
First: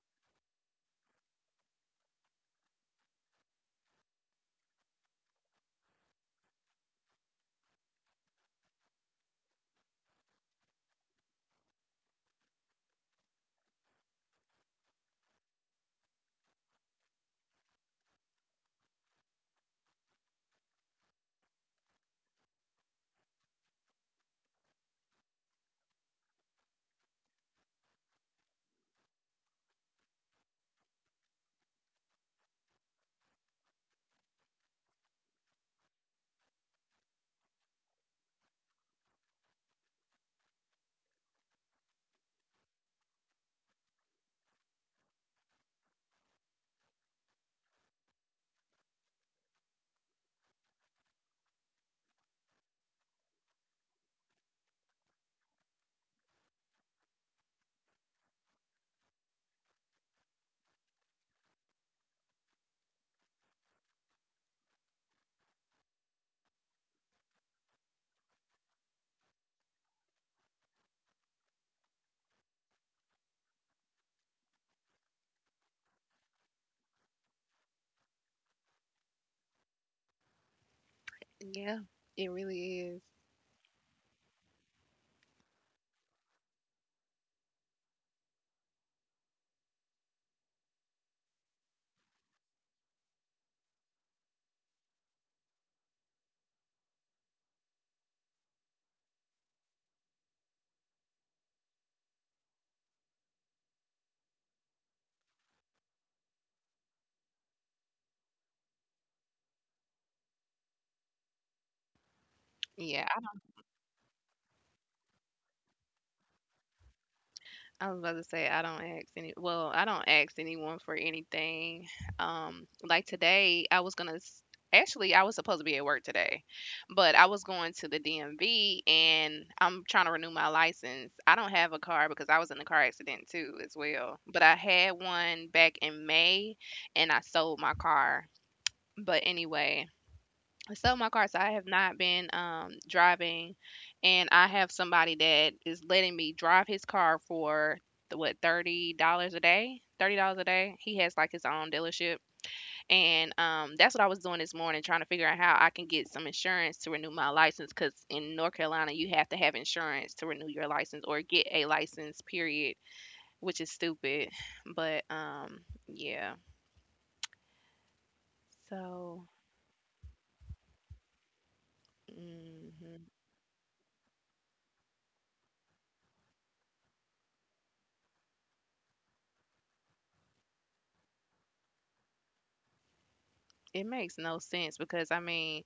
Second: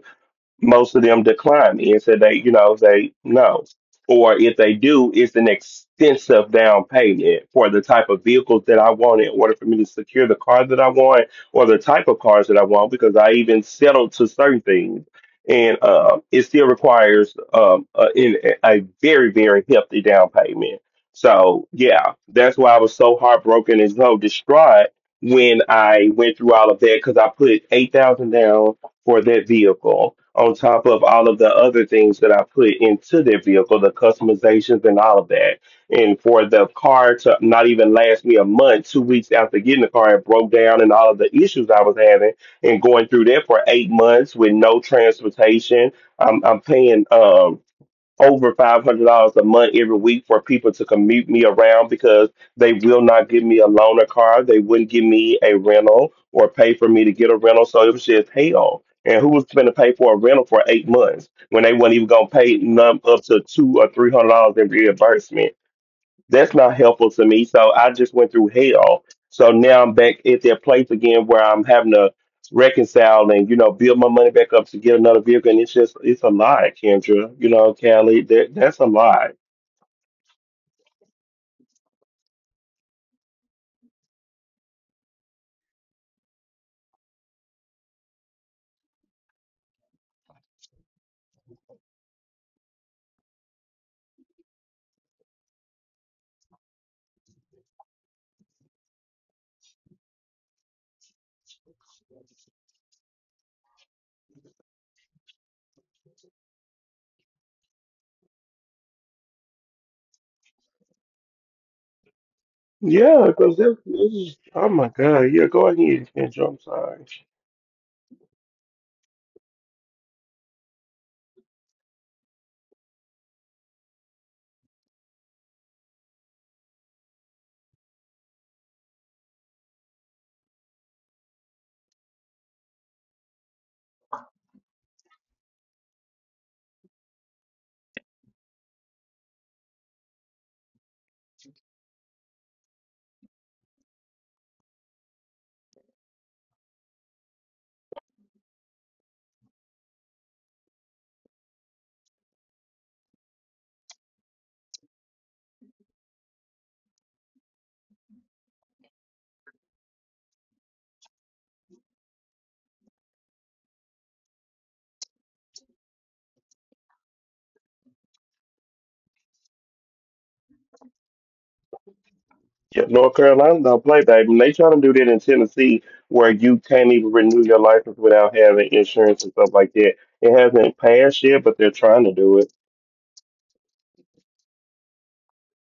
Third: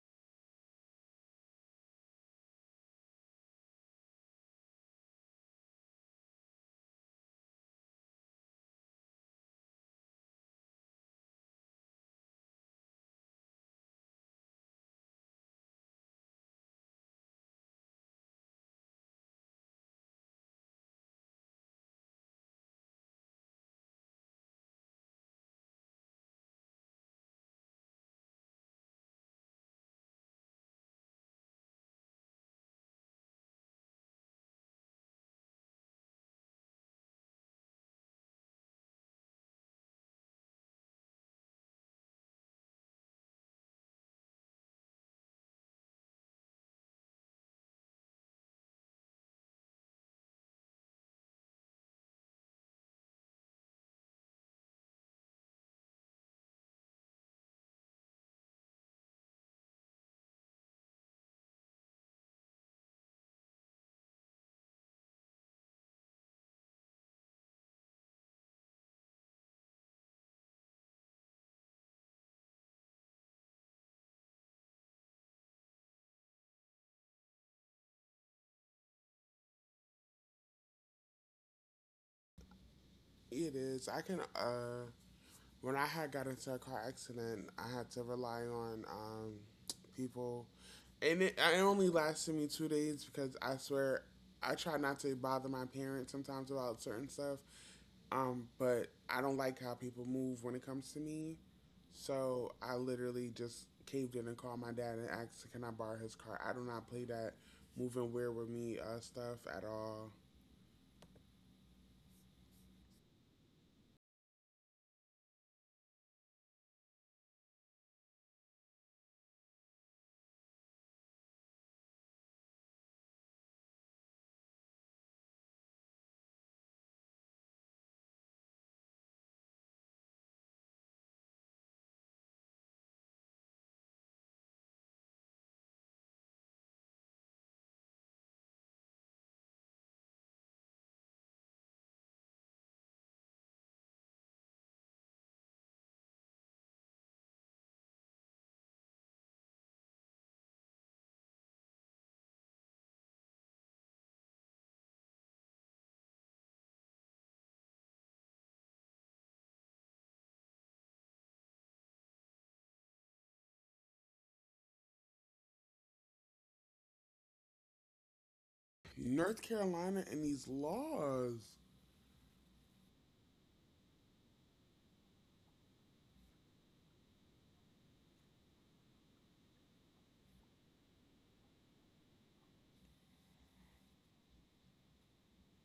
most of them decline and said they, you know, they no. Or if they do, it's an extensive down payment for the type of vehicles that I want in order for me to secure the car that I want or the type of cars that I want because I even settled to certain things. And uh, it still requires um, a, in, a very, very hefty down payment. So, yeah, that's why I was so heartbroken and so distraught when I went through all of that because I put eight thousand down for that vehicle on top of all of the other things that I put into that vehicle, the customizations and all of that. And for the car to not even last me a month, two weeks after getting the car, it broke down and all of the issues I was having and going through that for eight months with no transportation. I'm, I'm paying um over five hundred dollars a month every week for people to commute me around because they will not give me a loaner car. They wouldn't give me a rental or pay for me to get a rental. So it was just hell. And who was going to pay for a rental for eight months when they weren't even going to pay none up to two or three hundred dollars in reimbursement? That's not helpful to me. So I just went through hell. So now I'm back at that place again where I'm having to reconcile and, you know, build my money back up to get another vehicle. And it's just it's a lie, Kendra. You know, Callie, that that's a lie. Yeah, it really is. It is. I can uh when I had got into a car accident, I had to rely on um, people, and it, it only lasted me two days because I swear I try not to bother my parents sometimes about certain stuff, um, but I don't like how people move when it comes to me, so I literally just caved in and called my dad and asked, "Can I borrow his car?" I do not play that moving weird with me uh, stuff at all. Yeah. Yeah, I- because this is oh my god. Yeah, go ahead, Kendra. I'm sorry. was about to say I don't ask any, well, I don't ask anyone for anything. Um, like today, I was gonna s- actually I was supposed to be at work today, but I was going to the D M V and I'm trying to renew my license. I don't have a car because I was in a car accident too as well, but I had one back in May and I sold my car. But anyway, I sold my car, so I have not been um driving, and I have somebody that is letting me drive his car for the, what, thirty dollars a day. Thirty dollars a day. He has like his own dealership, and um, that's what I was doing this morning, trying to figure out how I can get some insurance to renew my license. Because in North Carolina, you have to have insurance to renew your license or get a license, period, which is stupid. But um, yeah. So North Carolina and these laws. Yeah, hmm, North Carolina don't play, baby. And they try to do that in Tennessee where you can't even renew your license without having insurance and stuff like that. It hasn't passed yet, but they're trying to do it. it makes no sense because I mean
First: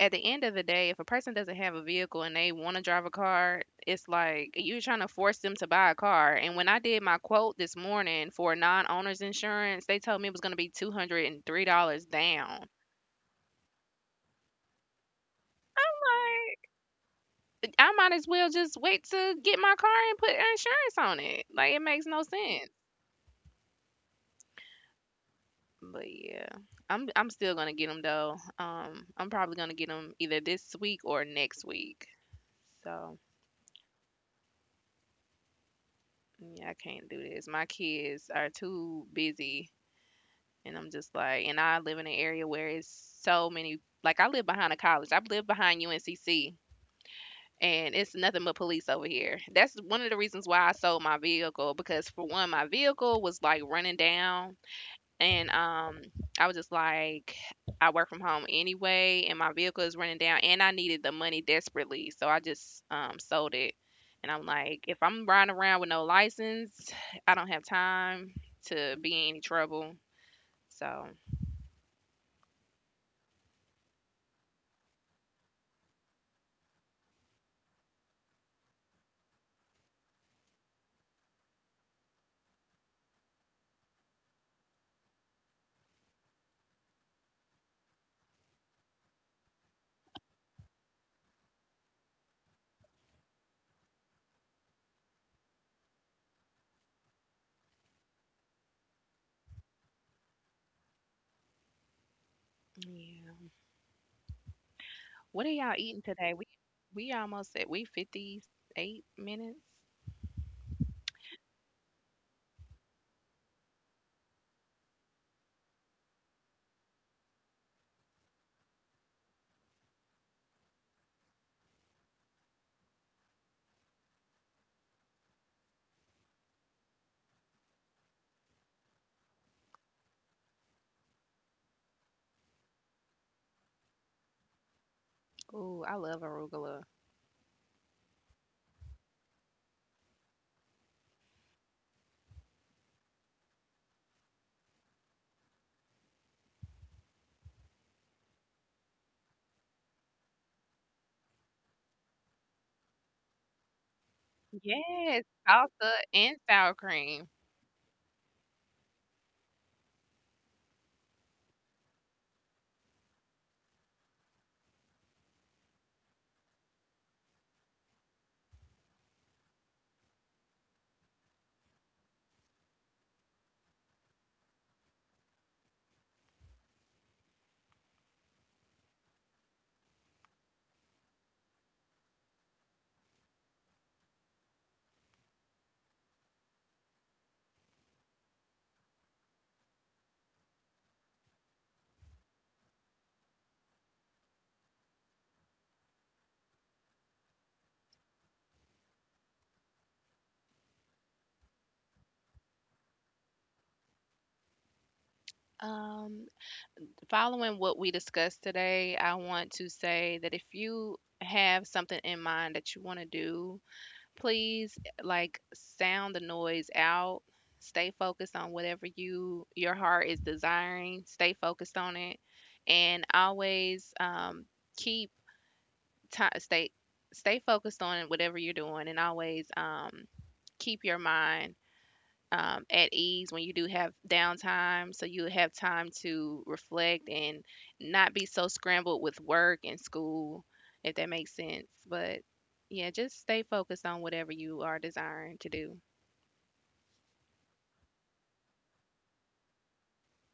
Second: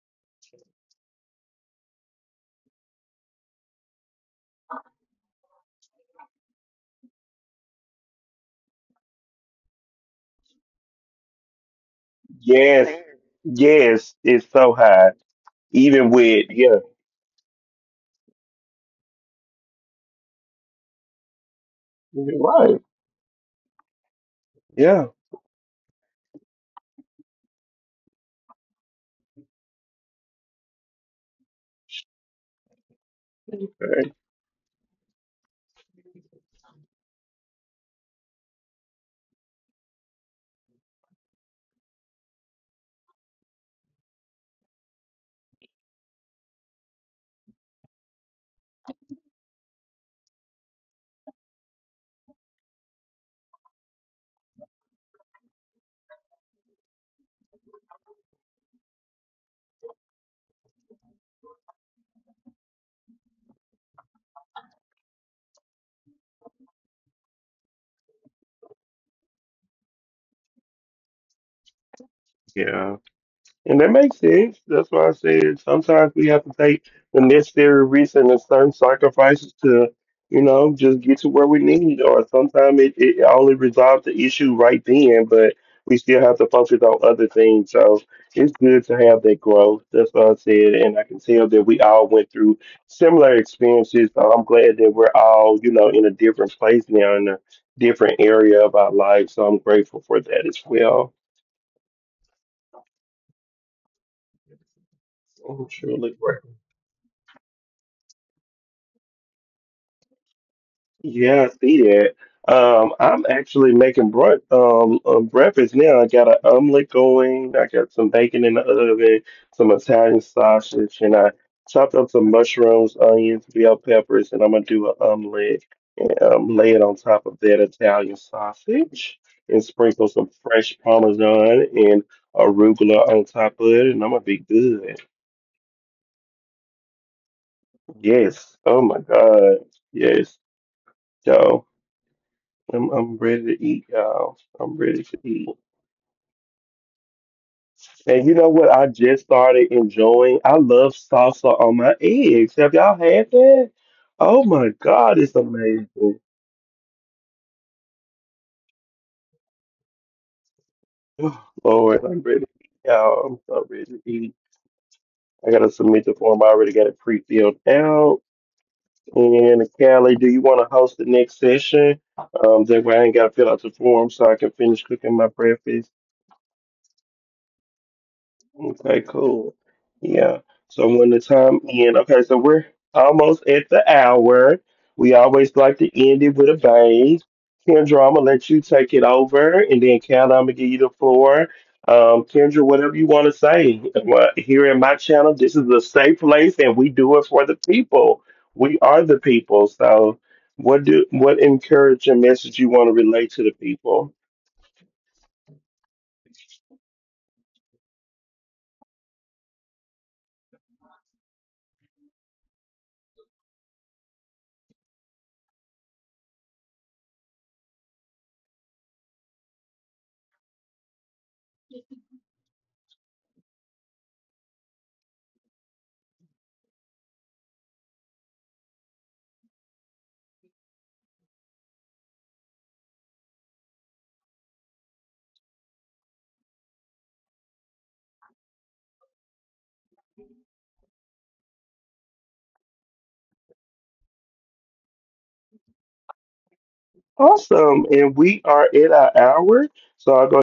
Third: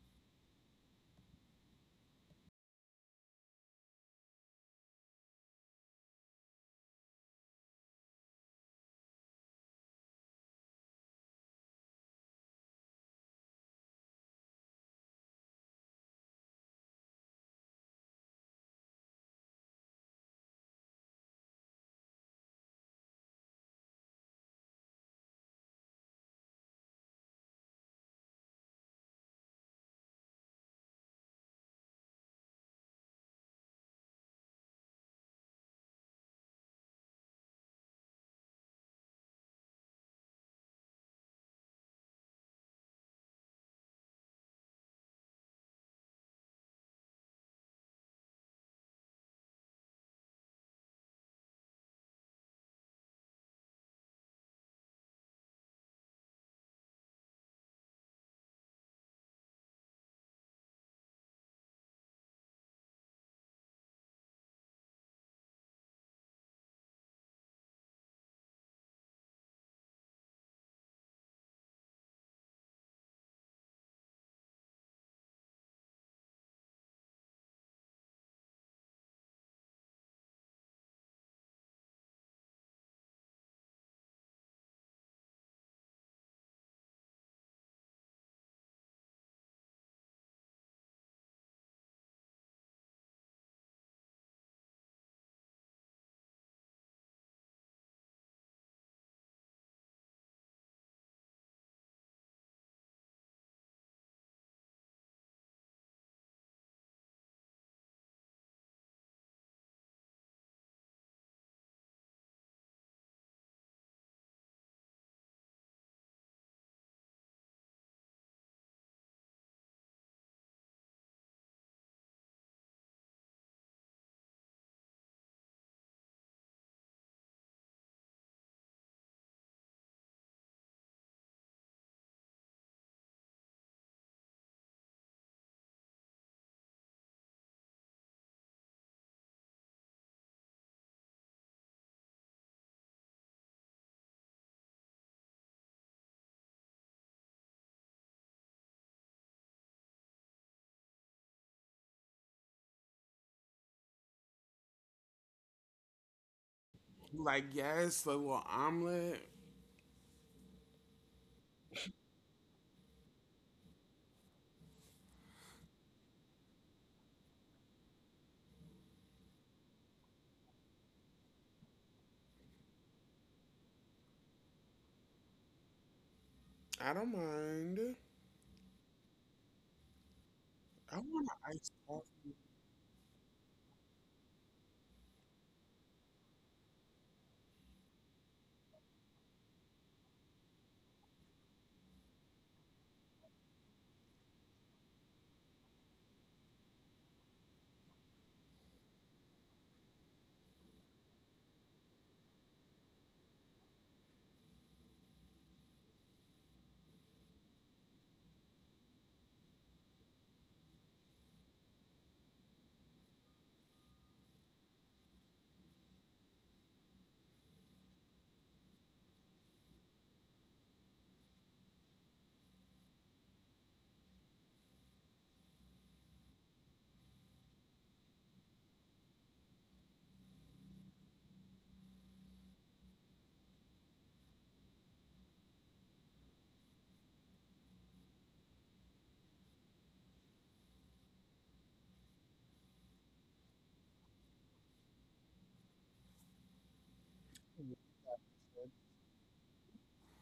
at the end of the day, if a person doesn't have a vehicle and they want to drive a car, it's like you're trying to force them to buy a car. And when I did my quote this morning for non-owners insurance, they told me it was going to be two hundred three dollars down. Yes, yes, it's so high. Even with I'm yeah, like, I might as well just wait to get my car and put insurance on it. Like it makes no sense. right, yeah, But yeah, I'm I'm still gonna get them though. Um, I'm probably gonna get them either this week or next week. So right, yeah, I can't do this. My kids are too busy. And I'm just like, and I live in an area where it's so many, like I live behind a college. I live behind U N C C, and it's nothing but police over here. That's one of the reasons why I sold my vehicle, because for one my vehicle was like running down, and um I was just like I work from home anyway and my vehicle is running down and I needed the money desperately. So I just um sold it. And I'm like, if I'm riding around with no license, I don't have time to be in any trouble. So, yeah. And that makes sense. That's why I said sometimes we have to take the necessary risks and the certain sacrifices to, you know, just get to where we need. Or sometimes it, it only resolves the issue right then, but we still have to focus on other things. So it's good to have that growth. That's what I said. And I can tell that we all went through similar experiences. So I'm glad that we're all, you know, in a different place now, in a different area of our life. So I'm grateful for that as well. yeah. What are I'm y'all eating truly today? We grateful. we almost at, we fifty-eight minutes. Yeah, I see that. Um, I'm actually making brunch, um, uh, breakfast now. I got an omelet going. I got some bacon in the oven, some Italian sausage, and I chopped up some mushrooms, onions, bell peppers, and I'm gonna do an omelet and um, lay it on top of that Italian sausage and sprinkle some fresh Parmesan and arugula on top of it, and I'm gonna be good. Ooh, I love arugula. Yes. Oh my God. Yes. So. I'm I'm ready to eat, y'all. I'm ready to eat. And you know what? I just started enjoying. I love salsa on my eggs. Have y'all had that? Oh my God, Yes, it's salsa amazing. and sour cream. Like, yes, the little omelet. Oh, Lord, I'm ready to eat, y'all. I'm so ready to eat. I gotta submit the form. I already got it pre-filled out. And Callie, do you want to host the next session? Um, that way I ain't gotta fill out the form so I can finish cooking my breakfast. I don't mind. Okay, cool. Yeah. So I when the want an time iced end, okay, coffee. so we're almost at the hour. We always like to end it with a bang. Kendra, I'm gonna let you take it over, and then Kendra, I'm gonna give you the floor. Um, Kendra, whatever you want to say. Well, here in my channel, this is a safe place, and we do it for the people. We are the people. So, what do what encouraging message you want to relate to the people? Um, following what we discussed today, I want to say that if you have something in mind that you want to do, please like sound the noise out. Stay focused on whatever you your heart is desiring. Stay focused on it, and always um, keep ti stay stay focused on whatever you're doing, and always um, keep your mind um, at ease when you do have downtime so you have time to reflect and not be so scrambled with work and school, if that makes sense. But yeah, just stay focused on whatever you are desiring to do. Awesome. And we are at our hour. So I'll go